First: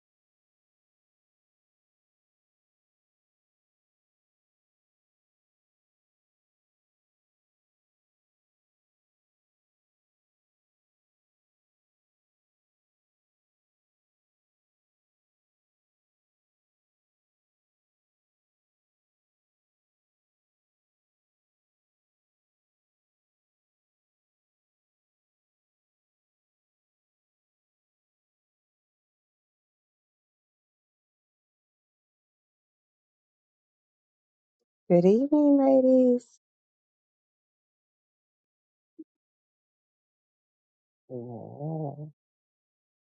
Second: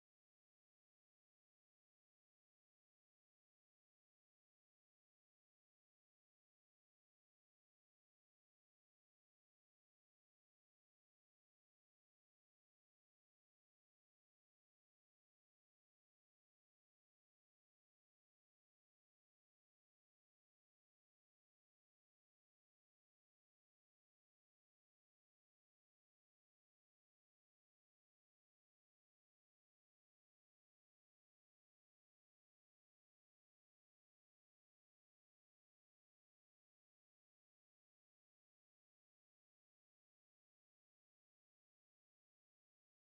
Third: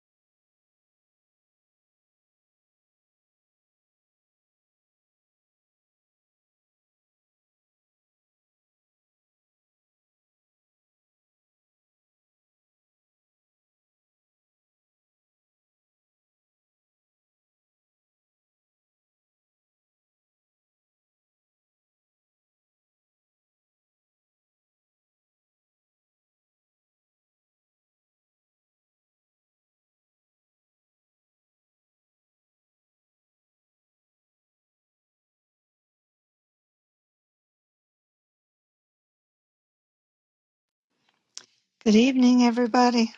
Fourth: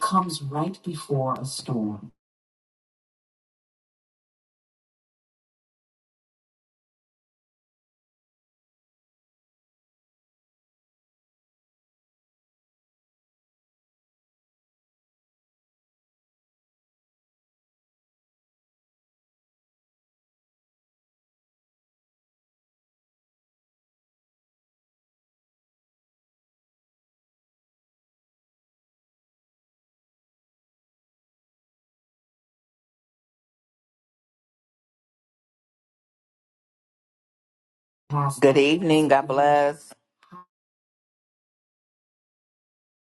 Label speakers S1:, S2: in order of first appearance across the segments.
S1: comes right before a storm.
S2: Good evening, ladies.
S1: Past Good evening. God bless.
S3: Good
S2: Amen.
S3: evening, everybody.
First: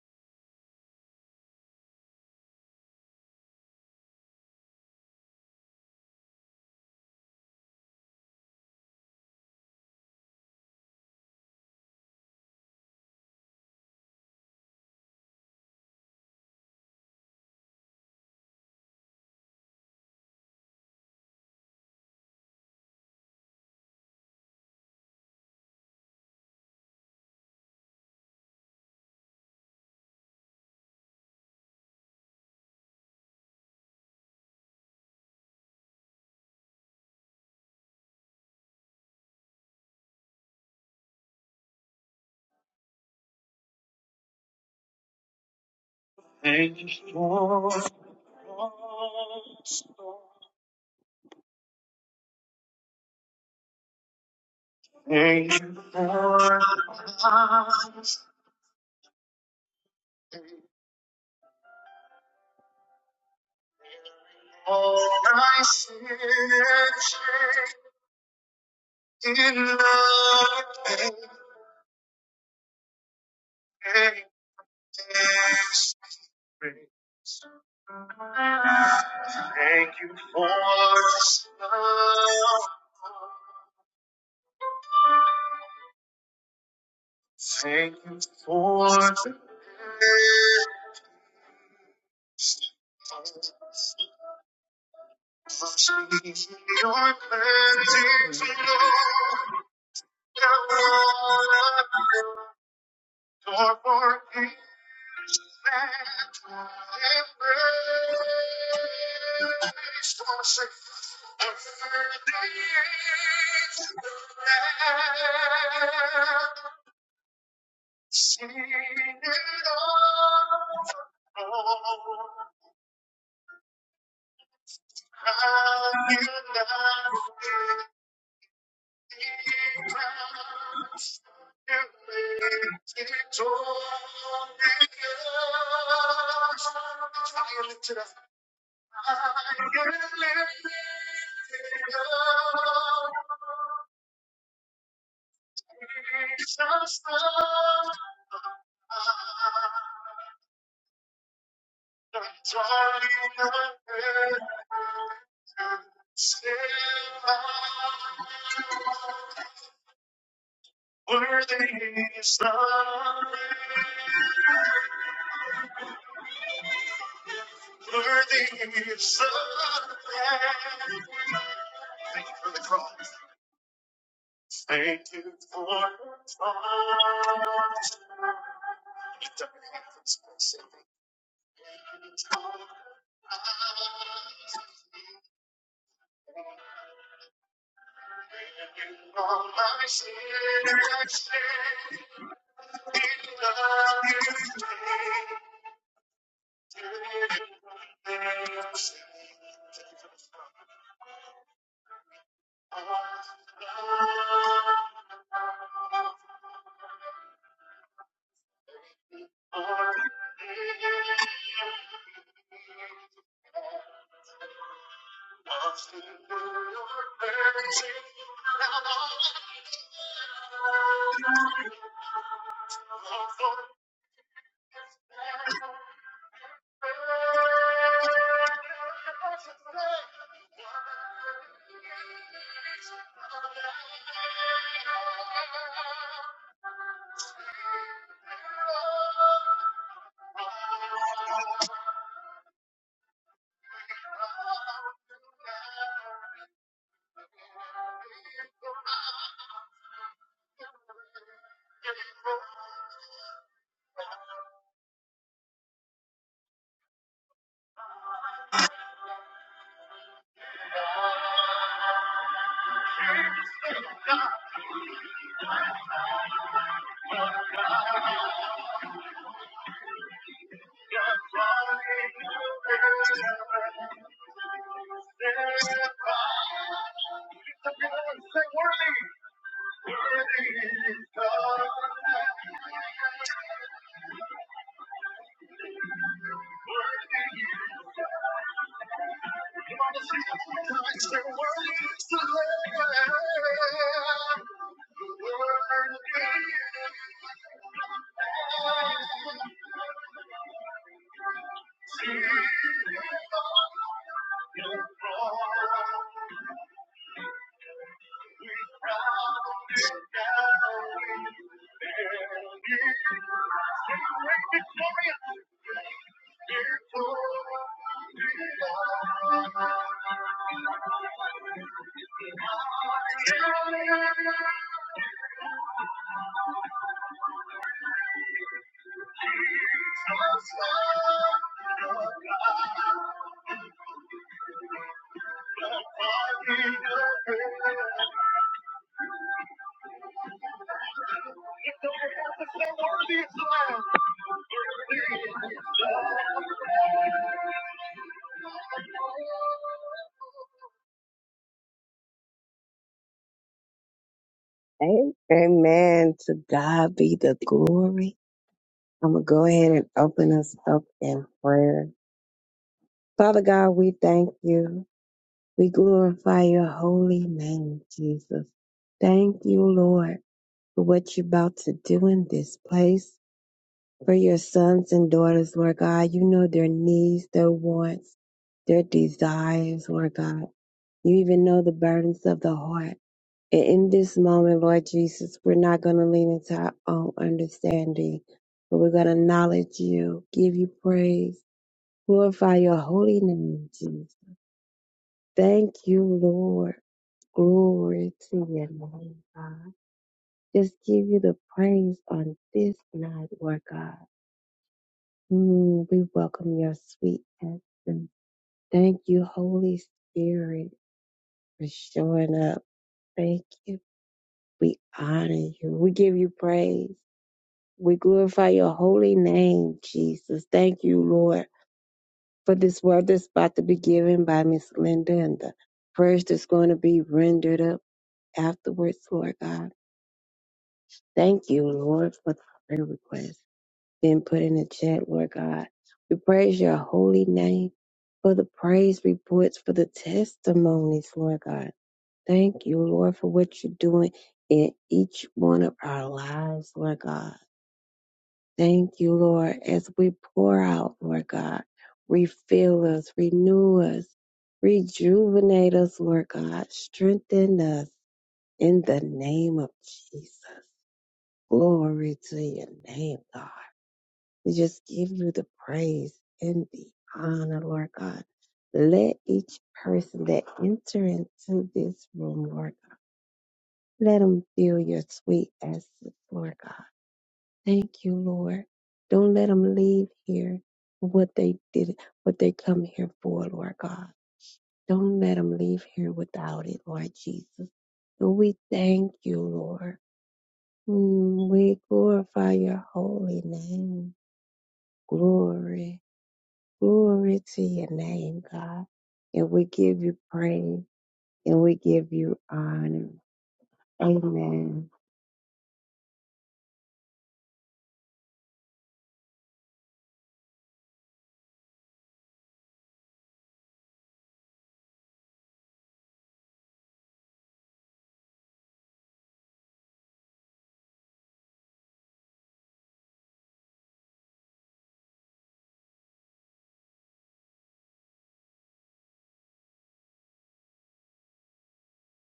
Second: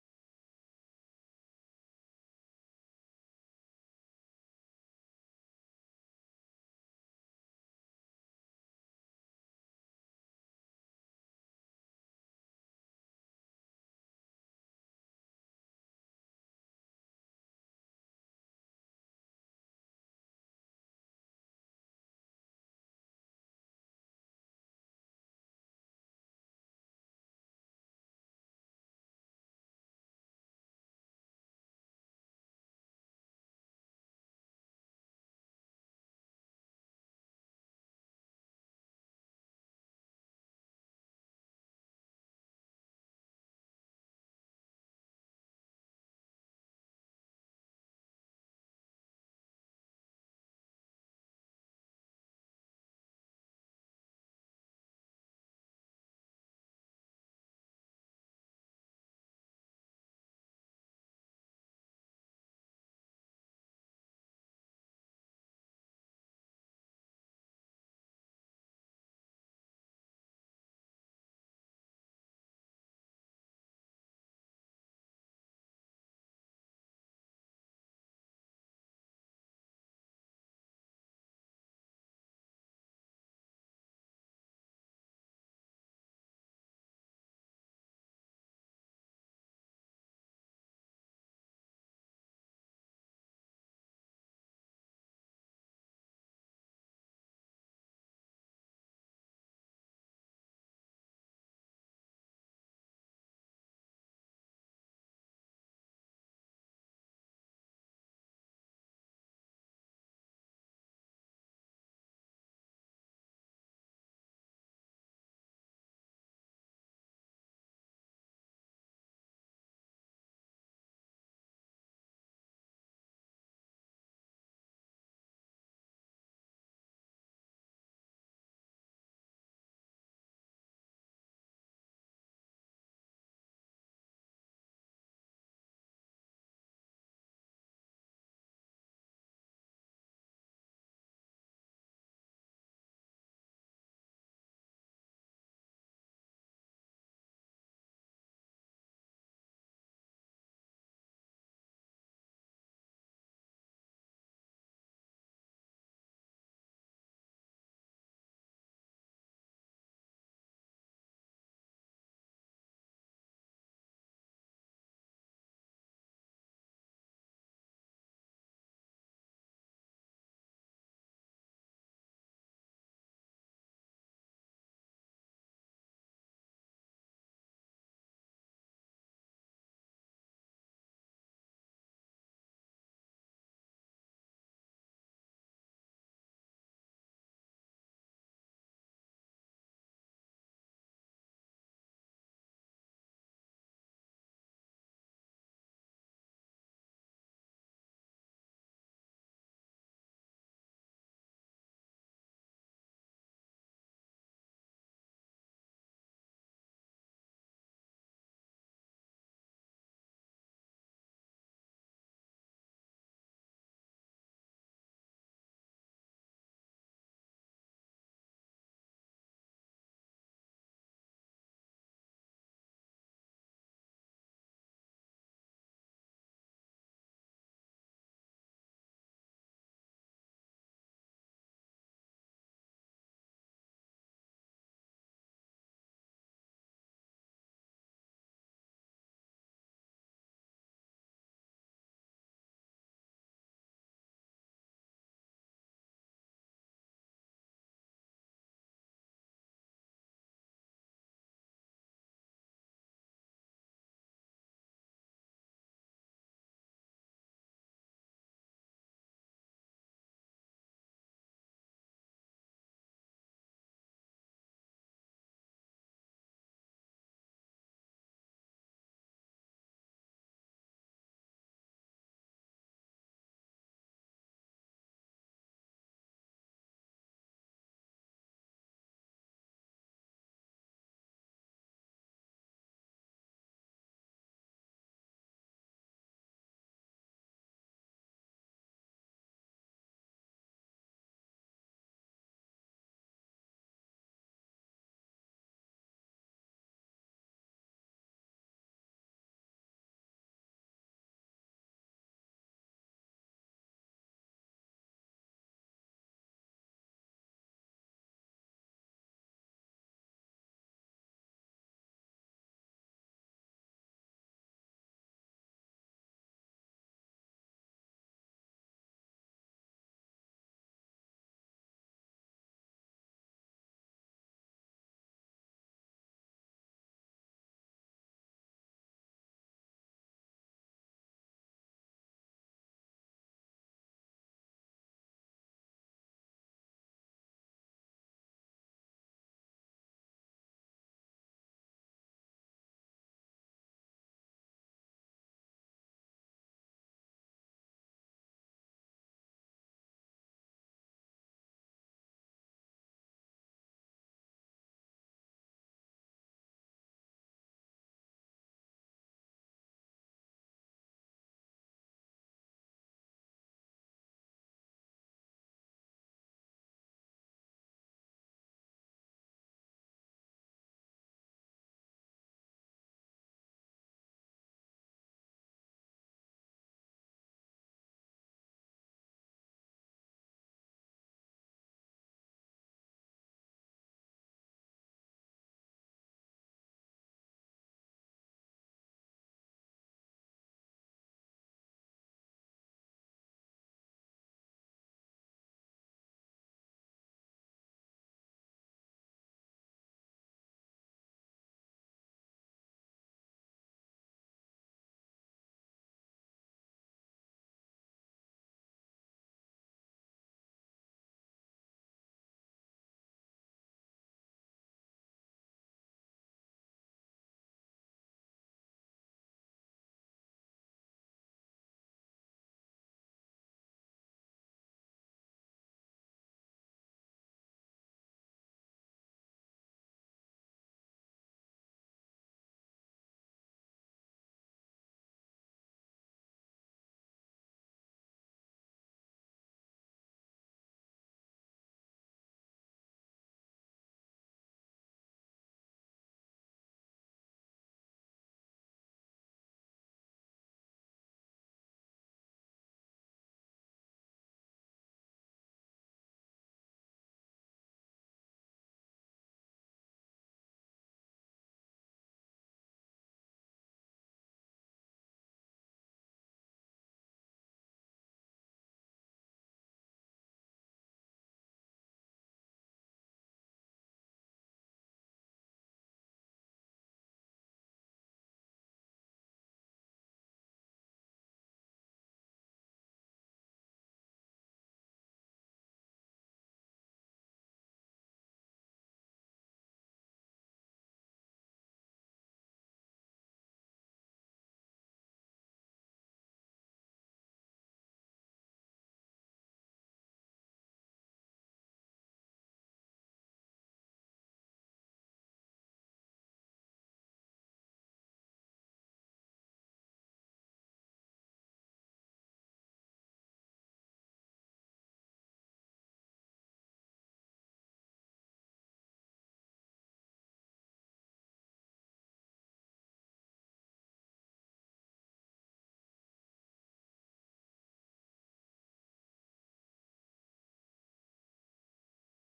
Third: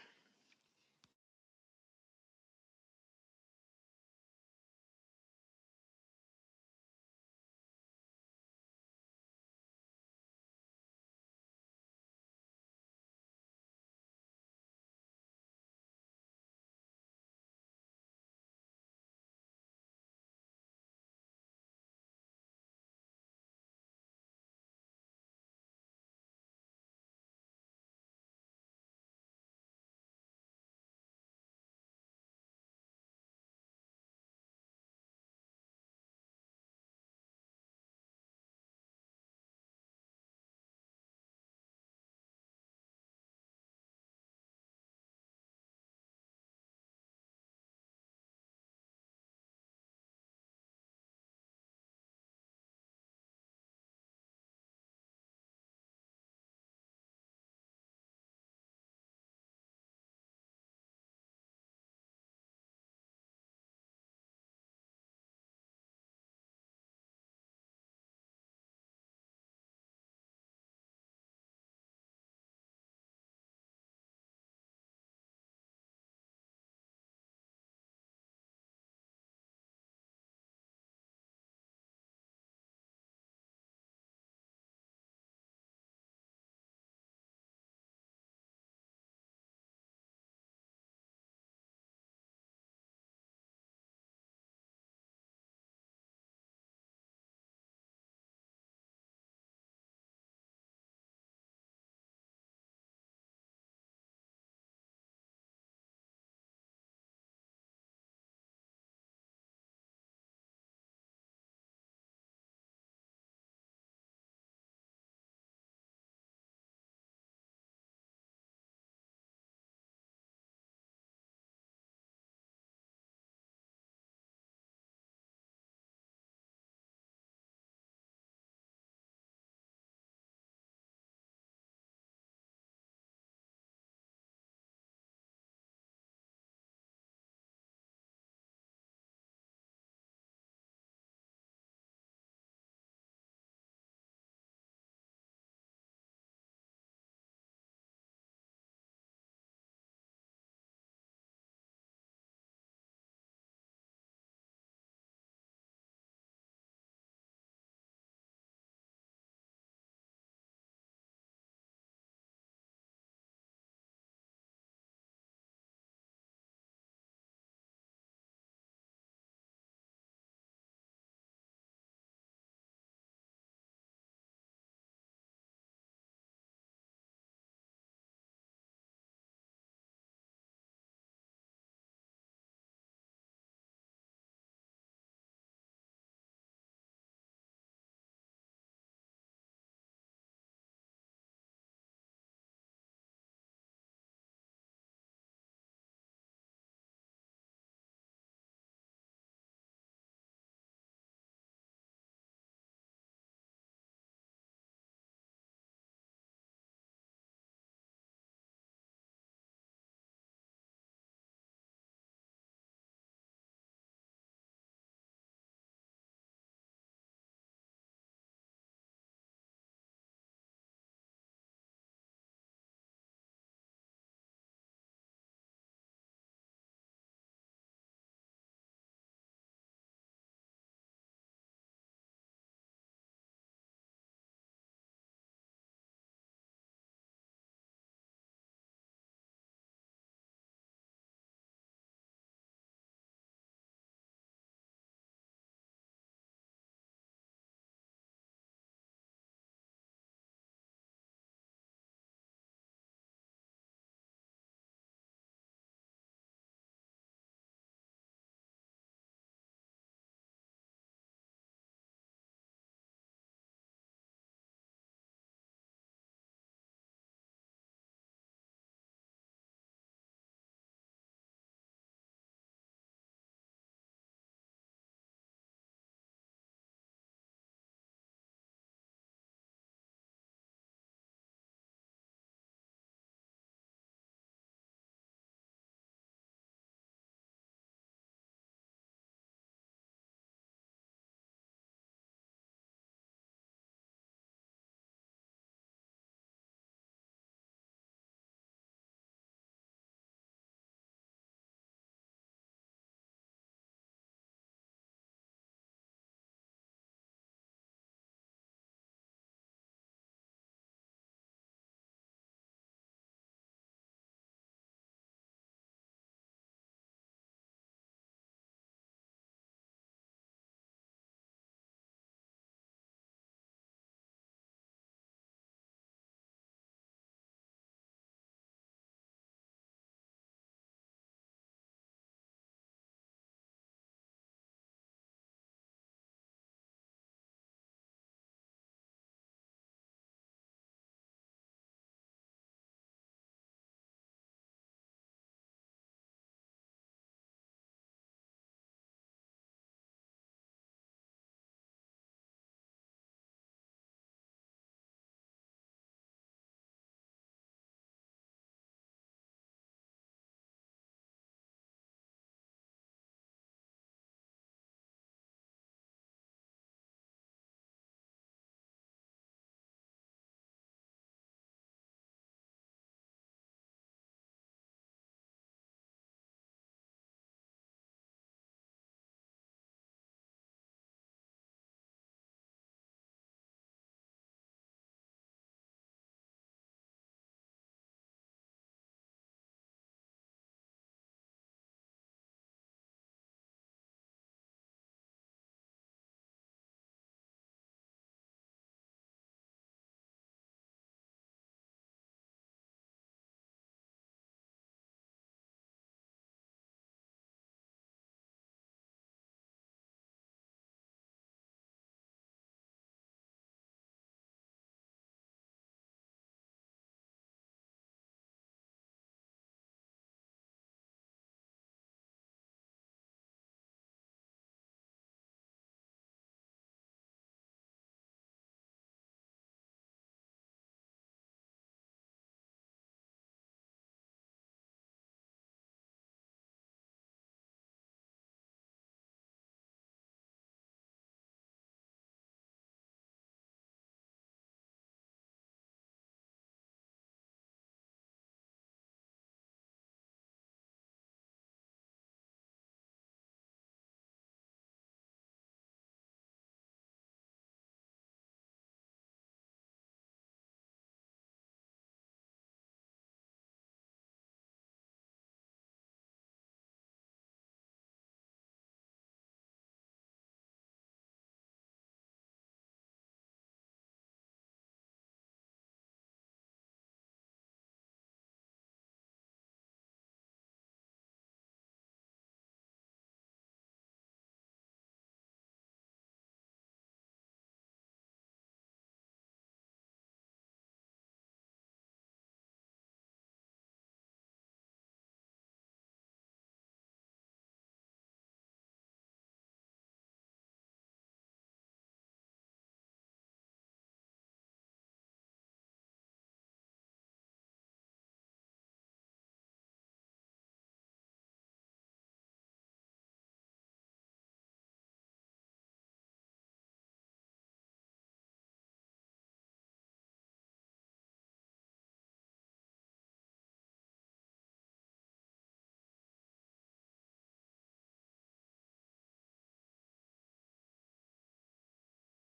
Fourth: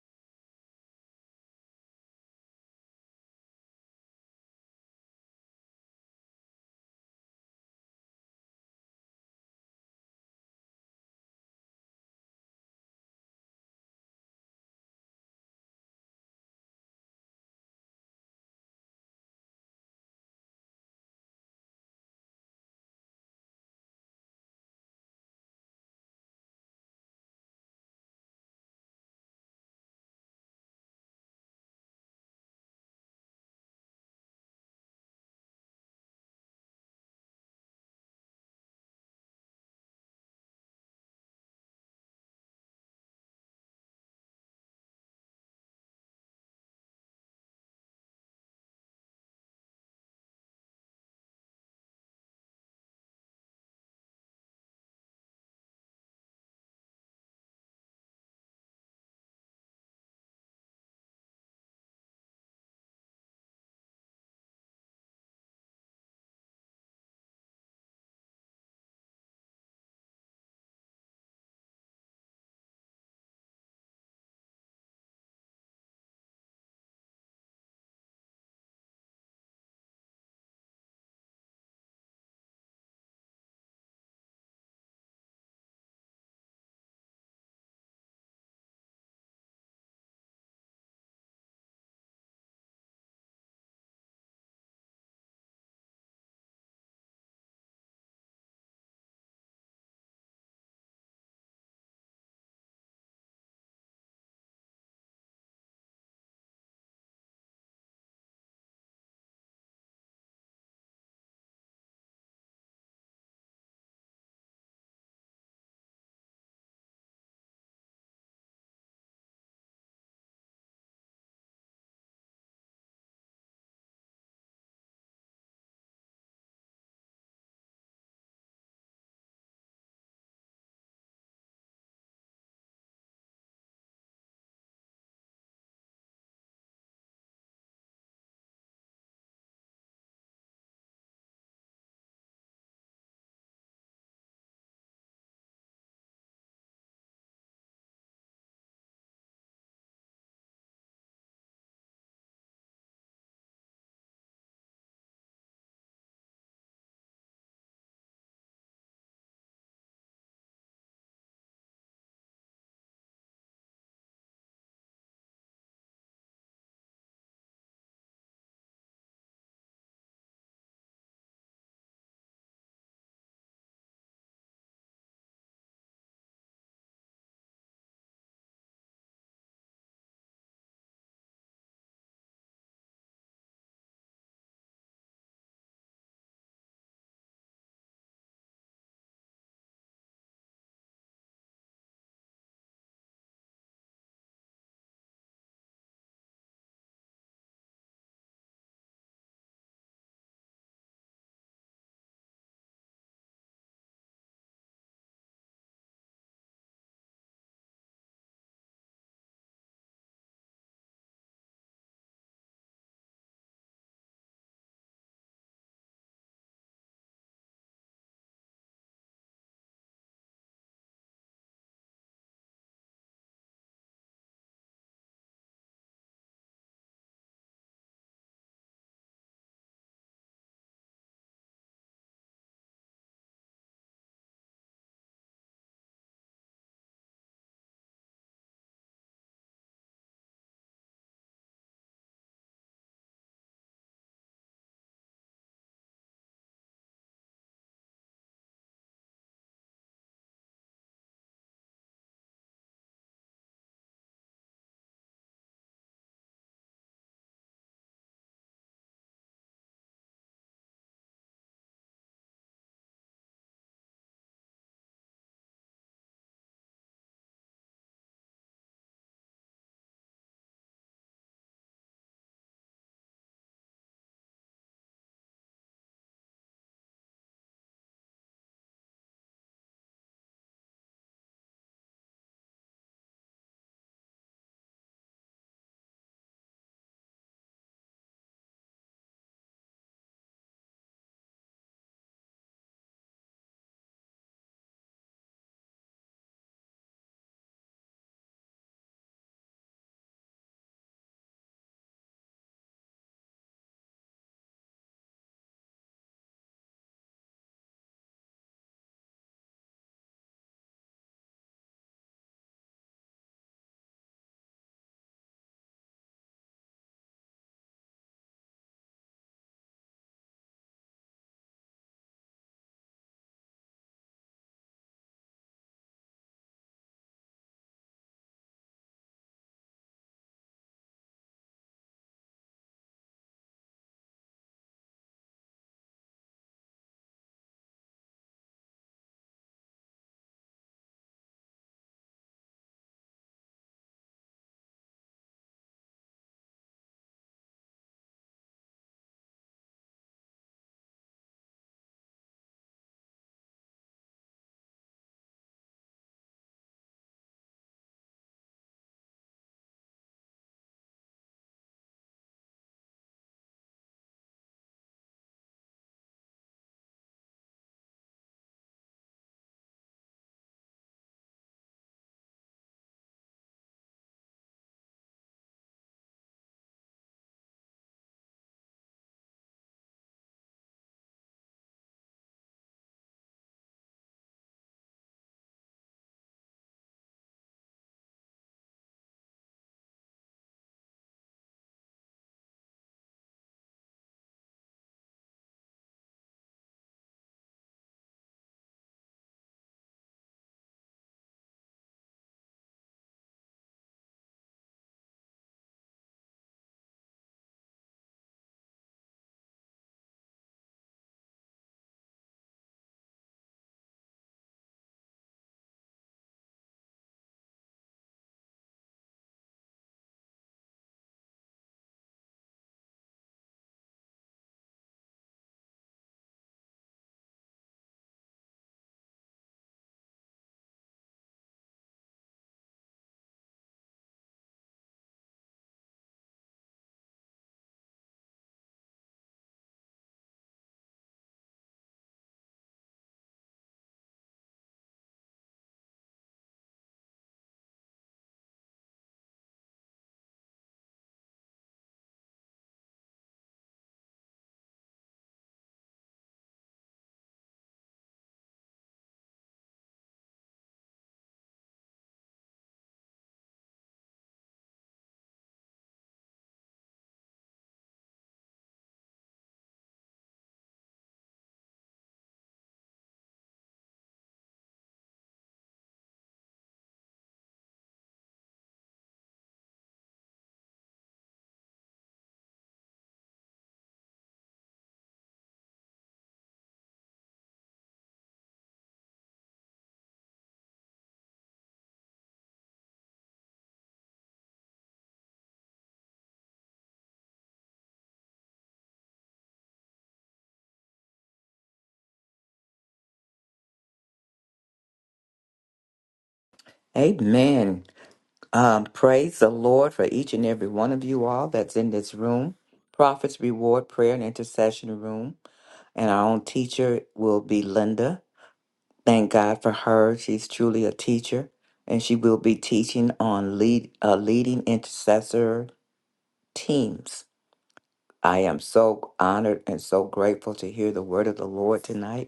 S2: Amen. To God be the glory. I'm going to go ahead and open us up in prayer. Father God, we thank you. We glorify your holy name, Jesus. Thank you, Lord, for what you're about to do in this place. For your sons and daughters, Lord God, you know their needs, their wants, their desires, Lord God. You even know the burdens of the heart. And in this moment, Lord Jesus, we're not going to lean into our own understanding, but we're going to acknowledge you, give you praise, glorify your holy name, Jesus. Thank you, Lord. Glory to your name, God. Just give you the praise on this night, Lord God. Mm, we welcome your sweet presence. Thank you, Holy Spirit, for showing up. Thank you. We honor you. We give you praise. We glorify your holy name, Jesus. Thank you, Lord, for this word that's about to be given by Miss Linda and the prayers that's going to be rendered up afterwards, Lord God. Thank you, Lord, for the prayer request being put in the chat, Lord God. We praise your holy name for the praise reports, for the testimonies, Lord God. Thank you, Lord, for what you're doing in each one of our lives, Lord God. Thank you, Lord, as we pour out, Lord God. Refill us, renew us, rejuvenate us, Lord God. Strengthen us in the name of Jesus. Glory to your name, God. We just give you the praise and the honor, Lord God. Let each person that enter into this room, Lord, let them feel your sweet essence, Lord God. Thank you, Lord. Don't let them leave here what they did, what they come here for, Lord God. Don't let them leave here without it, Lord Jesus. And we thank you, Lord. Mm, we glorify your holy name. Glory, glory to your name, God. And we give you praise and we give you honor. Amen.
S1: Amen. Um, praise the Lord for each and every one of you all that's in this room. Prophet's Reward Prayer and Intercession Room. And our own teacher will be Linda. Thank God for her. She's truly a teacher. And she will be teaching on lead uh, leading intercessor teams. I am so honored and so grateful to hear the word of the Lord tonight.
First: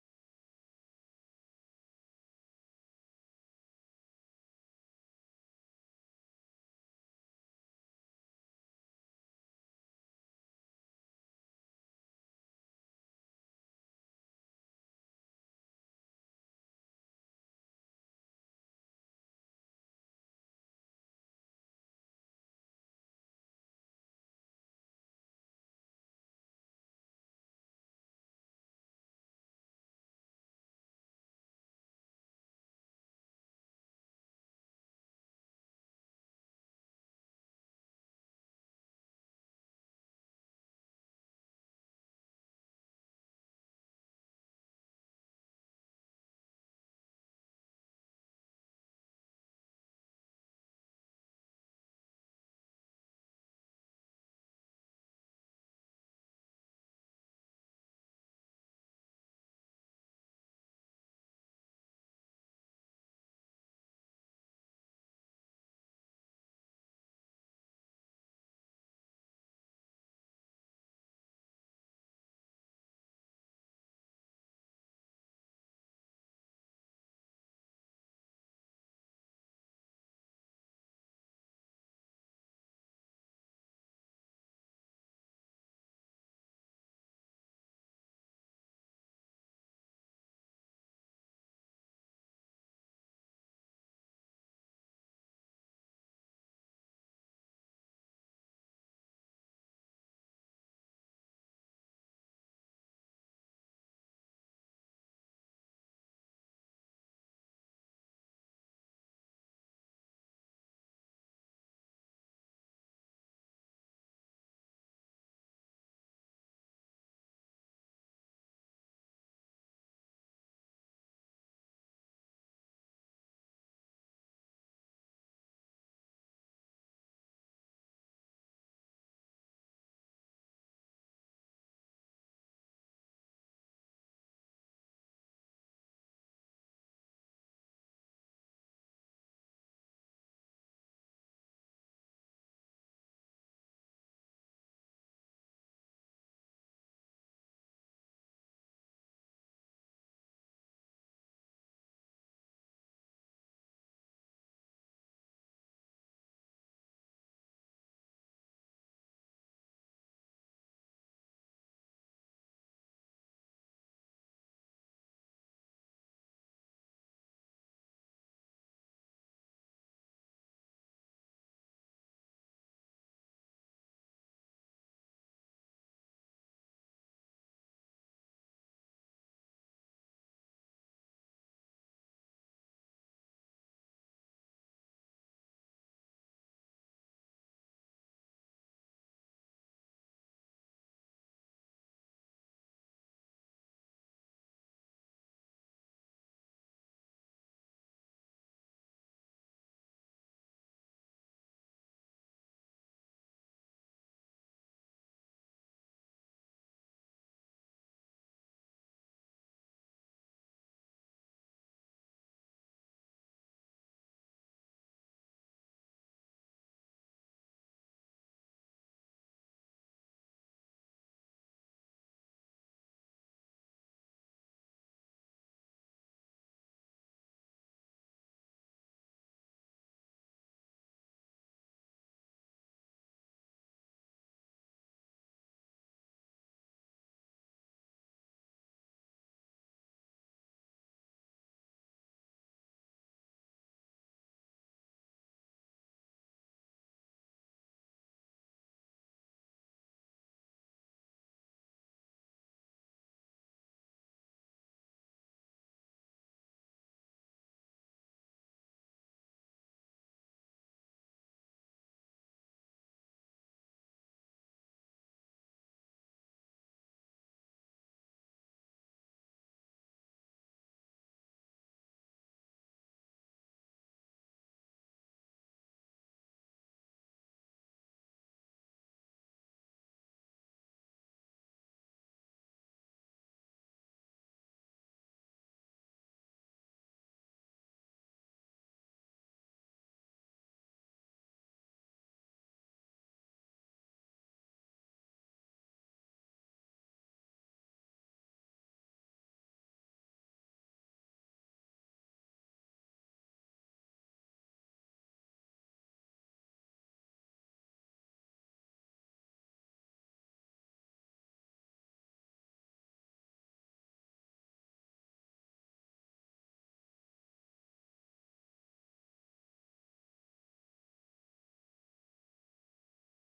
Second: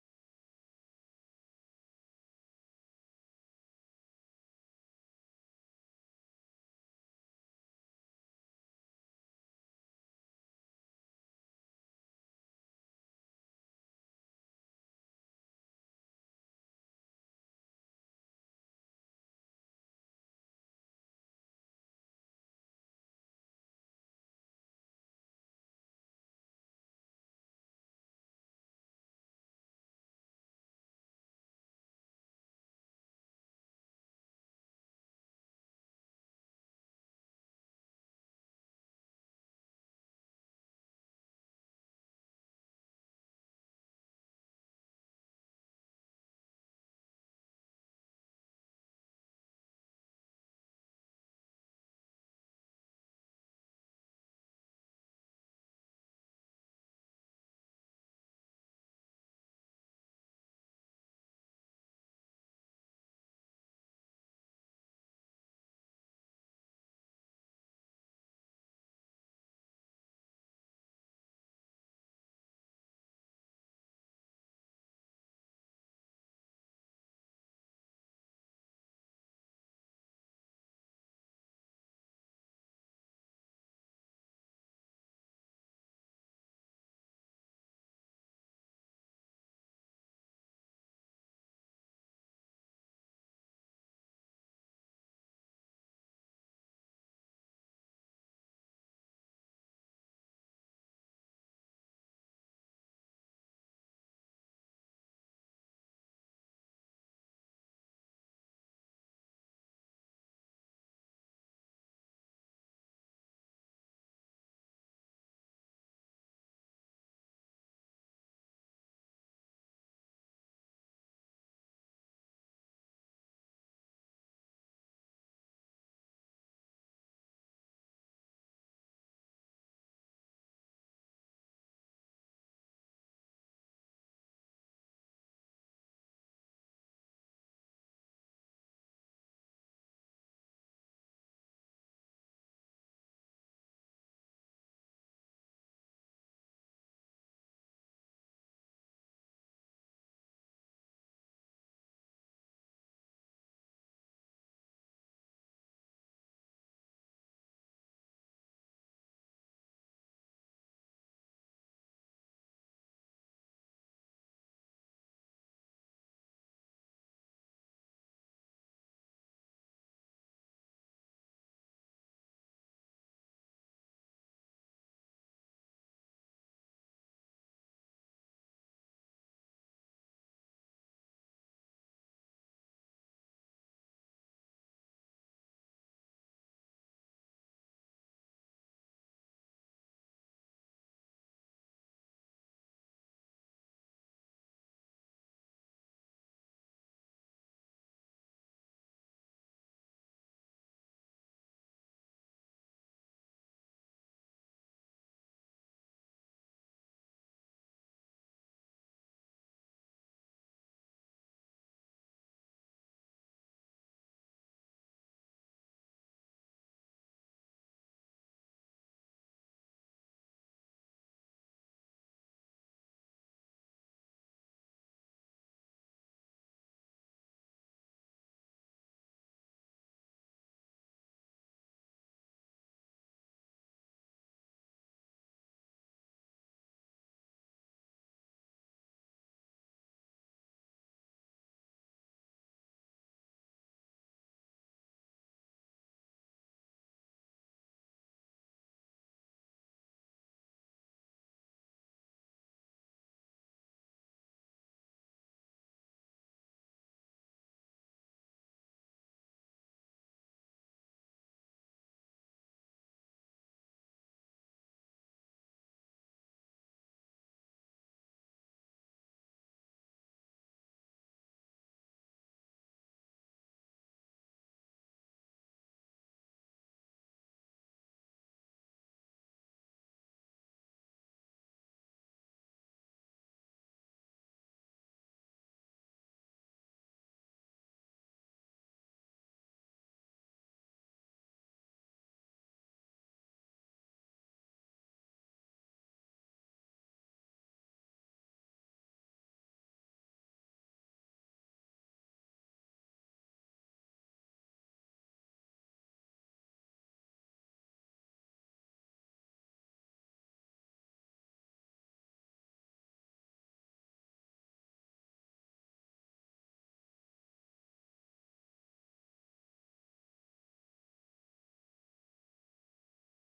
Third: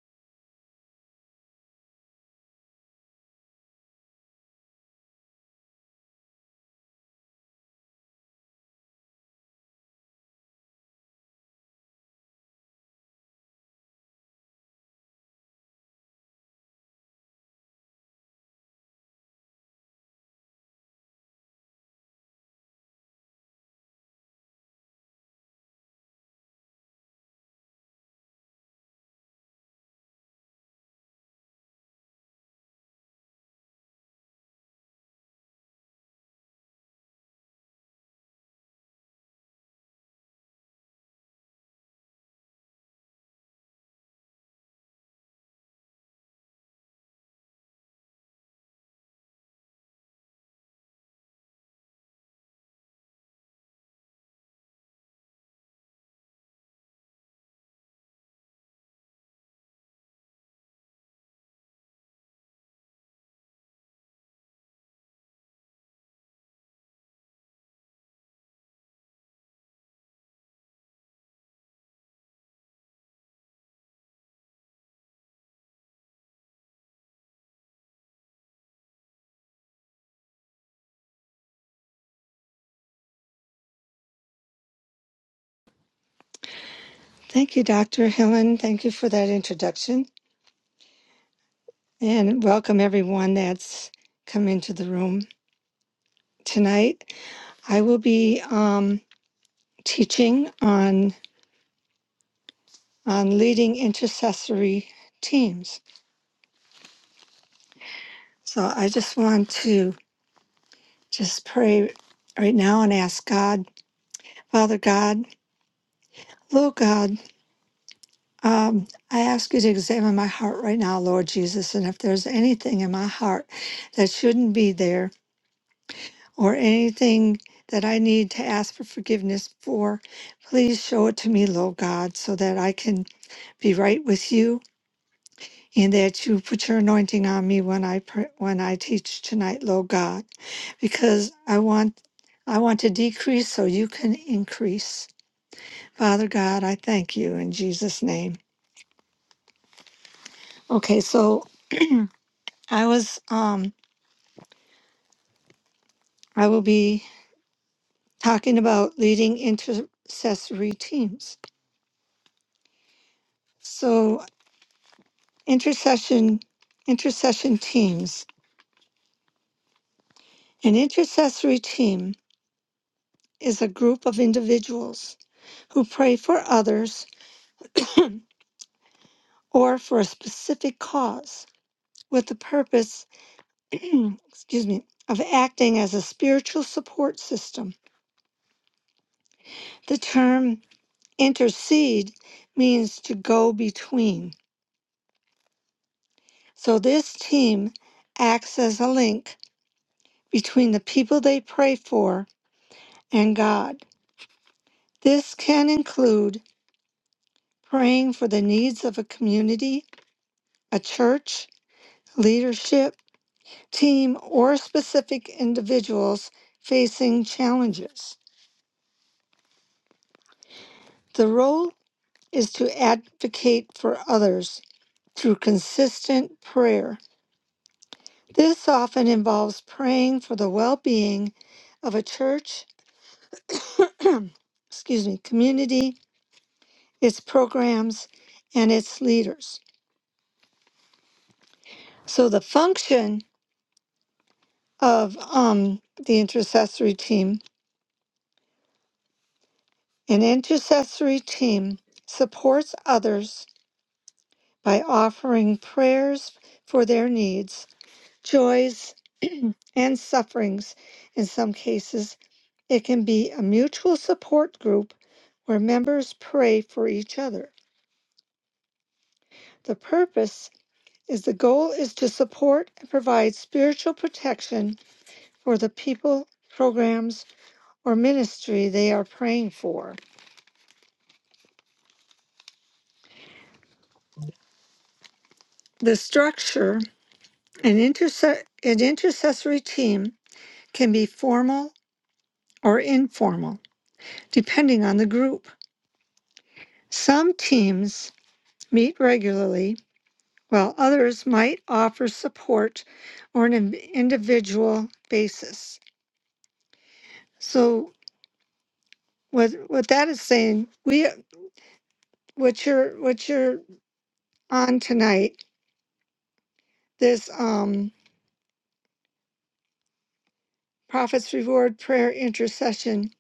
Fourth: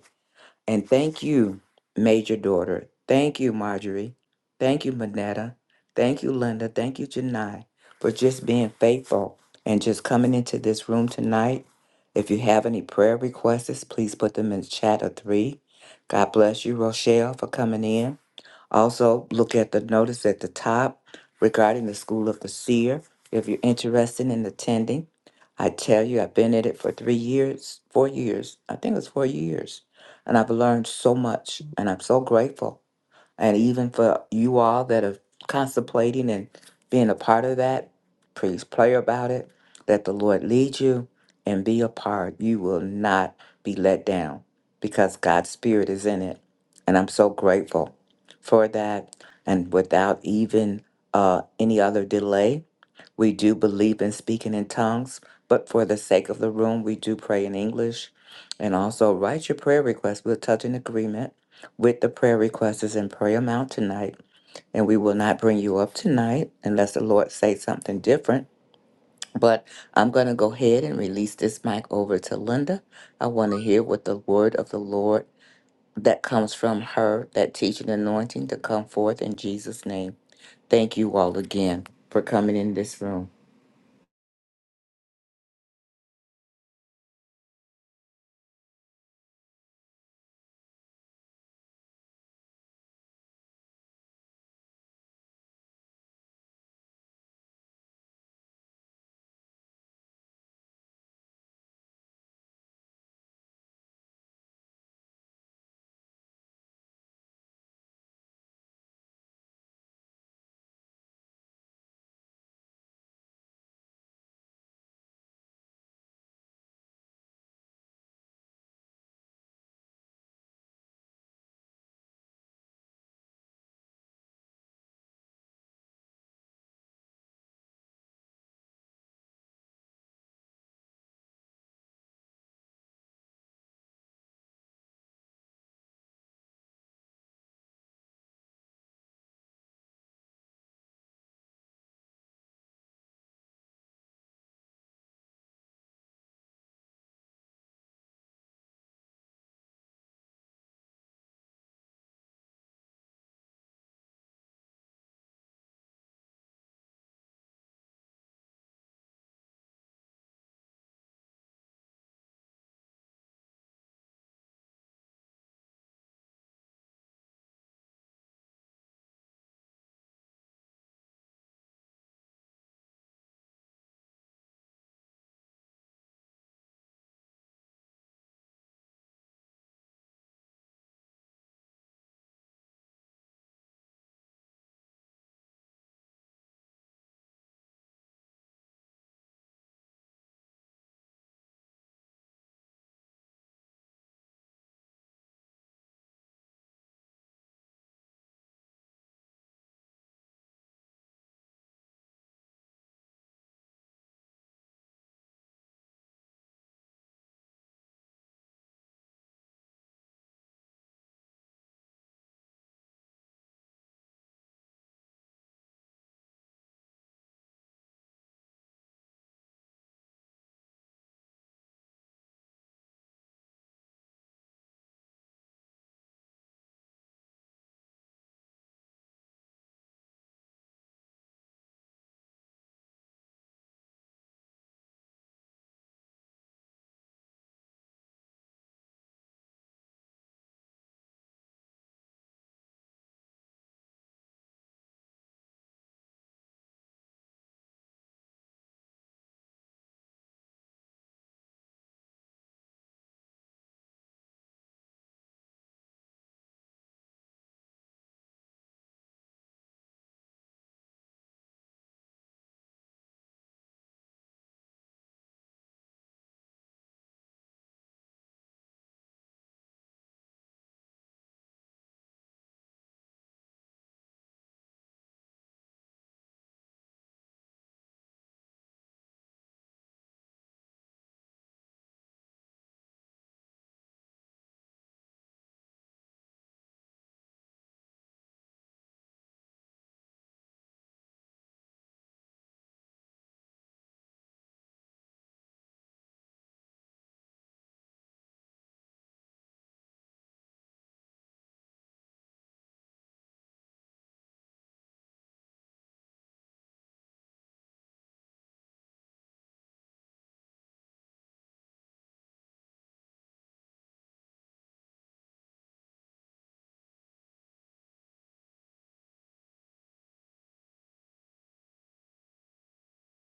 S1: And thank you, Major Daughter. Thank you, Marjorie. Thank you, Manetta. Thank you, Linda. Thank you, Janai, for just being faithful and just coming into this room tonight. If you have any prayer requests, please put them in the chat of three. God bless you, Rochelle, for coming in. Also, look at the notice at the top regarding the School of the Seer if you're interested in attending. I tell you, I've been at it for three years, four years. I think it was four years. And I've learned so much, and I'm so grateful. And even for you all that are contemplating and being a part of that, please pray about it. Let the Lord lead you and be a part. You will not be let down because God's Spirit is in it. And I'm so grateful for that. And without even uh, any other delay, we do believe in speaking in tongues, but for the sake of the room, we do pray in English. And also write your prayer request. We'll touch in agreement with the prayer requesters and pray them out tonight. And we will not bring you up tonight unless the Lord say something different. But I'm going to go ahead and release this mic over to Linda. I want to hear what the word of the Lord that comes from her, that teaching anointing to come forth in Jesus' name. Thank you all again for coming in this room.
S3: Thank you, Dr. Helen. Thank you for that introduction and welcome everyone that's come into the room tonight. I will be um, teaching on on leading intercessory teams. So I just want to just pray right now and ask God, Father God, Lord God, um, I ask you to examine my heart right now, Lord Jesus, and if there's anything in my heart that shouldn't be there or anything that I need to ask for forgiveness for, please show it to me, Lord God, so that I can be right with you and that you put your anointing on me when I pray, when I teach tonight, Lord God, because I want I want to decrease so you can increase. Father God, I thank you in Jesus name. Okay, so I was um I will be talking about leading intercessory teams. So Intercession intercession teams. An intercessory team is a group of individuals who pray for others or for a specific cause with the purpose excuse me of acting as a spiritual support system. The term intercede means to go between. So this team acts as a link between the people they pray for and God. This can include praying for the needs of a community, a church, leadership, team, or specific individuals facing challenges. The role is to advocate for others through consistent prayer. This often involves praying for the well being of a church, excuse me, community, its programs, and its leaders. So the function of um, the intercessory team An intercessory team supports others by offering prayers for their needs, joys, and sufferings. In some cases, it can be a mutual support group where members pray for each other. The purpose is the goal is to support and provide spiritual protection for the people, programs, or ministry they are praying for. The structure, an, interse- an intercessory team can be formal or informal, depending on the group. Some teams meet regularly, while others might offer support on an individual basis. So, what what that is saying, we what you're what you're on tonight, this um, Prophets Reward Prayer Intercession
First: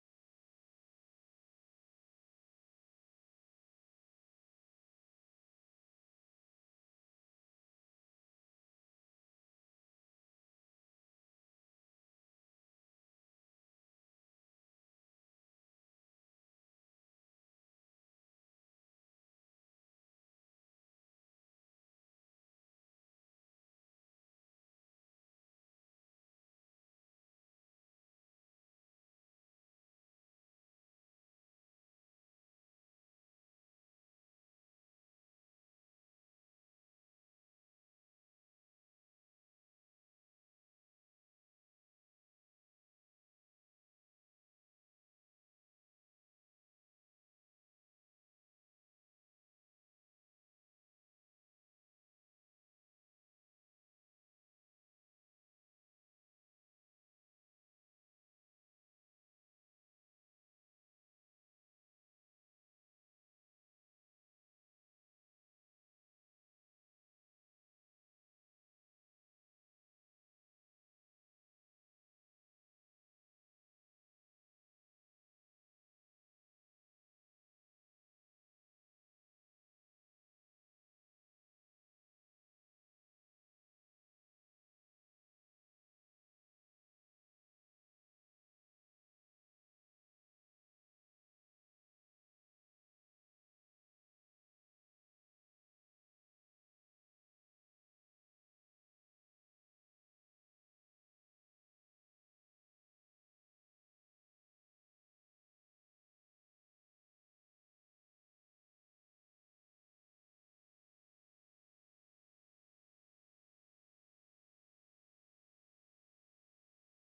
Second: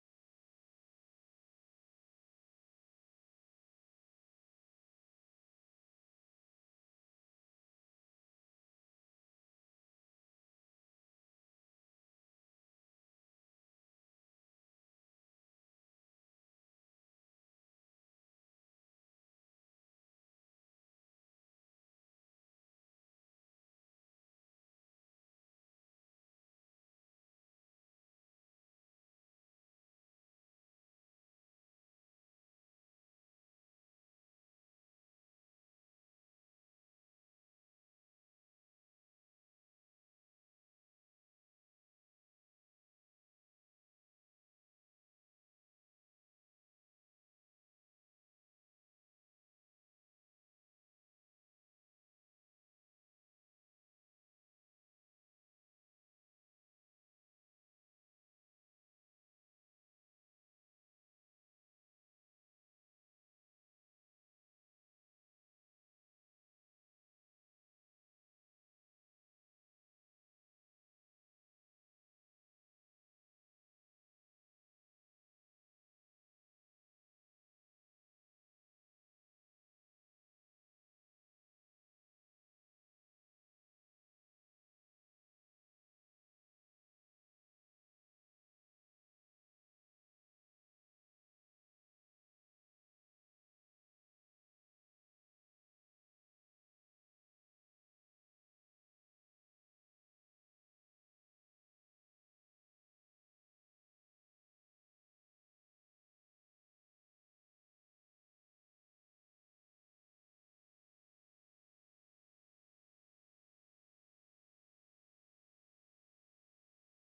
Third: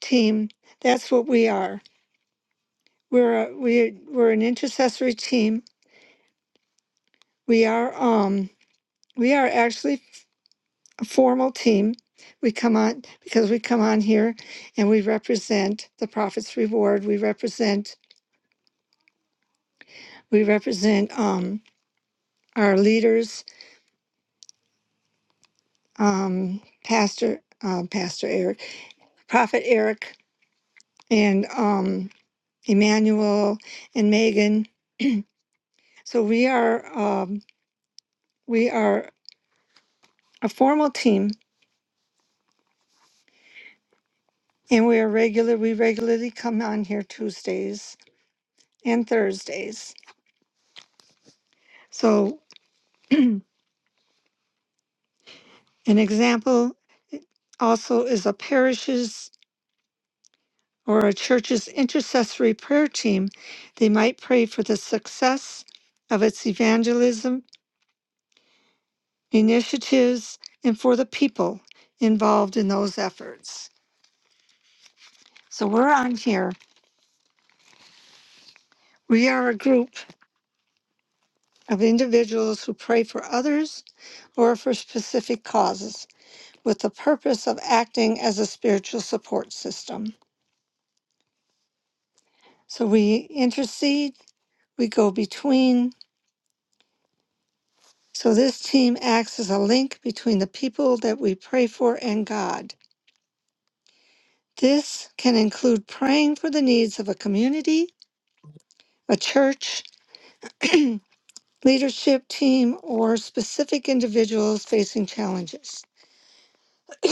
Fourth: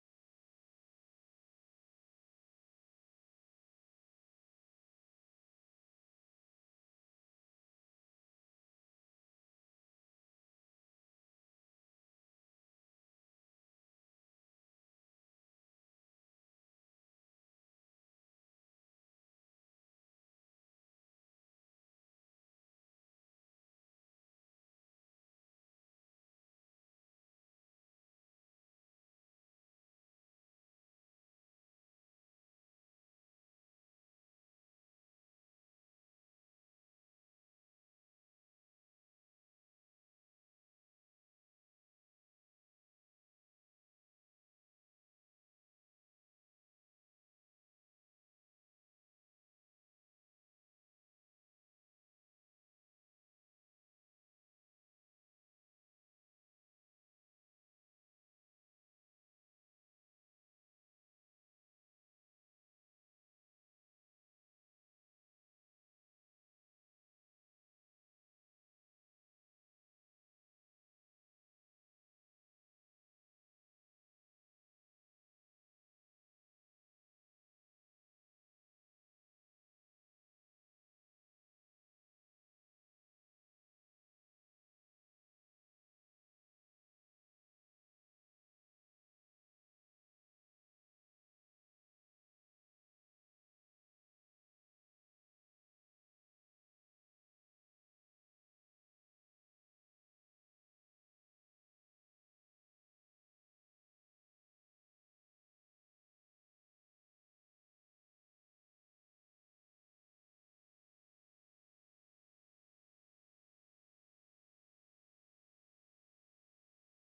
S3: team. That's what we are. We're a, we we're an intercessory team. We are um we are actually a formal team. We come on because we come on here and we represent the Prophet's Reward. We represent we represent um, our leaders, um, Pastor um, Pastor Eric, Prophet Eric, and um, Emmanuel and Megan. So we are um, we are a formal team, and we are regular. We regularly come on here Tuesdays and Thursdays. So An example eh, also is a parish's or a church's intercessory prayer team. They might pray for the success of its evangelism initiatives and for the people involved in those efforts. So we're on here. We are a group of individuals who pray for others or for specific causes with the purpose of acting as a spiritual support system. So we intercede, we go between, So this team acts as a link between the people that we pray for and God. This can include praying for the needs of a community, a church, leadership team, or specific individuals facing challenges.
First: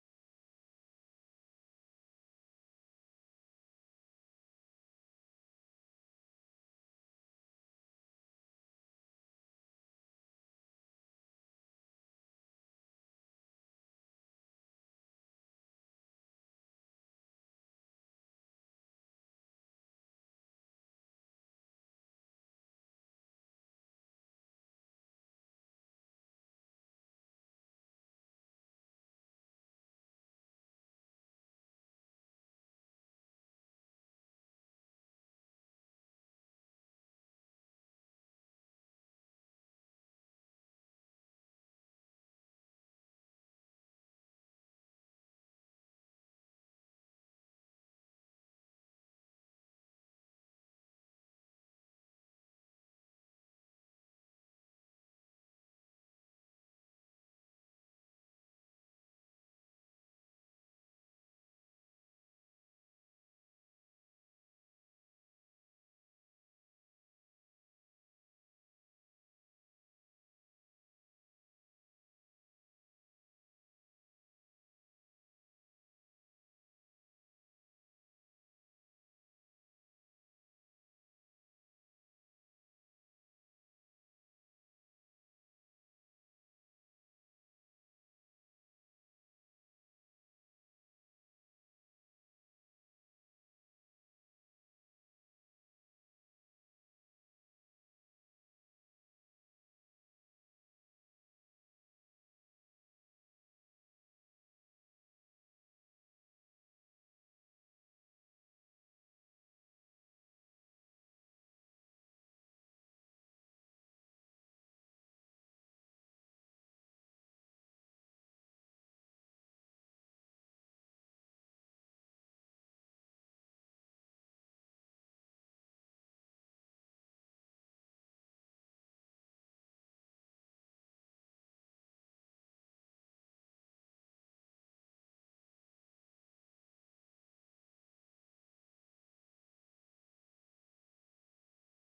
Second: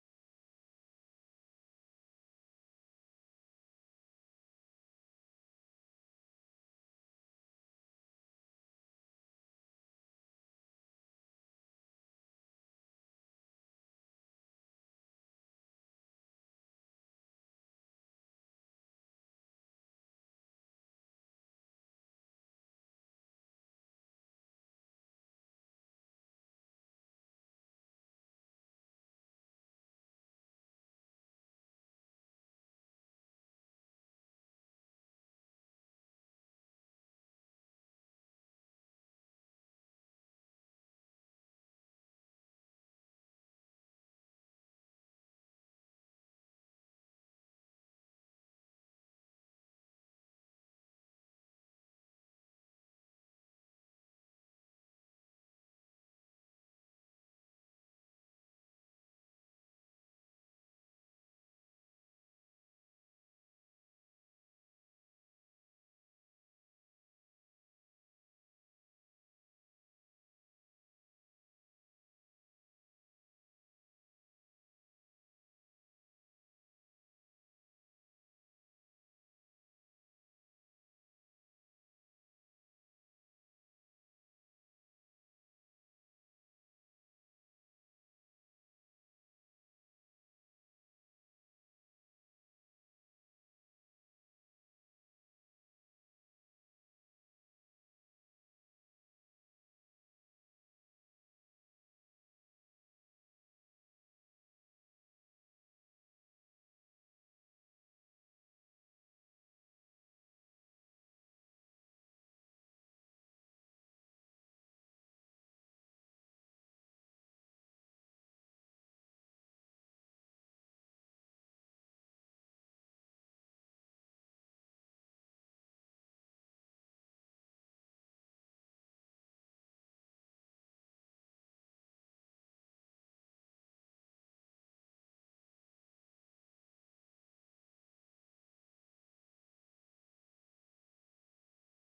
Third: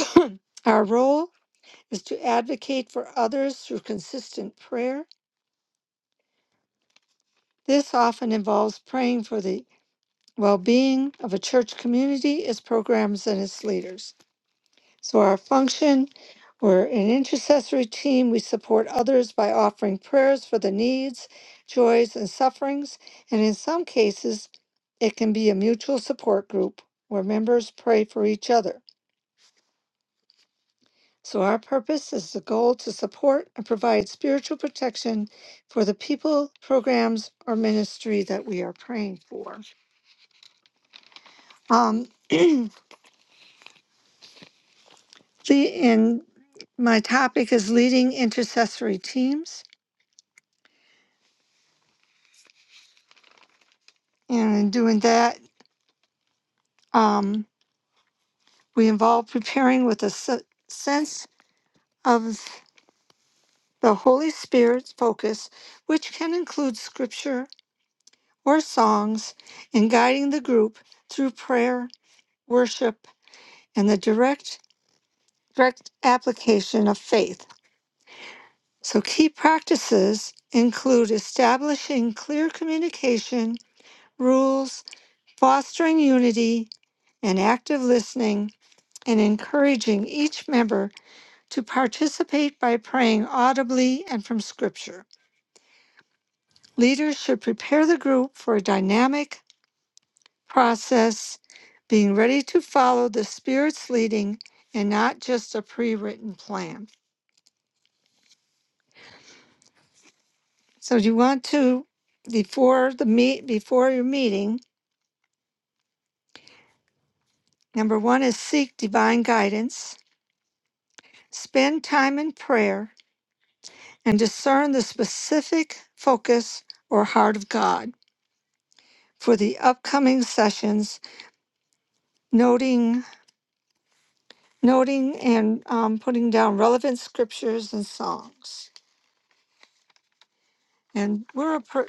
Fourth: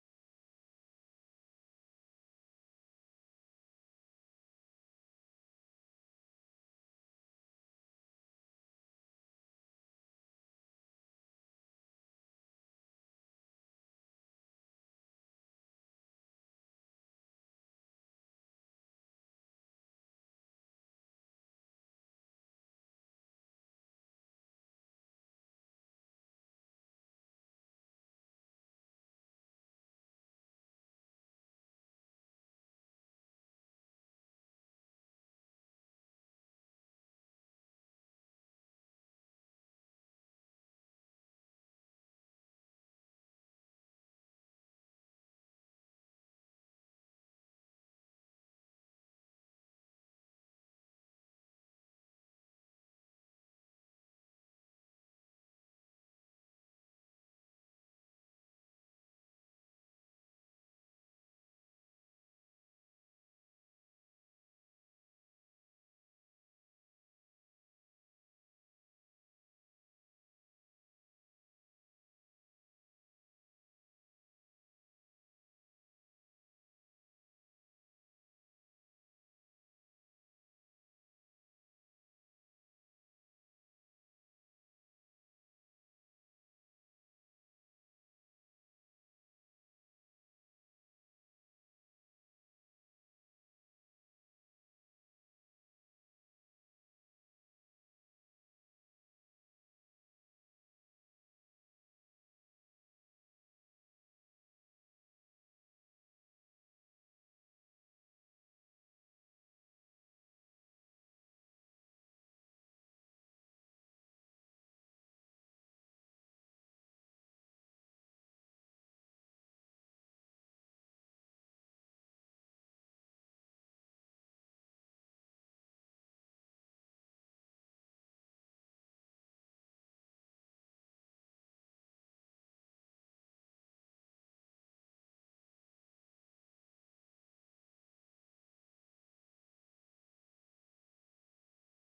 S3: Our role is to advocate for others through consistent prayer. This often involves praying for the well being of a church community, its programs, and its leaders. So, our function we're an intercessory team. We support others by offering prayers for the needs, joys, and sufferings. And in some cases, it can be a mutual support group where members pray for each other. So, our purpose is the goal to support and provide spiritual protection for the people, programs, or ministry that we are praying for. Um, the, and my topic is leading intercessory teams. And in doing that, Um, we involve preparing with a s- sense of the Holy Spirit's focus, which can include scripture or songs, in guiding the group through prayer, worship, and the direct, direct application of faith. So, key practices include establishing clear communication rules, fostering unity and active listening, and encouraging each member to participate by praying audibly and from Scripture. Leaders should prepare the group for a dynamic process, being ready to follow the Spirit's leading and not just a pre written plan. So, you want to, before the meet, before your meeting, number one is seek divine guidance, spend time in prayer, and discern the specific focus or heart of God for the upcoming sessions, noting noting and um, putting down relevant scriptures and songs. And we're a, per-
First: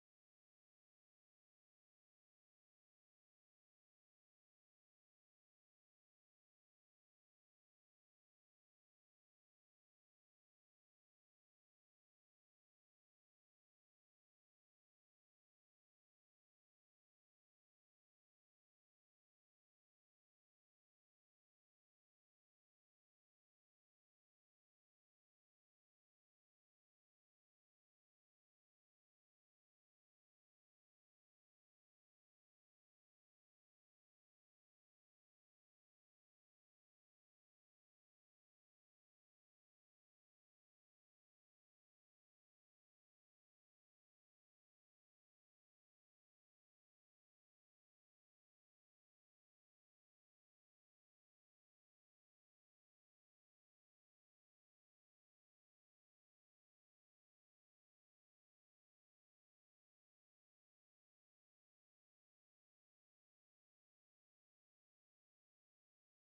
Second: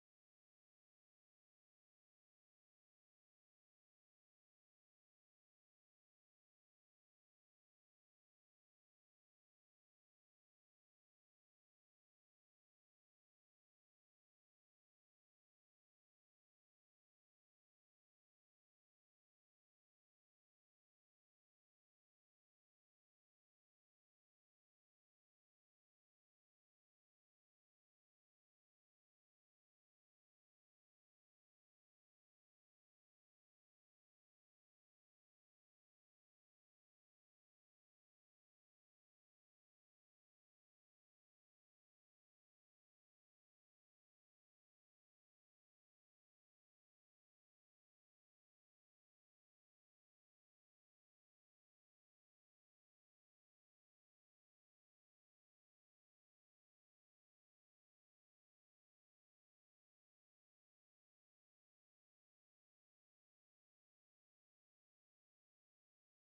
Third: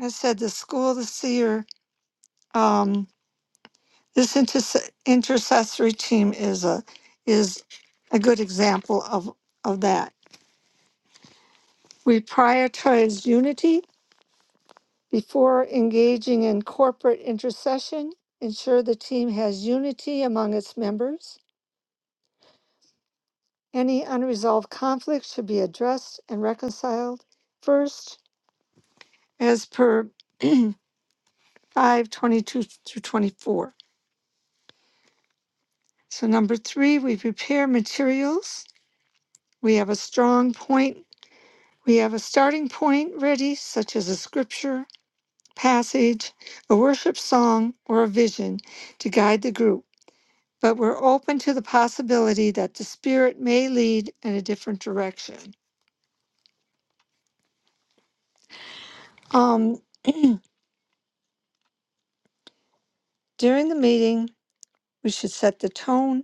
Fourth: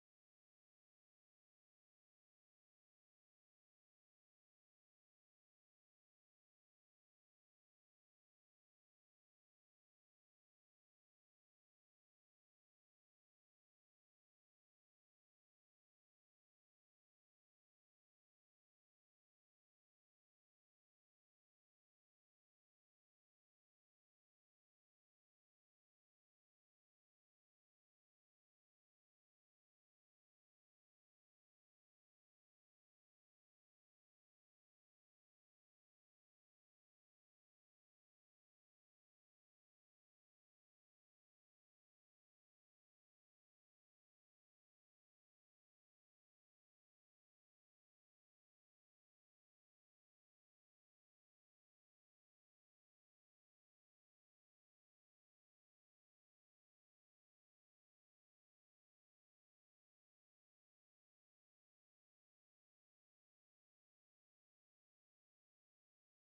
S3: I said, the school of the seer. Um, this interse- intercessory team is a is a good example of of that. We prioritize unity before engaging in corporate intercession. Ensure the team has unity among its members. Any unresolved conflict should be addressed and reconciled first, as per 5 22 through 24. So number three, we prepare materials. We have a strong point. We have a starting point ready, such as a scripture, passage, a worship song, or a vision to guide the group. But we're open to the possibility that the Spirit may lead in a different direction. Um, during the meeting, we should set the tone.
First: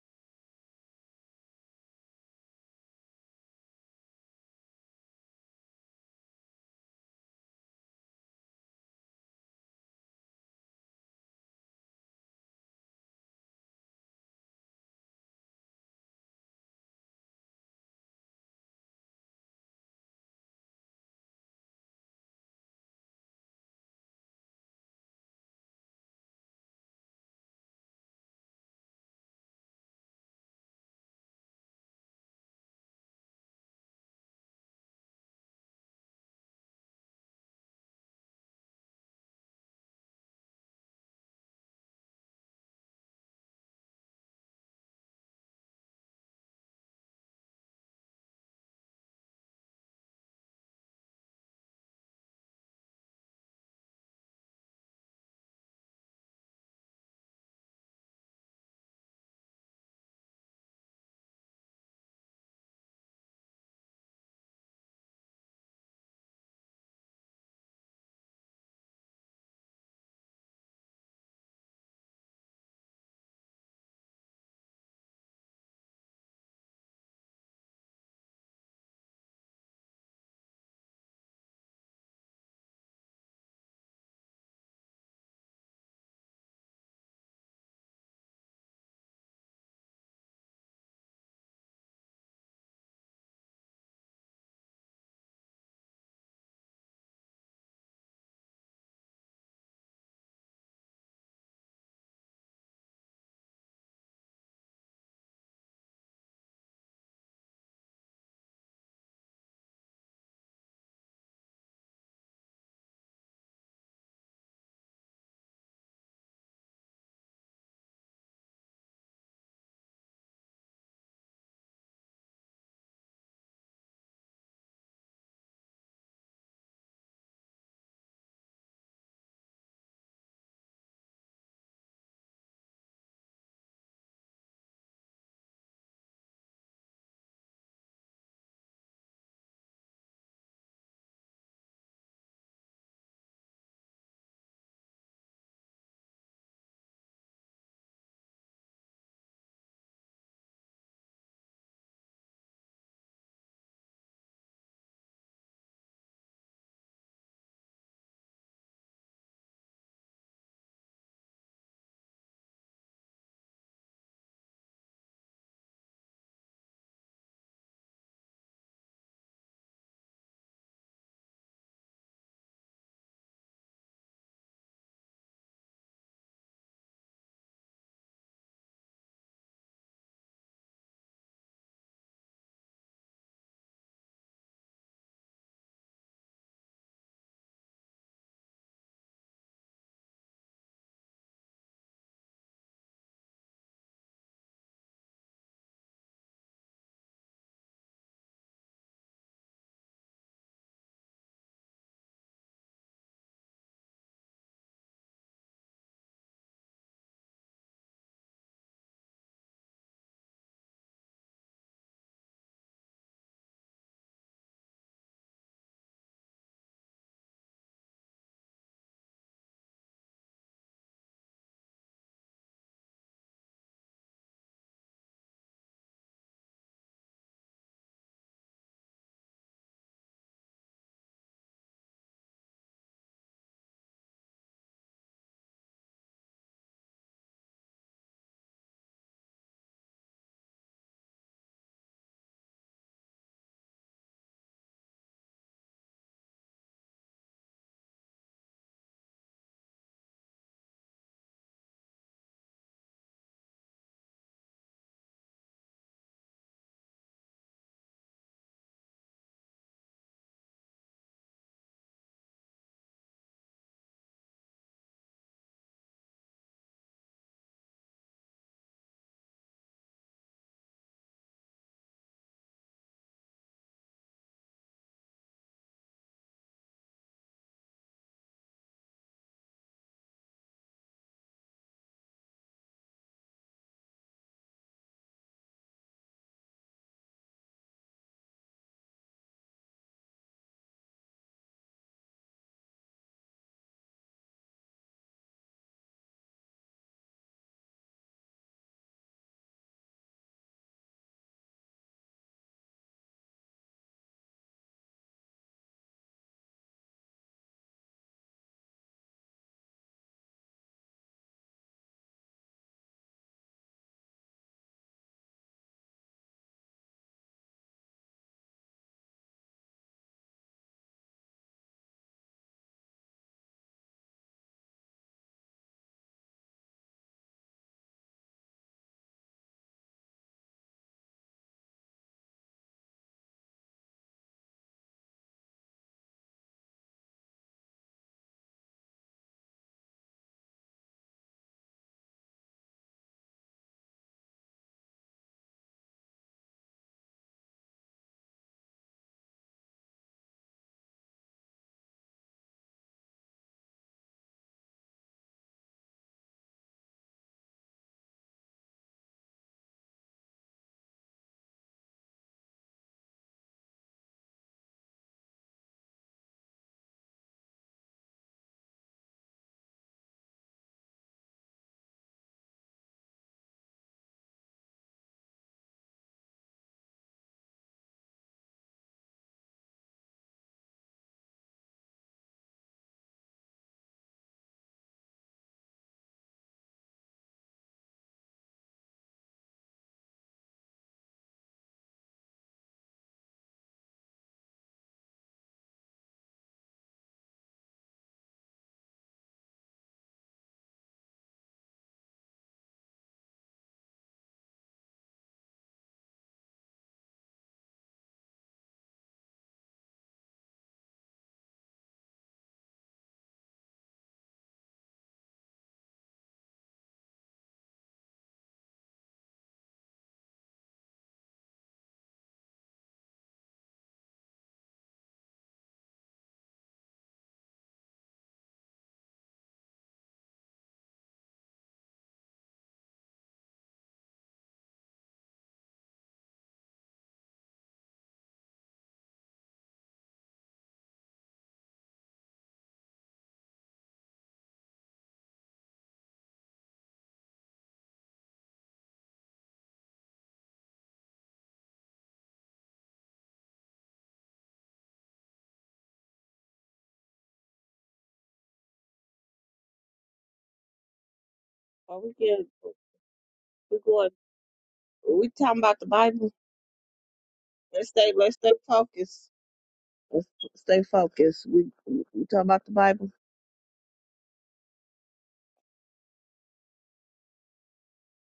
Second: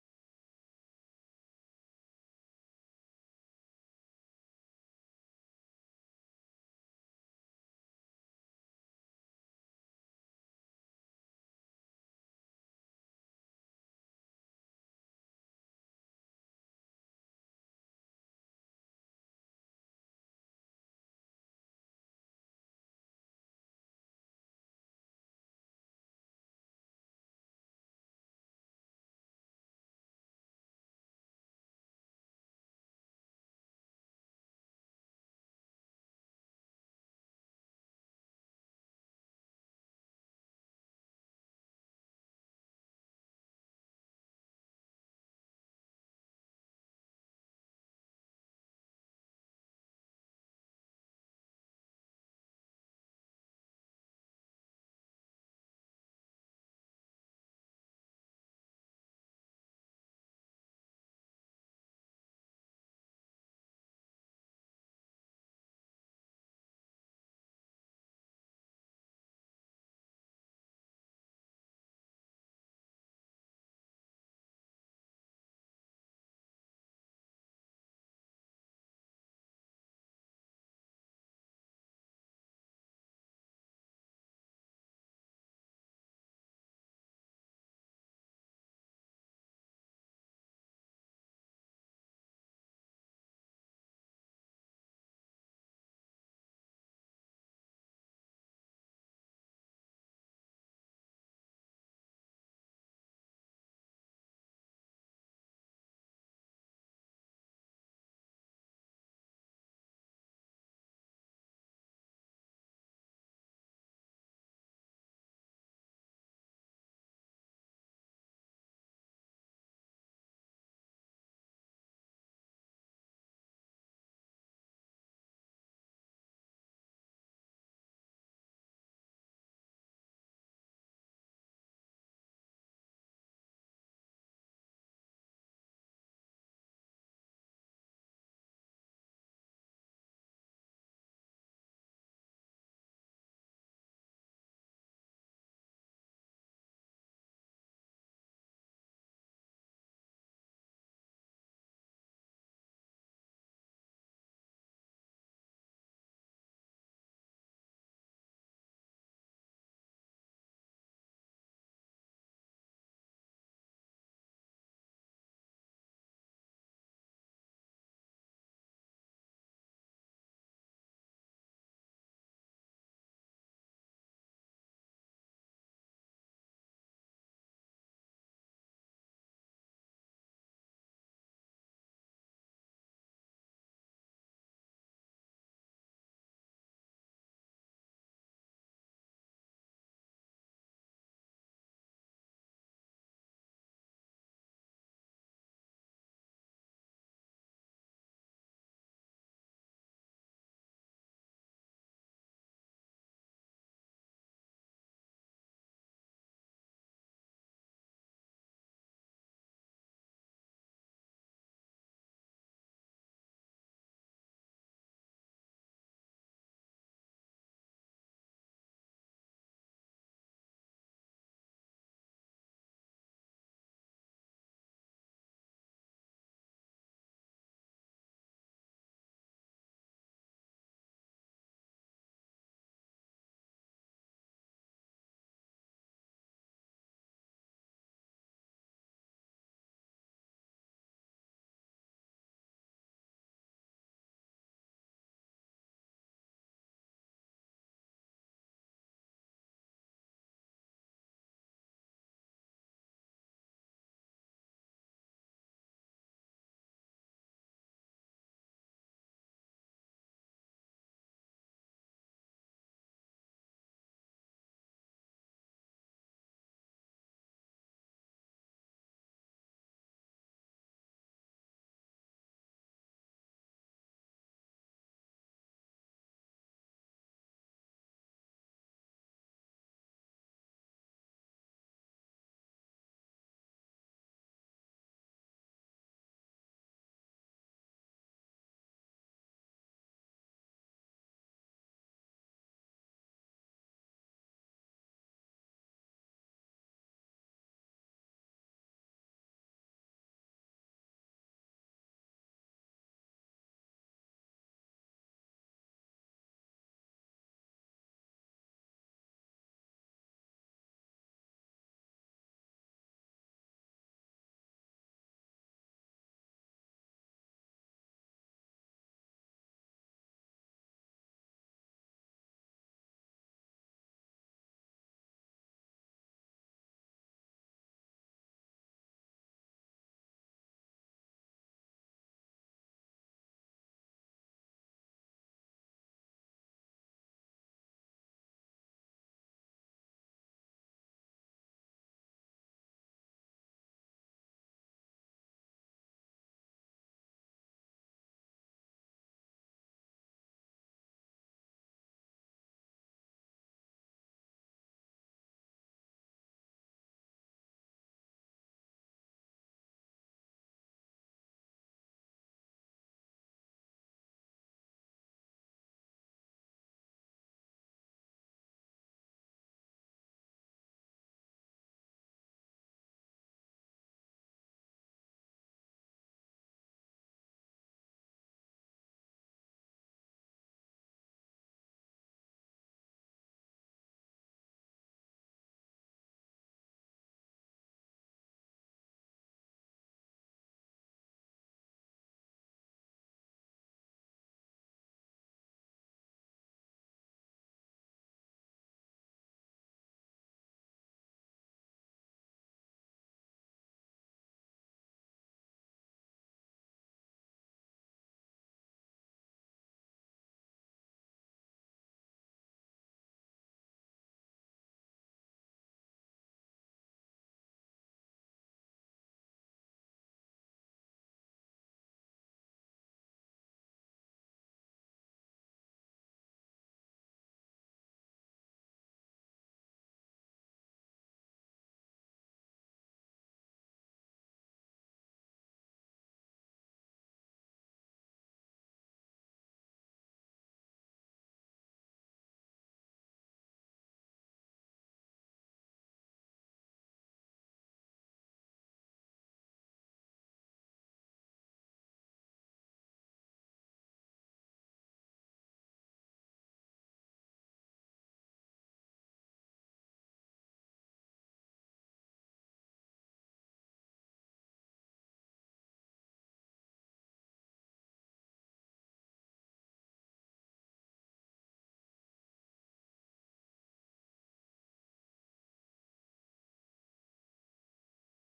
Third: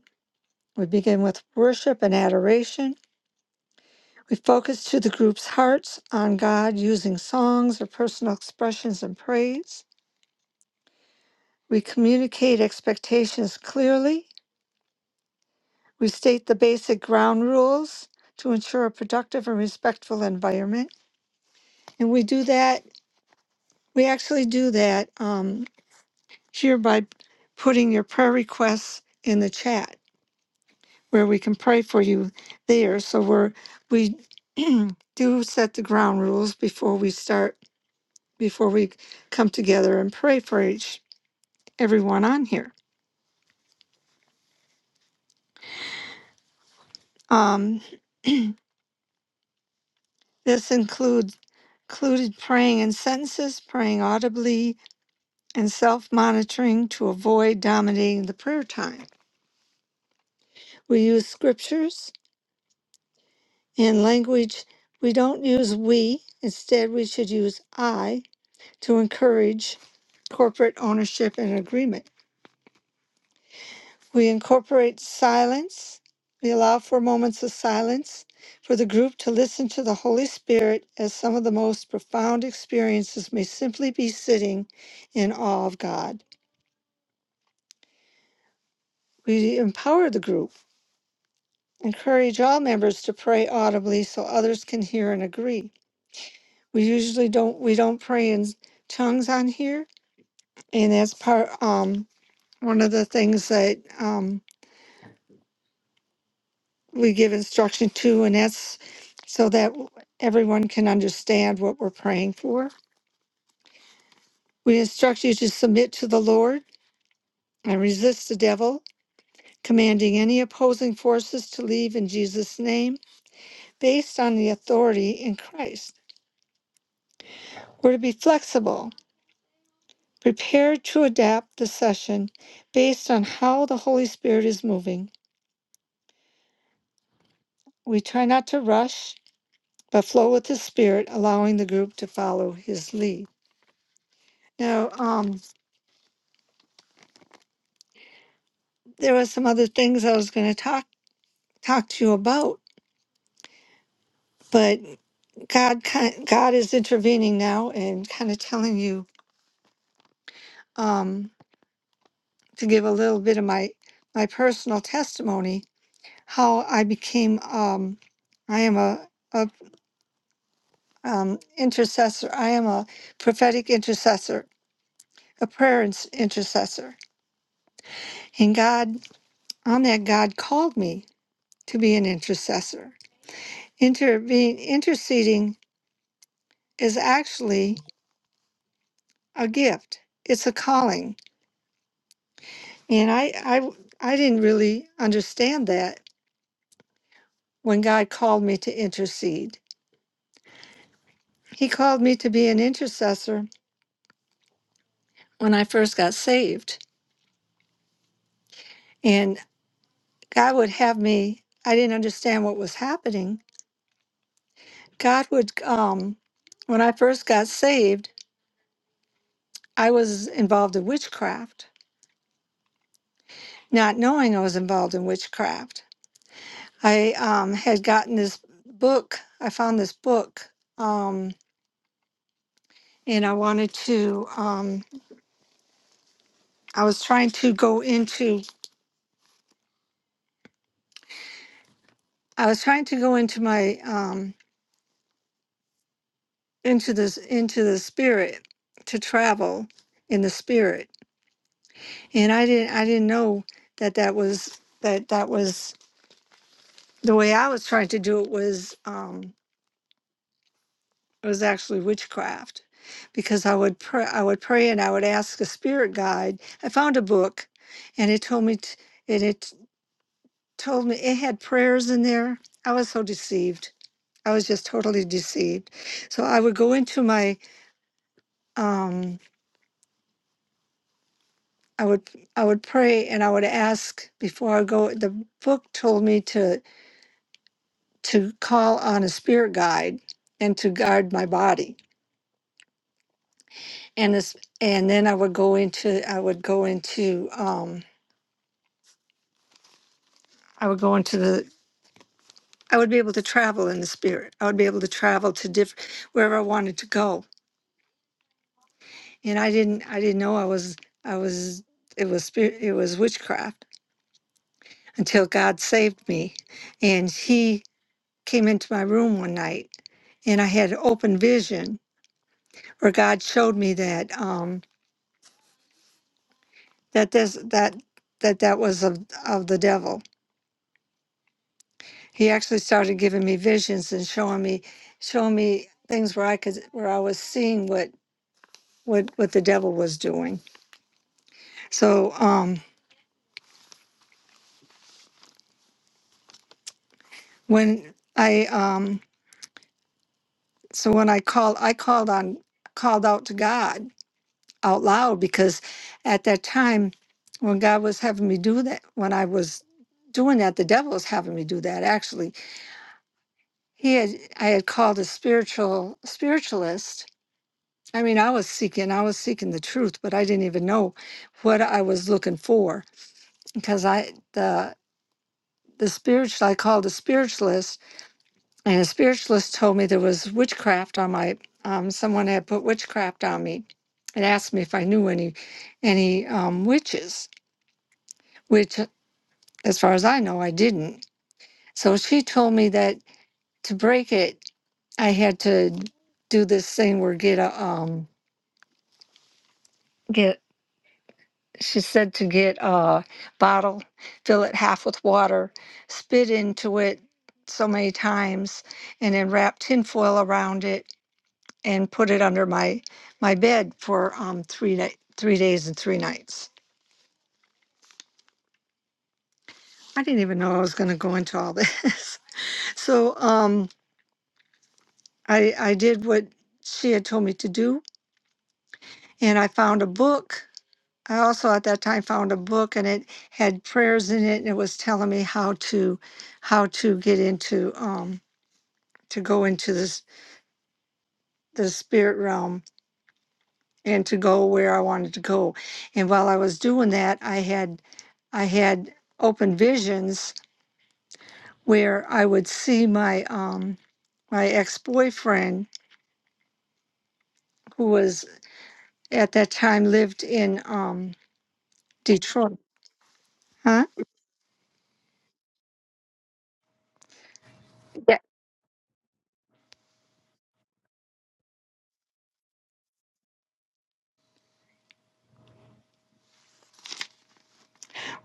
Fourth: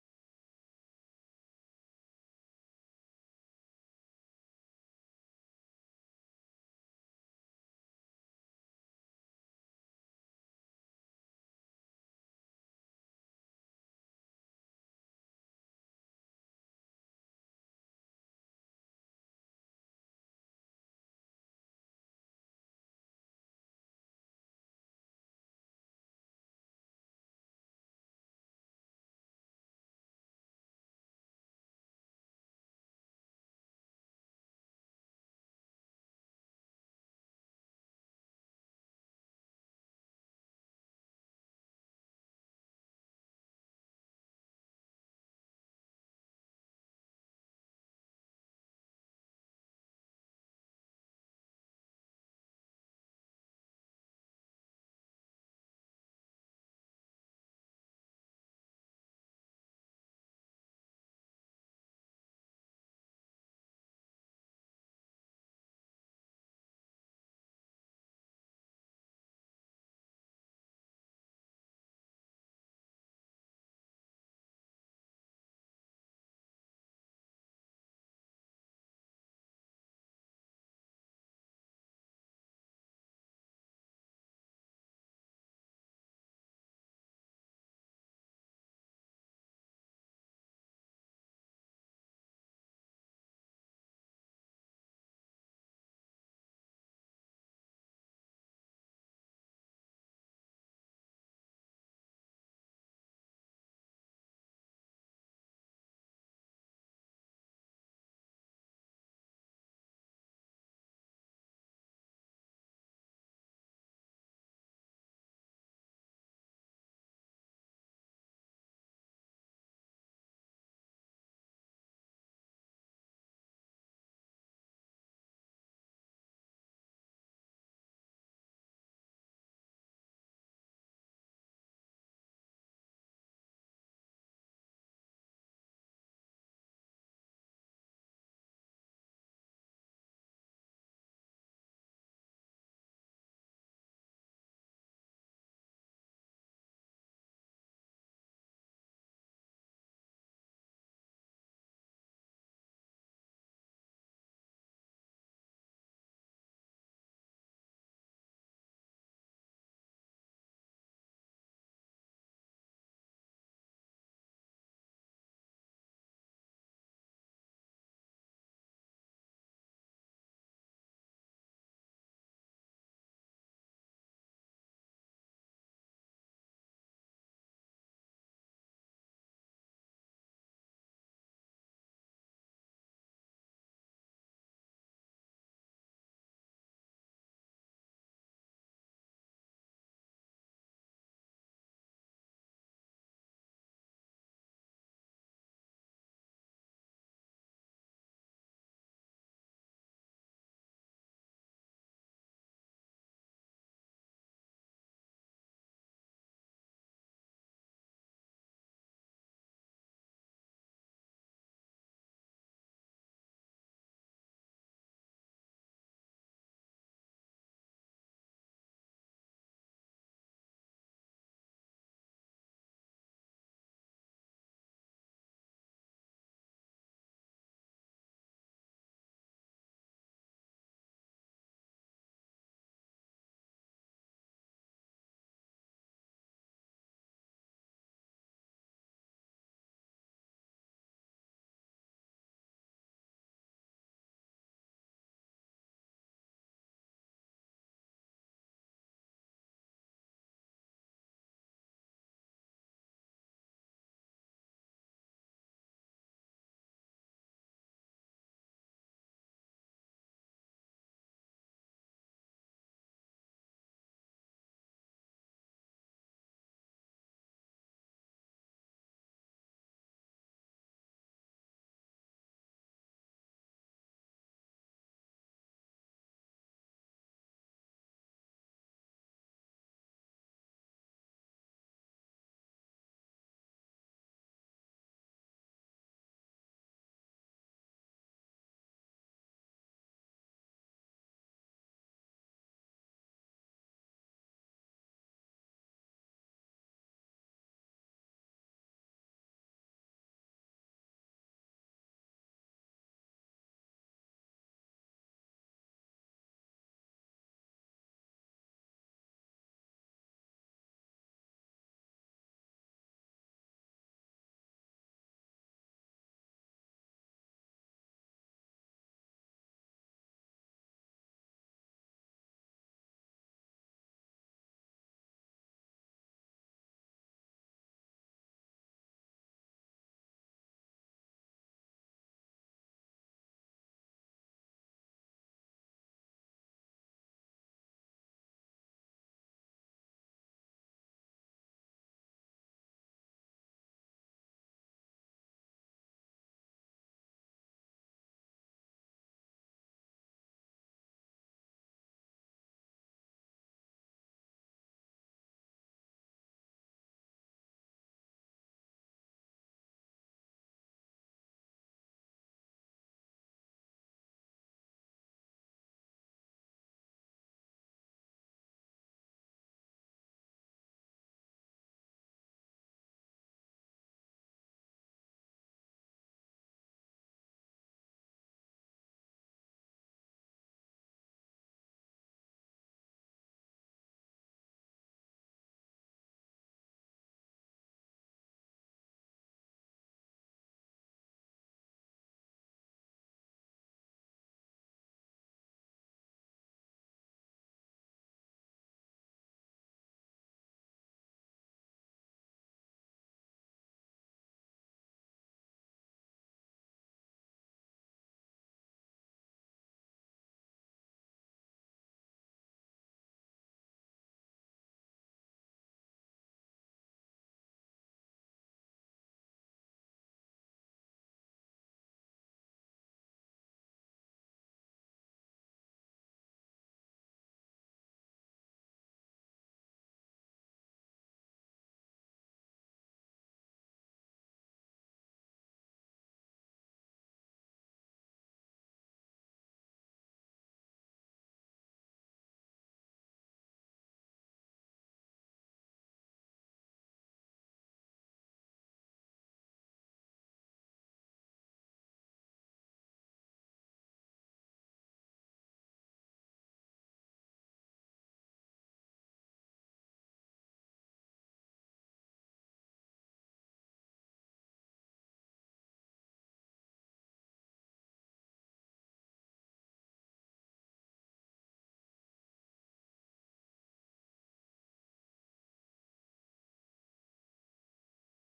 S3: We begin with worship and adoration. We focus to the group's hearts on God using songs or personal expressions and praise. We communicate expectations clearly. We state the basic ground rules to ensure a productive and respectful environment. And we do that, we actually do that um, here by putting your prayer requests in the chat where we can pray for you there. So we're, we do set the ground rules before we start before we come together and pray for each everyone on here. Um, this includes included praying in sentences, praying audibly, and self-monitoring to avoid dominating the prayer time. We use scriptures and language. We don't use we. Instead, we should use I to encourage corporate ownership and agreement. We incorporate silence. We allow for moments of silence for the group to listen to the Holy Spirit as some of the most profound experiences may simply be sitting in awe of God. We empower the group, encourage all members to pray audibly so others can hear and agree. We usually don't we don't pray in tongues on here, and that's part um one of the things that um we give instruction to, and that's so that everyone can understand what we're praying for. We instruct you to submit to the Lord and resist the devil, commanding any opposing forces to leave in Jesus' name, based on the authority in Christ. We're to be flexible, prepared to adapt the session based on how the Holy Spirit is moving. We try not to rush, but flow with the Spirit, allowing the group to follow His lead. Now, um, there were some other things I was going to talk talk to you about, but God ki- God is intervening now and kind of telling you um, to give a little bit of my my personal testimony how I became um, I am a, a um, intercessor. I am a prophetic intercessor, a prayer ins- intercessor, and God on that God called me to be an intercessor. Intervene interceding is actually a gift. It's a calling. And I, I, I didn't really understand that when God called me to intercede. He called me to be an intercessor when I first got saved. And God would have me, I didn't understand what was happening. God would, um, when I first got saved, I was involved in witchcraft, not knowing I was involved in witchcraft. I um, had gotten this book, I found this book. um. and I wanted to, um, I was trying to go into, I was trying to go into my, um, into this, into the spirit, to travel in the spirit. And I didn't, I didn't know that that was, that that was, the way I was trying to do it was, um, was actually witchcraft. Because I would pray, I would pray and I would ask a spirit guide. I found a book and it told me, t- and it told me, it had prayers in there. I was so deceived I was just totally deceived. So I would go into my um I would I would pray and I would ask before I go the book told me to to call on a spirit guide and to guard my body. And this and then I would go into I would go into um I would go into the I would be able to travel in the spirit. I would be able to travel to different wherever I wanted to go. And I didn't I didn't know I was I was it was spirit it was witchcraft until God saved me. And he came into my room one night and I had open vision where God showed me that um that this that that that was of, of the devil. He actually started giving me visions and showing me showing me things where I could where I was seeing what what what the devil was doing. So um when I um so when I called I called on called out to God out loud because at that time when God was having me do that, when I was doing that, the devil was having me do that actually. He had I had called a spiritual spiritualist. I mean, I was seeking, I was seeking the truth, but I didn't even know what I was looking for because I the the spiritual I called a spiritualist, and a spiritualist told me there was witchcraft on my um, someone had put witchcraft on me, and asked me if I knew any any um, witches which As far as I know, I didn't. So she told me that to break it, I had to do this thing where get a um get. She said to get a bottle, fill it half with water, spit into it so many times, and then wrap tinfoil around it and put it under my my bed for um three night three days and three nights. I didn't even know I was going to go into all this. So um I I did what she had told me to do and I found a book. I also at that time found a book and it had prayers in it and it was telling me how to how to get into um to go into this the spirit realm and to go where I wanted to go. And while I was doing that, I had I had open visions where I would see my um my ex-boyfriend who was at that time lived in um
S2: Are we good?
S3: Detroit.
S2: We
S3: Huh?
S2: going? We talking about the Bible? Let's stay.
S3: Yeah.
S2: Let's stay focused. Let's stay focused. We, we we talking about the Bible.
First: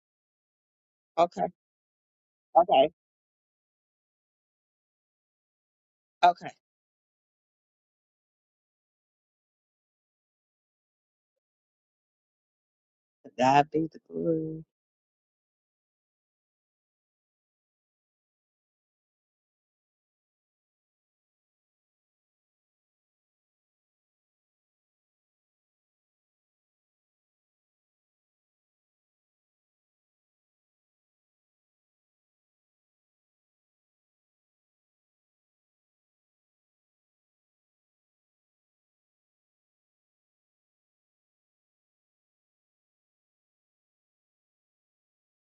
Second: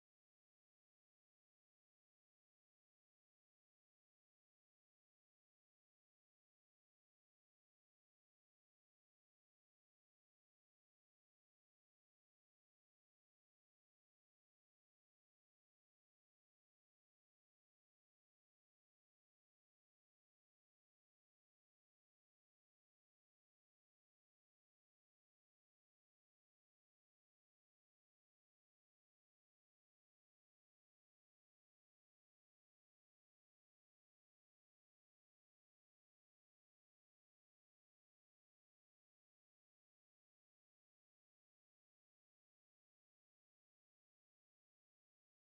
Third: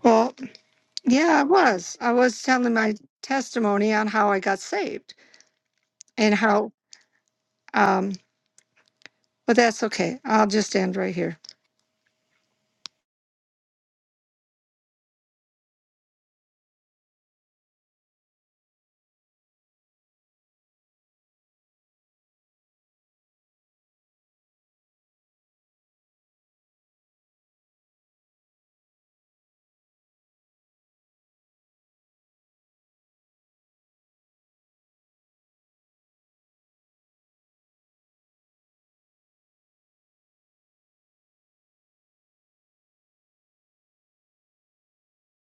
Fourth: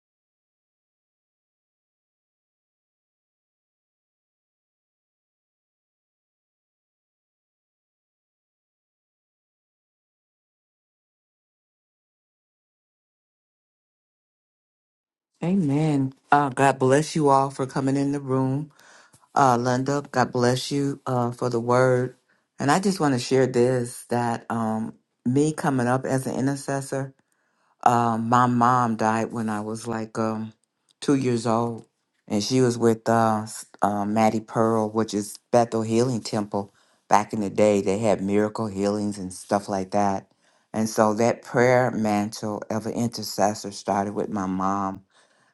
S3: Well, Yeah, I
S2: Okay,
S3: was. I was telling
S2: okay,
S3: my testimony on how I got saved and
S2: okay.
S3: how, um, but that's okay. I'll just end right here.
S2: To God be the glory.
S1: Amen. Uh, God bless you all for coming in the room. Uh, Linda, God bless you uh, for the word. And I just want to share this that um, me coming up as an intercessor, uh, my mom died when I was like um, two years old. And she was with uh, s- uh, Maddie Pearl, which is Bethel Healing Temple. Back in the day, they had miracle healings and stuff like that. And so that prayer mantle of an intercessor started with my mom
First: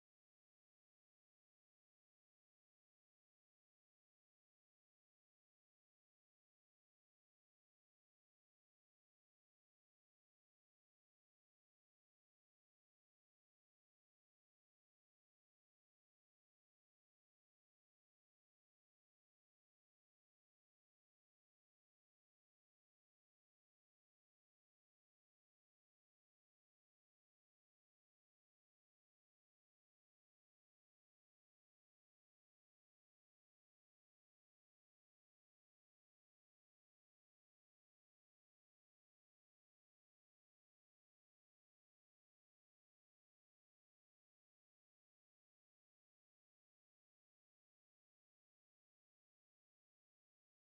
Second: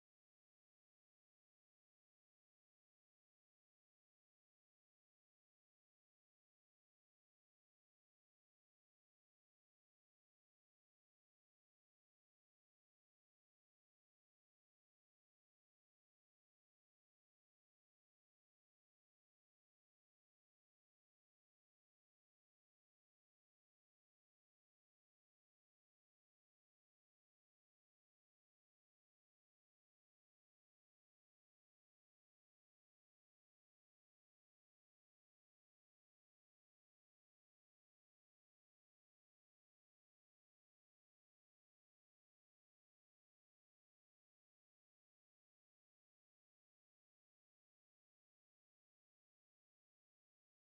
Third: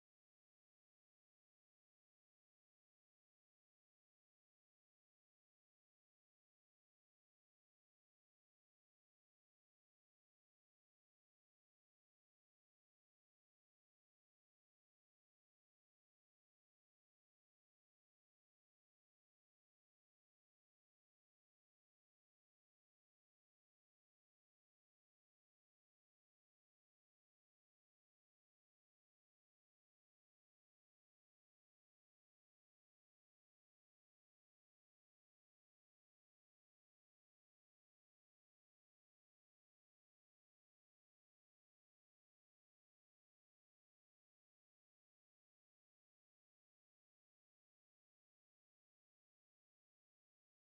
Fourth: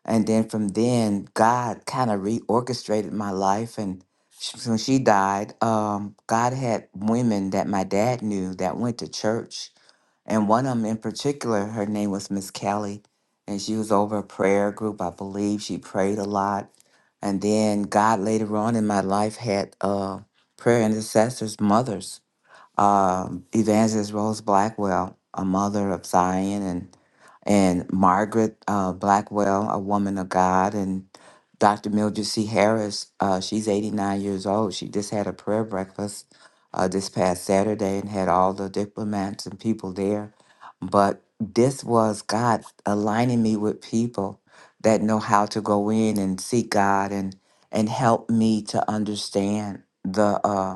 S1: and then from then, God kind of reorchestrated my life. And sh- when she died, um, God had women that my dad knew that went to church. And one of them in particular, her name was Miss Kelly. And she was over a prayer group, I believe. She prayed a lot. And then God later on in my life had uh, prayer intercessors, mothers um, Evangelist Rose Blackwell, a mother of Zion, and and Margaret uh, Blackwell, a woman of God, and Dr. Mildred C. Harris. Uh, she's 89 years old. She just had a prayer breakfast uh, this past Saturday and had all the diplomats and people there. But this was God aligning me with people that know how to go in and seek God and and help me to understand the uh,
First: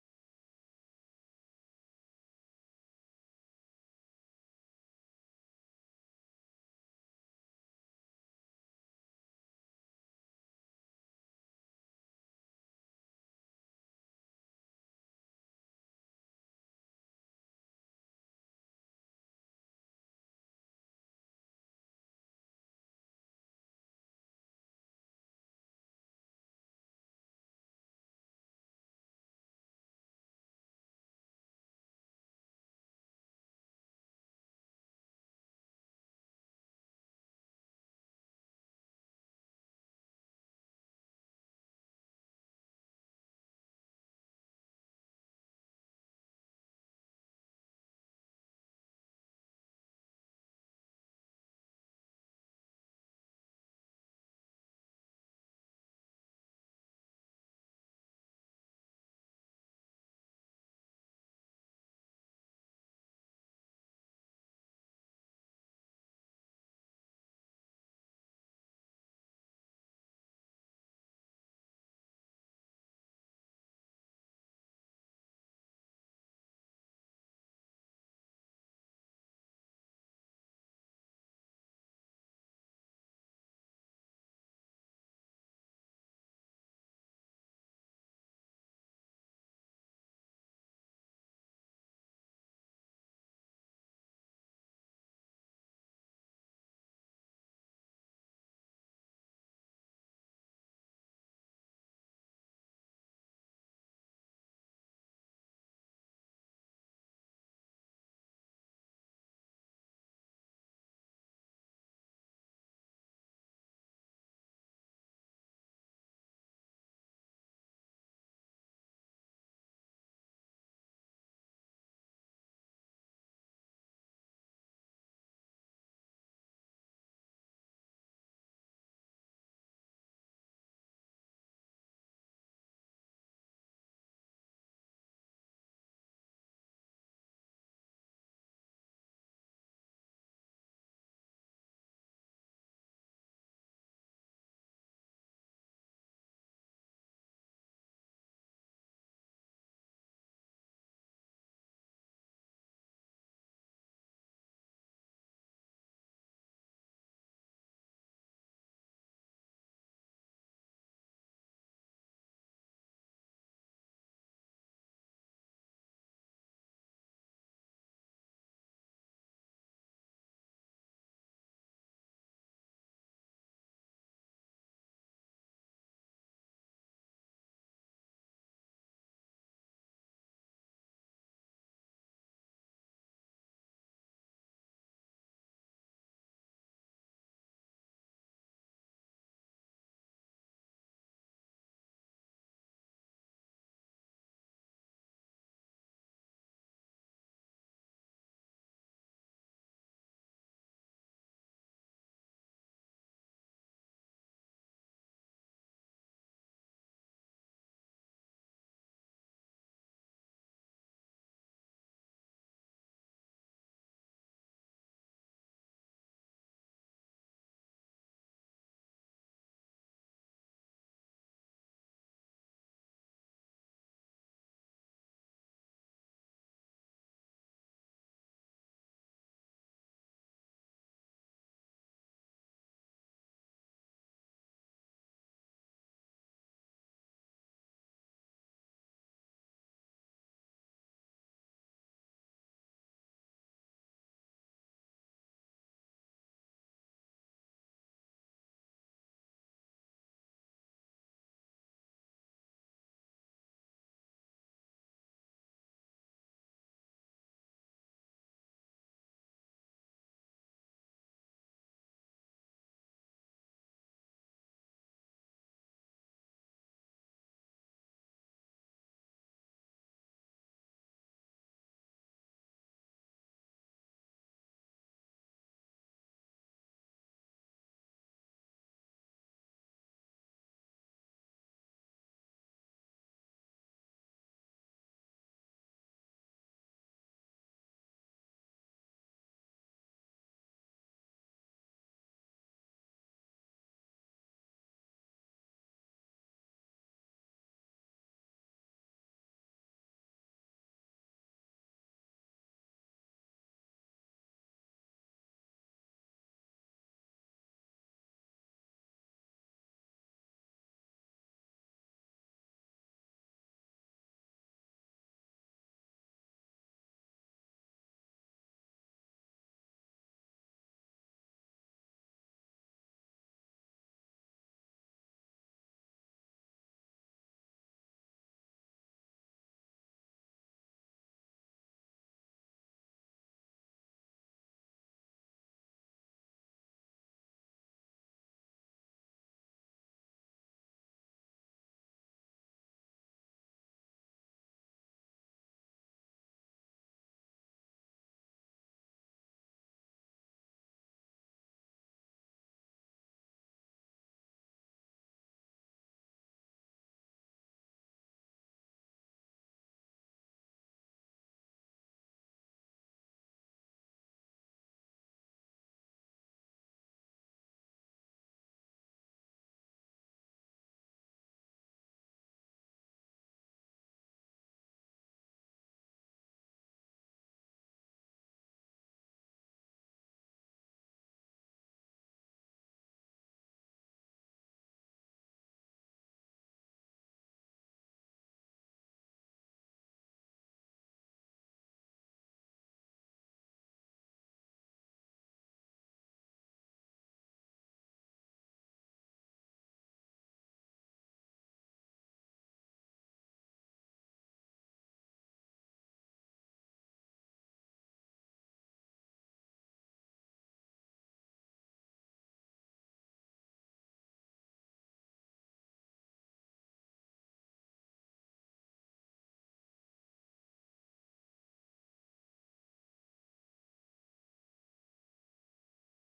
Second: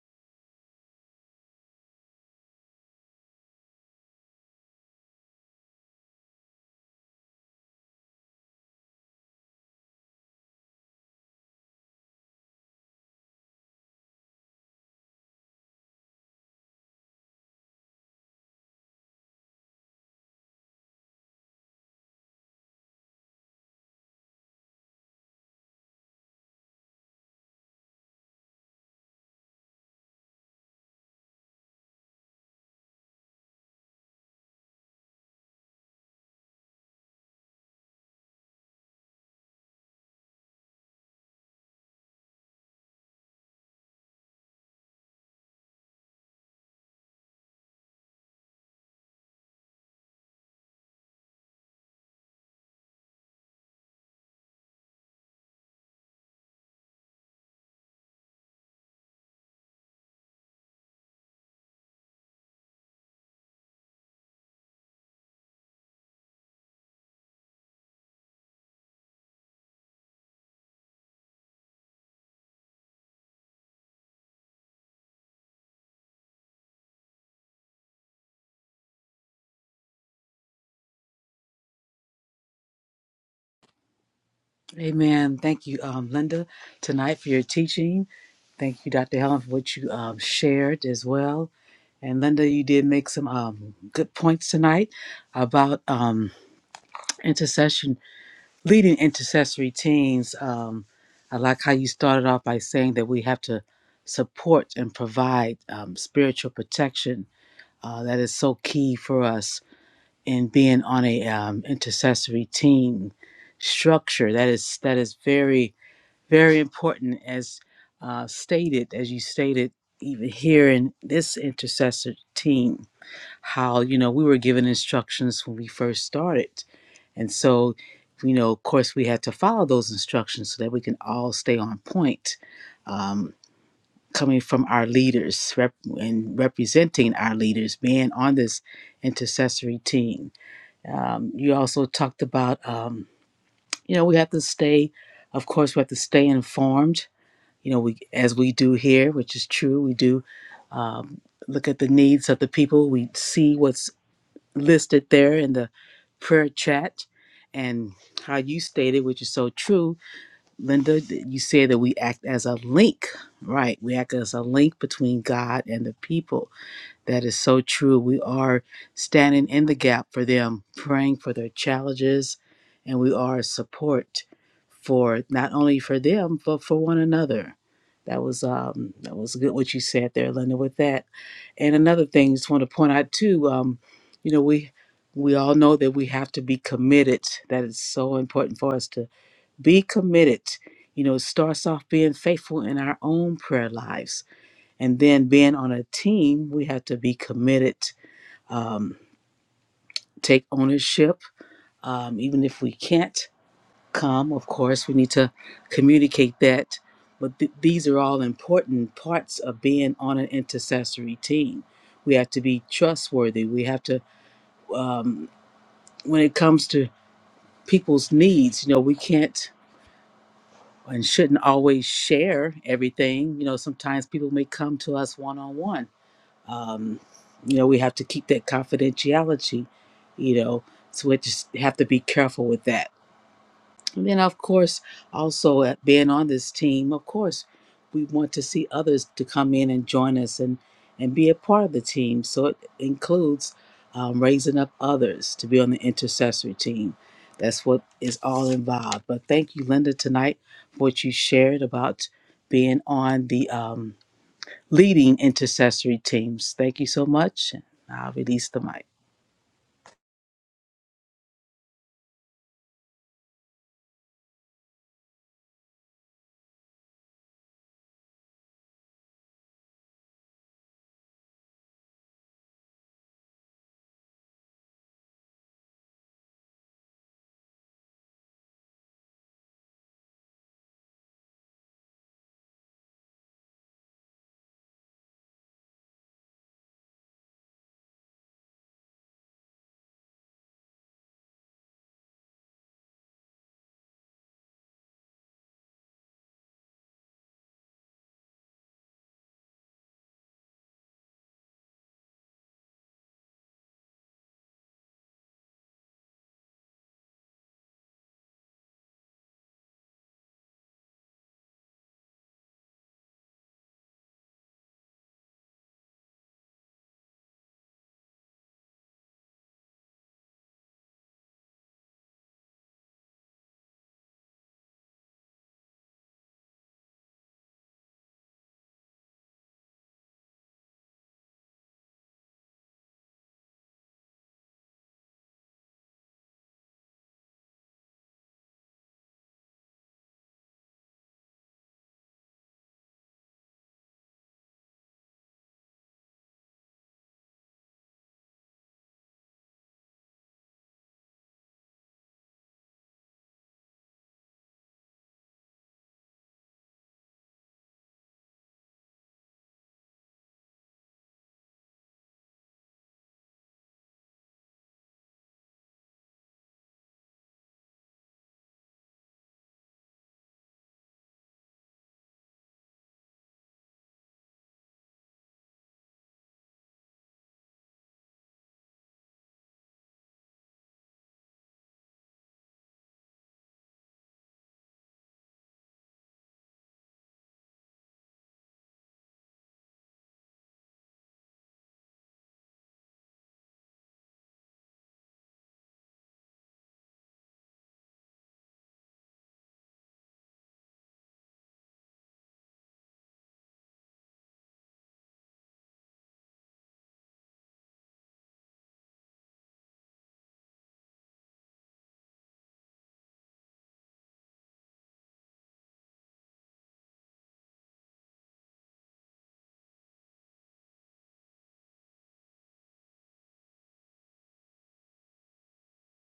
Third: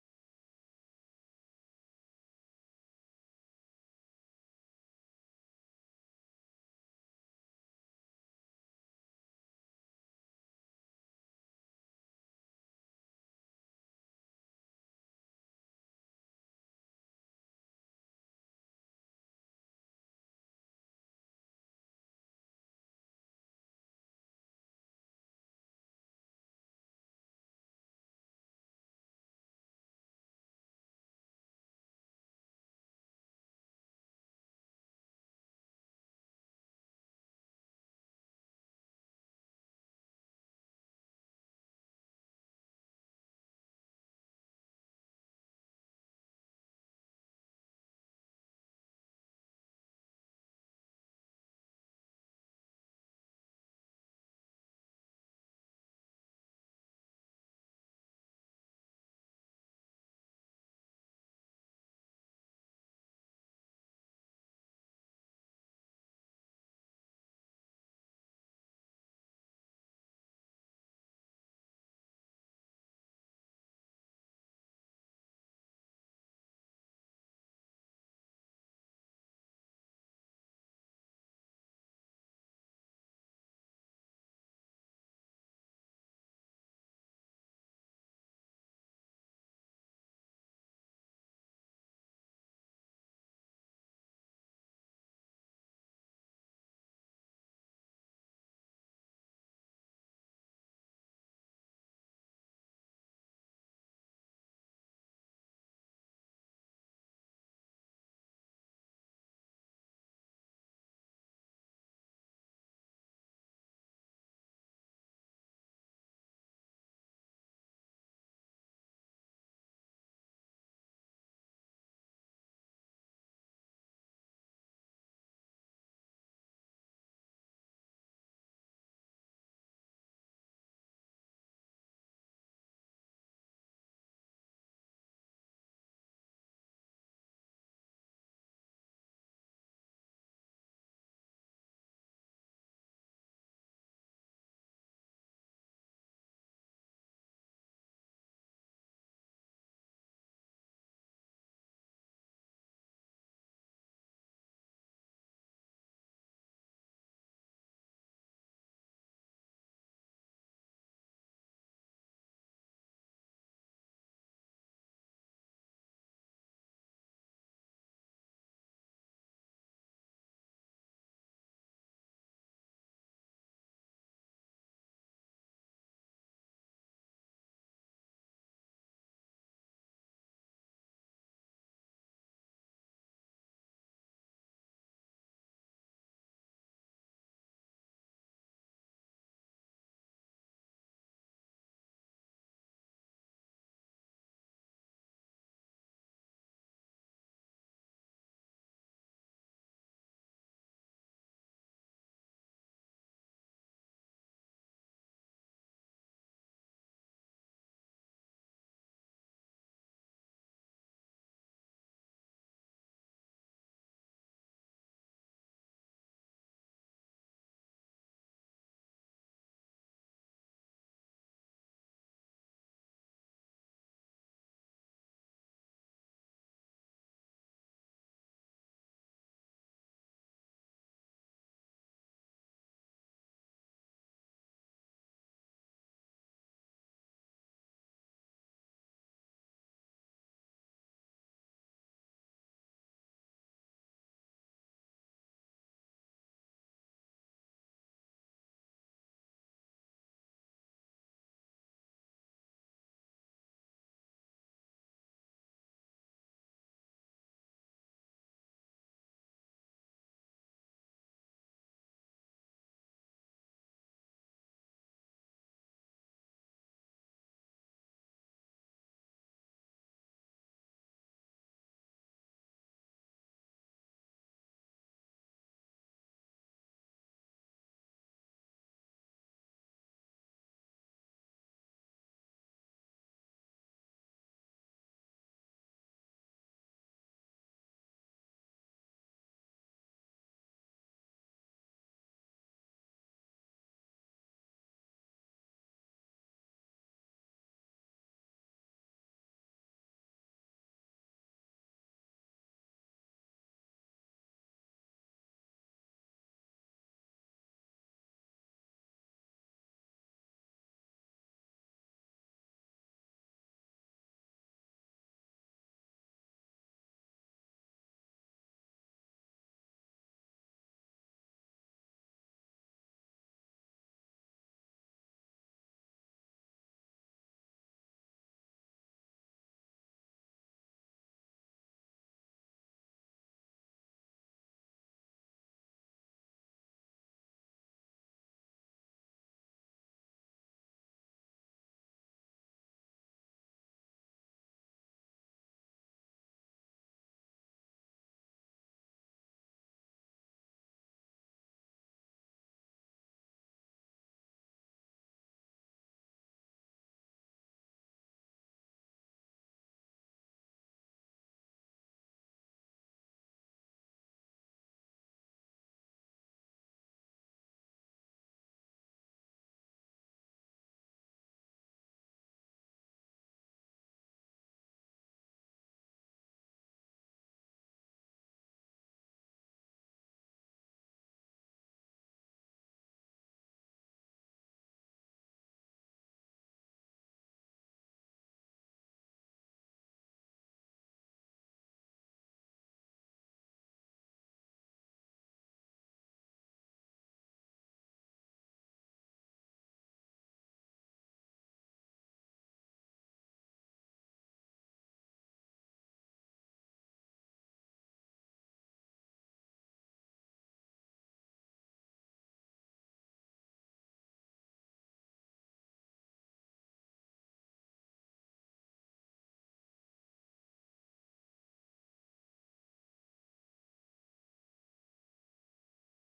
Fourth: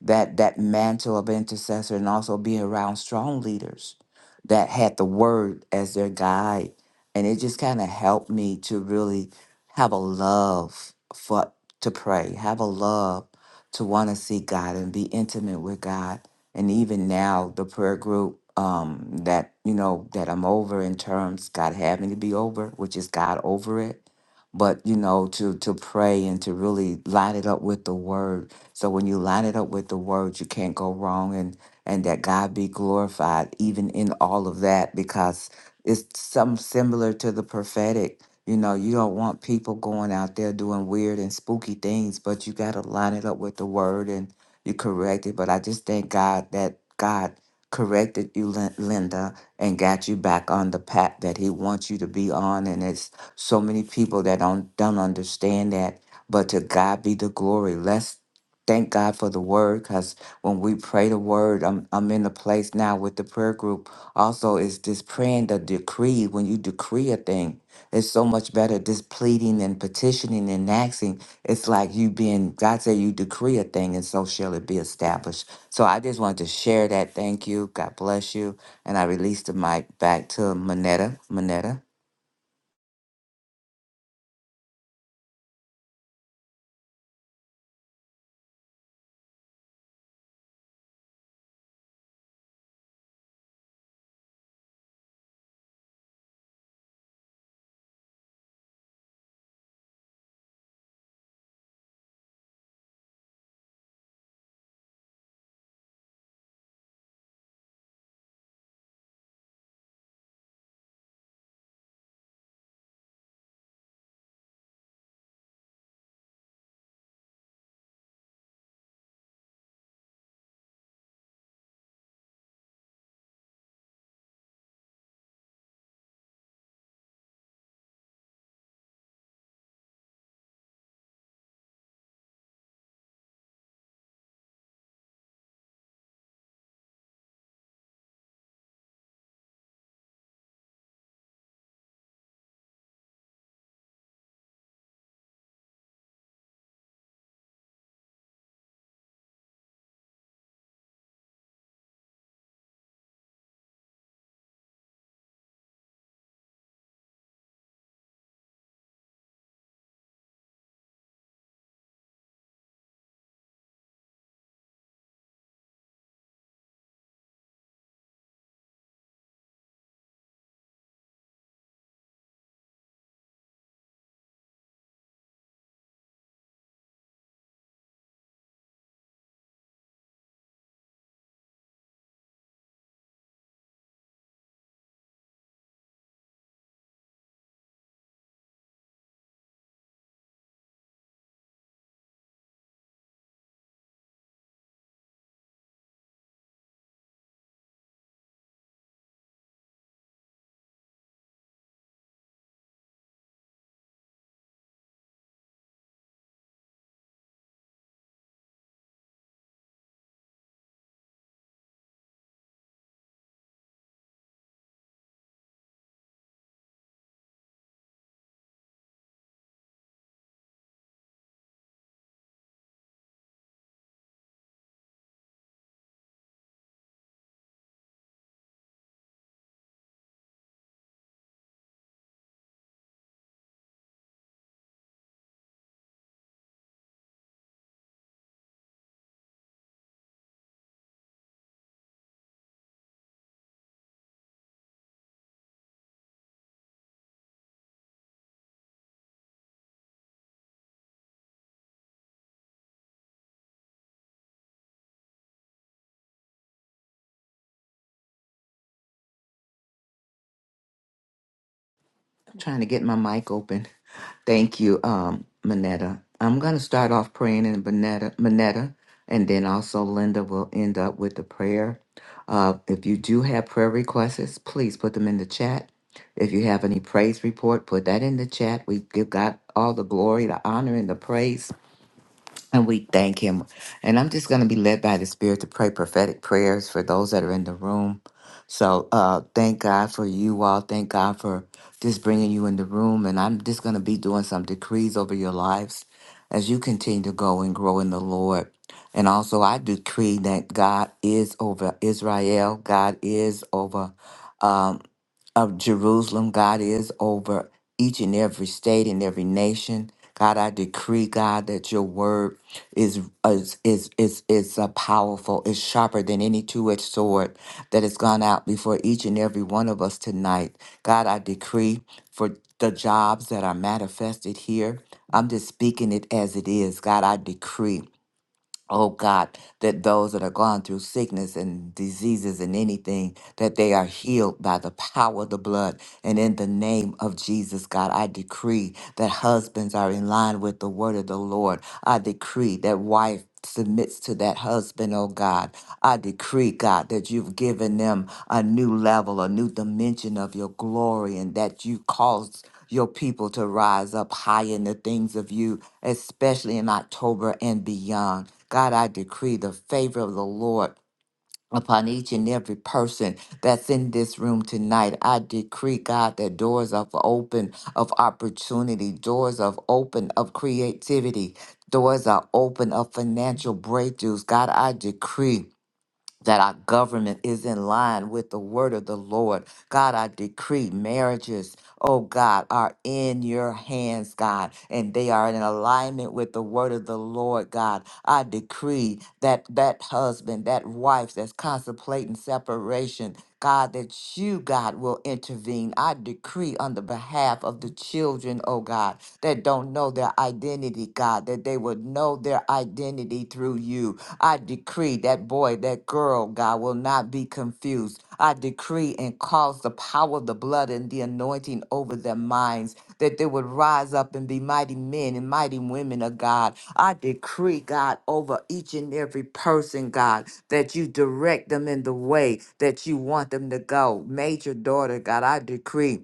S1: that that mantle of intercessor and also being around strong leaders that had the word as their guide and it just kind of helped me to really have a love for to pray have a love to want to see god and be intimate with god and even now the prayer group um that you know that i'm over in terms god had me to be over which is god over it but you know to to pray and to really line it up with the word so when you line it up with the word, you can't go wrong and and that God be glorified even in all of that because it's something similar to the prophetic. You know, you don't want people going out there doing weird and spooky things, but you got to line it up with the word and you correct it. But I just thank God that God corrected you, Lin- Linda, and got you back on the path that He wants you to be on. And it's so many people that don't don't understand that. But to God be the glory. Let's Thank God for the word because when we pray the word, I'm, I'm in a place now with the prayer group. Also, is this praying the decree. When you decree a thing, it's so much better. This pleading and petitioning and asking, it's like you being, God said, you decree a thing and so shall it be established. So I just wanted to share that. Thank you. God bless you. And I released the mic back to Manetta. Manetta,
S4: Amen. Thank you, um, Linda, tonight for your teaching. Thank you, Dr. Helen, for what you um, shared as well. And Linda, you did make some um, good points tonight about um, intercession, leading intercessory teams. Um, I like how you started off by saying that we have to support and provide um, spiritual protection. Uh, that is so key for us in being on a um, intercessory team structure. That is that is very very important as uh, stated as you stated even here in this intercessor team how you know we were given instructions when we first started and so you know of course we had to follow those instructions so that we can all stay on point um, coming from our leaders rep- and representing our leaders being on this intercessory team um, you also talked about um, you know we have to stay of course we have to stay informed you know, we as we do here, which is true, we do um, look at the needs of the people. We see what's listed there in the prayer chat, and how you stated, which is so true, Linda. that You said that we act as a link, right? We act as a link between God and the people that is so true. We are standing in the gap for them, praying for their challenges, and we are a support for not only for them but for one another. That was um, that was good what you said there, Linda. With that, and another thing, just want to point out too. Um, you know, we we all know that we have to be committed. That is so important for us to be committed. You know, it starts off being faithful in our own prayer lives and then being on a team, we have to be committed, um, take ownership. Um, even if we can't come, of course, we need to communicate that. But th- these are all important parts of being on an intercessory team. We have to be trustworthy. We have to, um, when it comes to people's needs, you know, we can't and shouldn't always share everything. You know, sometimes people may come to us one on one um, you know we have to keep that confidentiality you know so we just have to be careful with that and then of course also uh, being on this team of course we want to see others to come in and join us and and be a part of the team so it includes um, raising up others to be on the intercessory team that's what is all involved but thank you linda tonight for what you shared about being on the um, leading intercessory teams. Thank you so much. and I'll release the mic.
S1: I'm trying to get my mic open. Thank you, um, Manetta. I'm going to start off praying in Manetta, Manetta, and then also Linda will end up with the prayer. Uh, if you do have prayer requests, please put them in the chat. If you have any praise report, put that in the chat. We give God all the glory, the honor, and the praise. And we thank him. And I'm just going to be led by the Spirit to pray prophetic prayers for those that are in the room. So uh, thank God for you all. Thank God for just bringing you in the room. And I'm just going to be doing some decrees over your lives as you continue to go and grow in the Lord. And also, I decree that God is over Israel, God is over. um, of Jerusalem. God is over each and every state and every nation. God, I decree, God, that your word is is is is, is uh, powerful, is sharper than any two-edged sword that has gone out before each and every one of us tonight. God, I decree for the jobs that are manifested here. I'm just speaking it as it is. God, I decree. Oh God, that those that are gone through sickness and diseases and anything, that they are healed by the power of the blood. And in the name of Jesus, God, I decree that husbands are in line with the word of the Lord. I decree that wife submits to that husband, oh God. I decree, God, that you've given them a new level, a new dimension of your glory, and that you caused your people to rise up high in the things of you, especially in October and beyond. God, I decree the favor of the Lord. Upon each and every person that's in this room tonight, I decree, God, that doors of open of opportunity, doors of open of creativity, doors are open of financial breakthroughs. God, I decree that our government is in line with the word of the Lord. God, I decree marriages, oh God, are in your hands, God, and they are in alignment with the word of the Lord, God. I decree that that husband, that wife that's contemplating separation, God, that you, God, will intervene. I decree on the behalf of the children, oh God, that don't know their identity, God. God, that they would know their identity through you. I decree that boy, that girl, God, will not be confused. I decree and cause the power of the blood and the anointing over their minds, that they would rise up and be mighty men and mighty women of God. I decree, God, over each and every person, God, that you direct them in the way that you want them to go. Major daughter, God, I decree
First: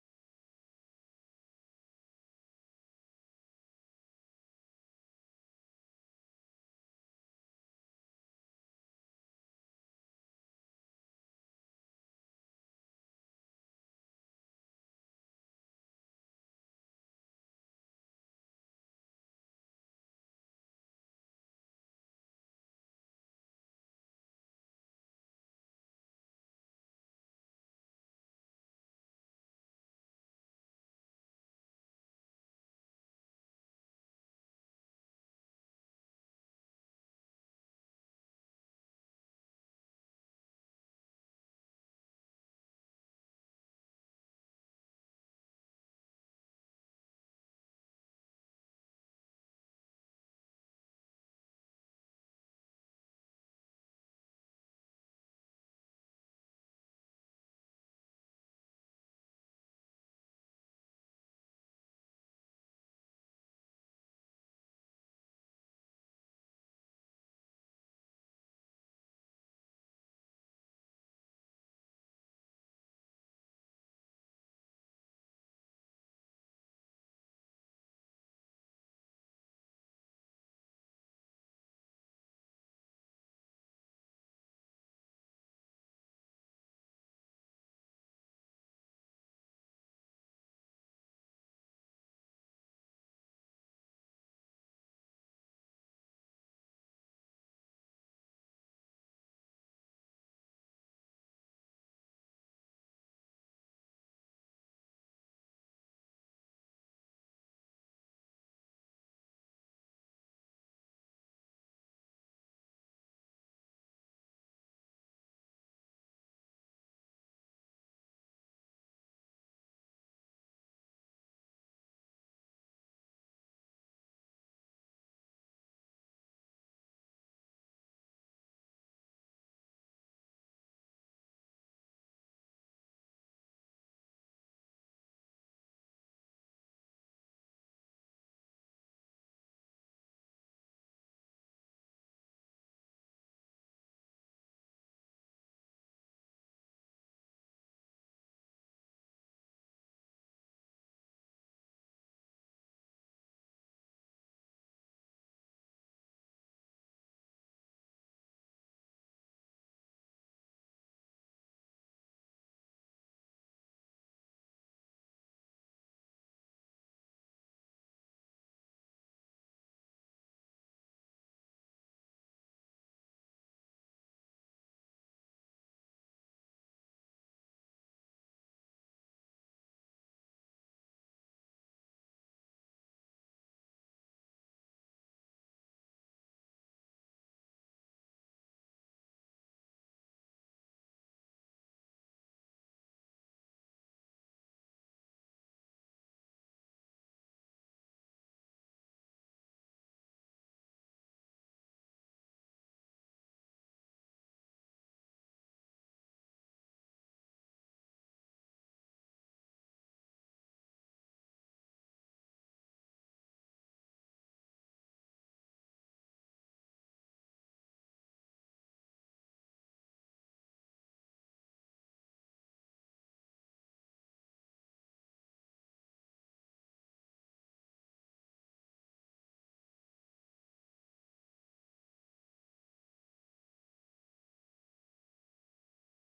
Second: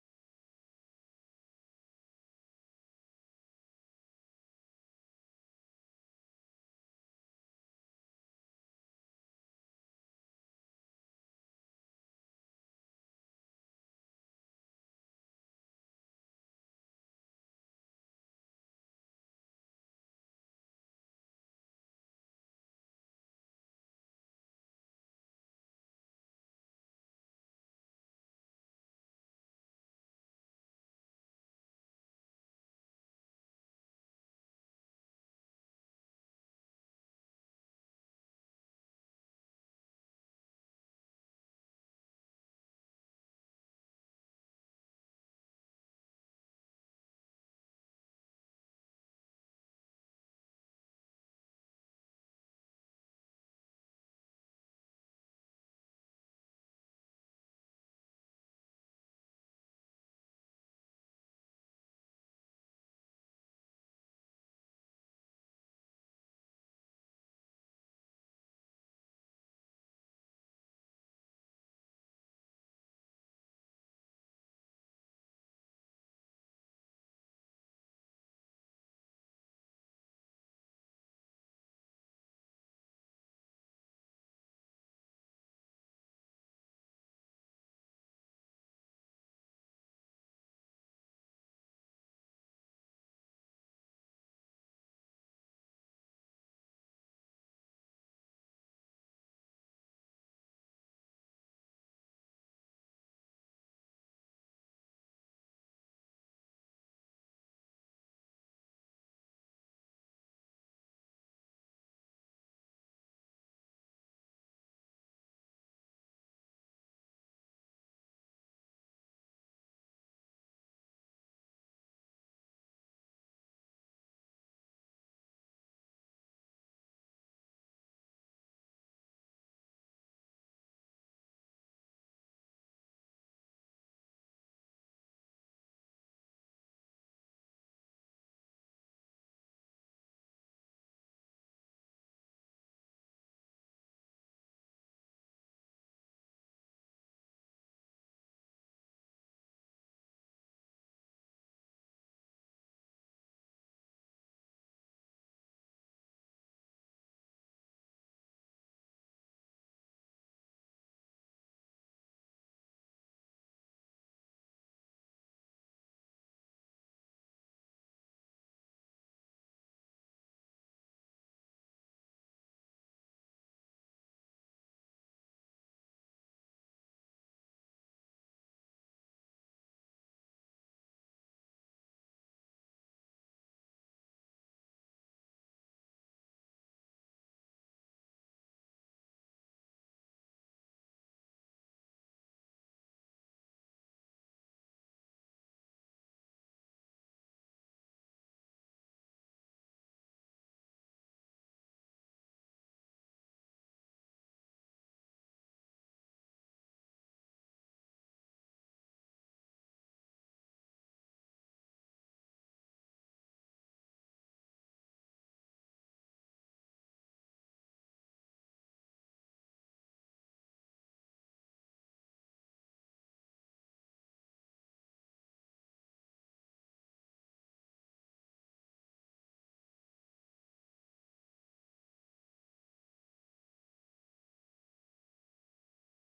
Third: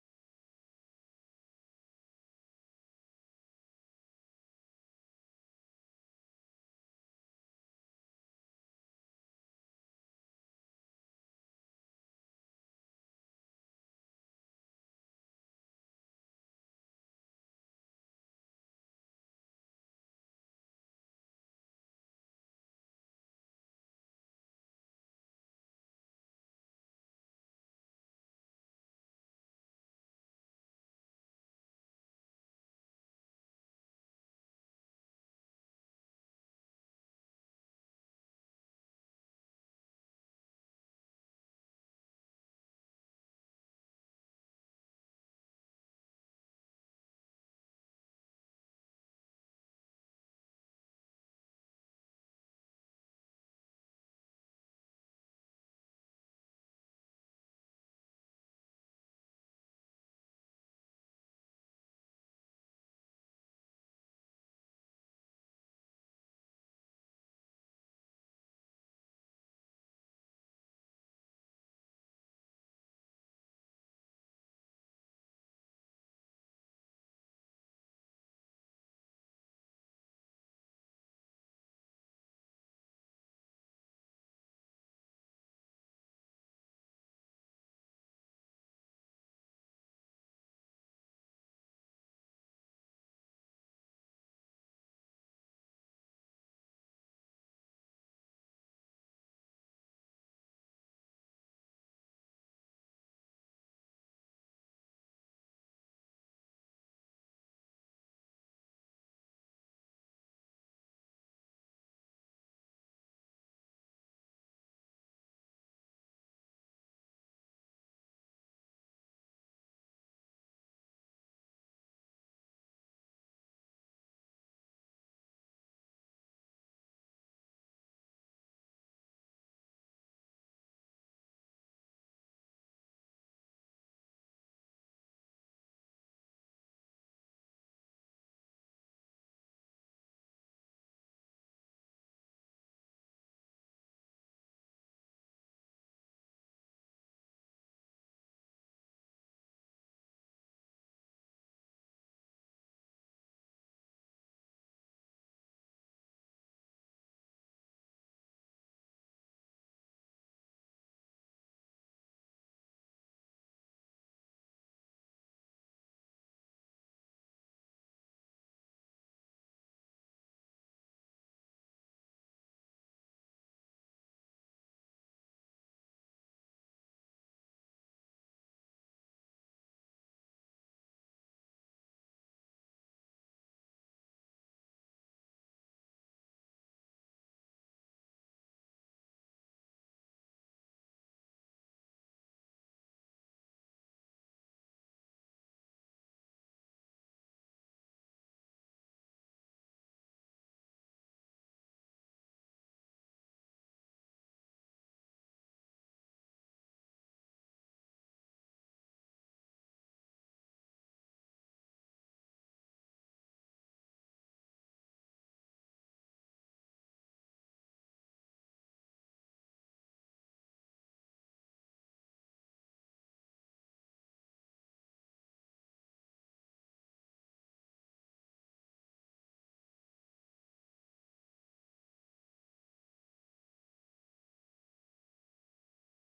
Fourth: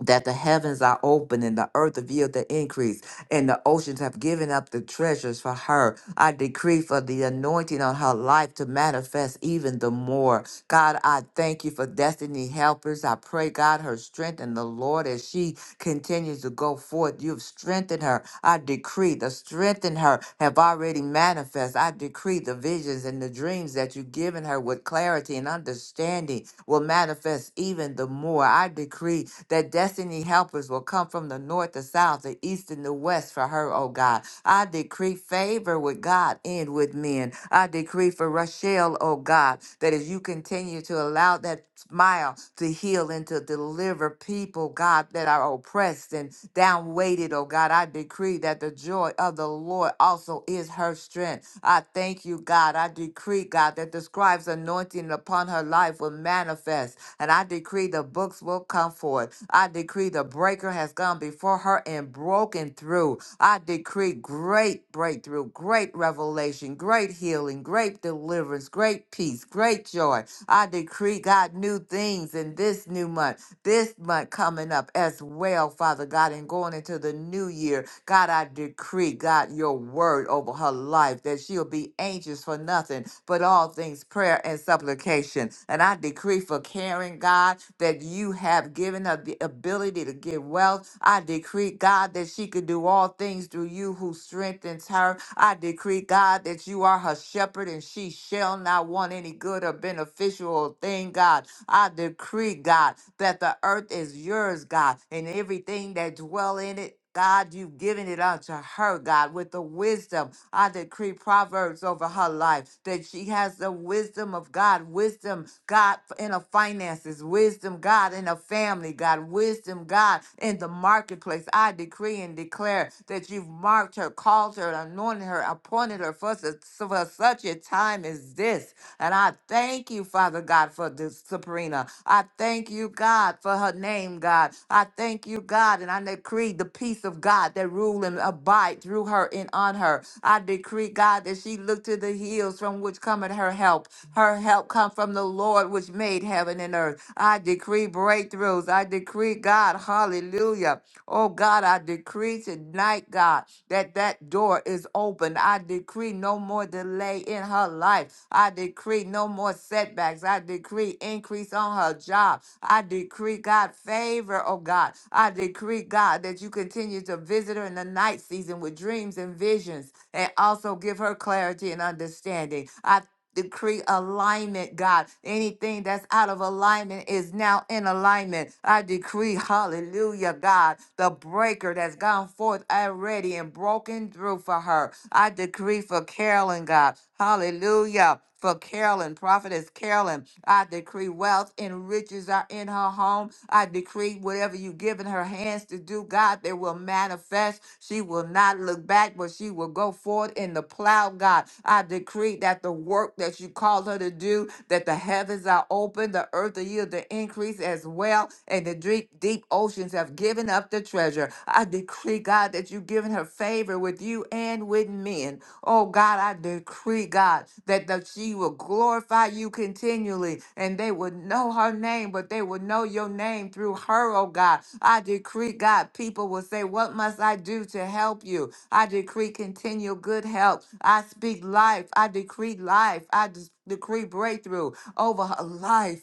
S1: that the heavens are open and the earth yield the increase, and the oceans have given up the treasures for her. I decree for the anointing on her life to manifest even the more. God, I thank you for destiny helpers. I pray, God, her strength in the Lord as she continues to go forth. You've strengthened her. I decree the strength in her have already manifest. I decree the visions and the dreams that you've given her with clarity and understanding will manifest even the more. I decree that destiny helpers will come from the north, the south, the east, and the west for her, oh God. I decree favor with God and with men. I decree for Rochelle, oh God, that as you continue to allow that smile to heal and to deliver people, God, that are oppressed and down weighted, oh God, I decree that the joy of the Lord also is her strength. I thank you, God. I decree, God, that the scribe's anointing upon her life will manifest. And I decree the books will come forth forth. I decree the breaker has gone before her and broken through. I decree great breakthrough, great revelation, great healing, great deliverance, great peace, great joy. I decree, God, new things in this new month, this month coming up as well, Father God, and going into the new year. God, I decree, God, your word over her life that she'll be anxious for nothing but all things prayer and supplication. And I decree for Karen, God, that you have have given her the ability to give wealth. I decree, God, that she could do all things through you who strengthens her. I decree, God, that you are her shepherd and she shall not want any good or beneficial thing, God. I decree, God, that the earth is yours, God, and everything that dwell in it God, you've given it unto her, God, with the wisdom. I decree proverbs over her life that she has the wisdom of God, wisdom, God, in her finances, wisdom, God, in her family, God, wisdom, God, in the marketplace. I decree and declare that you've marked her, called her, anointed her, appointed her for, su- for such a time as this. And I thank you, Father God, for this, Sabrina. I thank you you, God, for her name, God. I thank you, God, and I decree the peace of God that rule and abide through her and on her. I decree, God, that she look to the hills from which cometh her help. Her help come from the Lord which made heaven and earth. I decree breakthroughs. I decree, God, hallelujah. Oh, God, I decree tonight, God, that that door is open. I decree no more delay in her life. I decree decree no more setbacks. I decree increase on her job. I decree, God, favor, oh God. I decree, God, that you continue to visit her in the night season with dreams and visions and also give her clarity and understanding. I decree alignment, God. Anything that's out of alignment is now in alignment. I decree, hallelujah, God, the breaker that's gone forth already and broken through for her. I decree for Carolyn, God. Hallelujah. For Carolyn, prophetess Carolyn, I decree wealth and riches are in her home. I decree whatever you've given her hands to do, God, they will manifest. She will not look back, but she will go forward in the plow, God. I decree that the work that you called her to do, that the heavens are open, the earth will yield the increase as well, and the deep, deep oceans have given giving up the treasure. I decree, God, that you've given her favor with you and with men. Oh, God, I decree, God, that the, she will glorify you continually and they would know her name, but they would know your name through her, oh, God. I decree, God, people will say, What must I do to help you? I decree continual good help. I speak life. I decree life. I des- decree breakthrough over her life.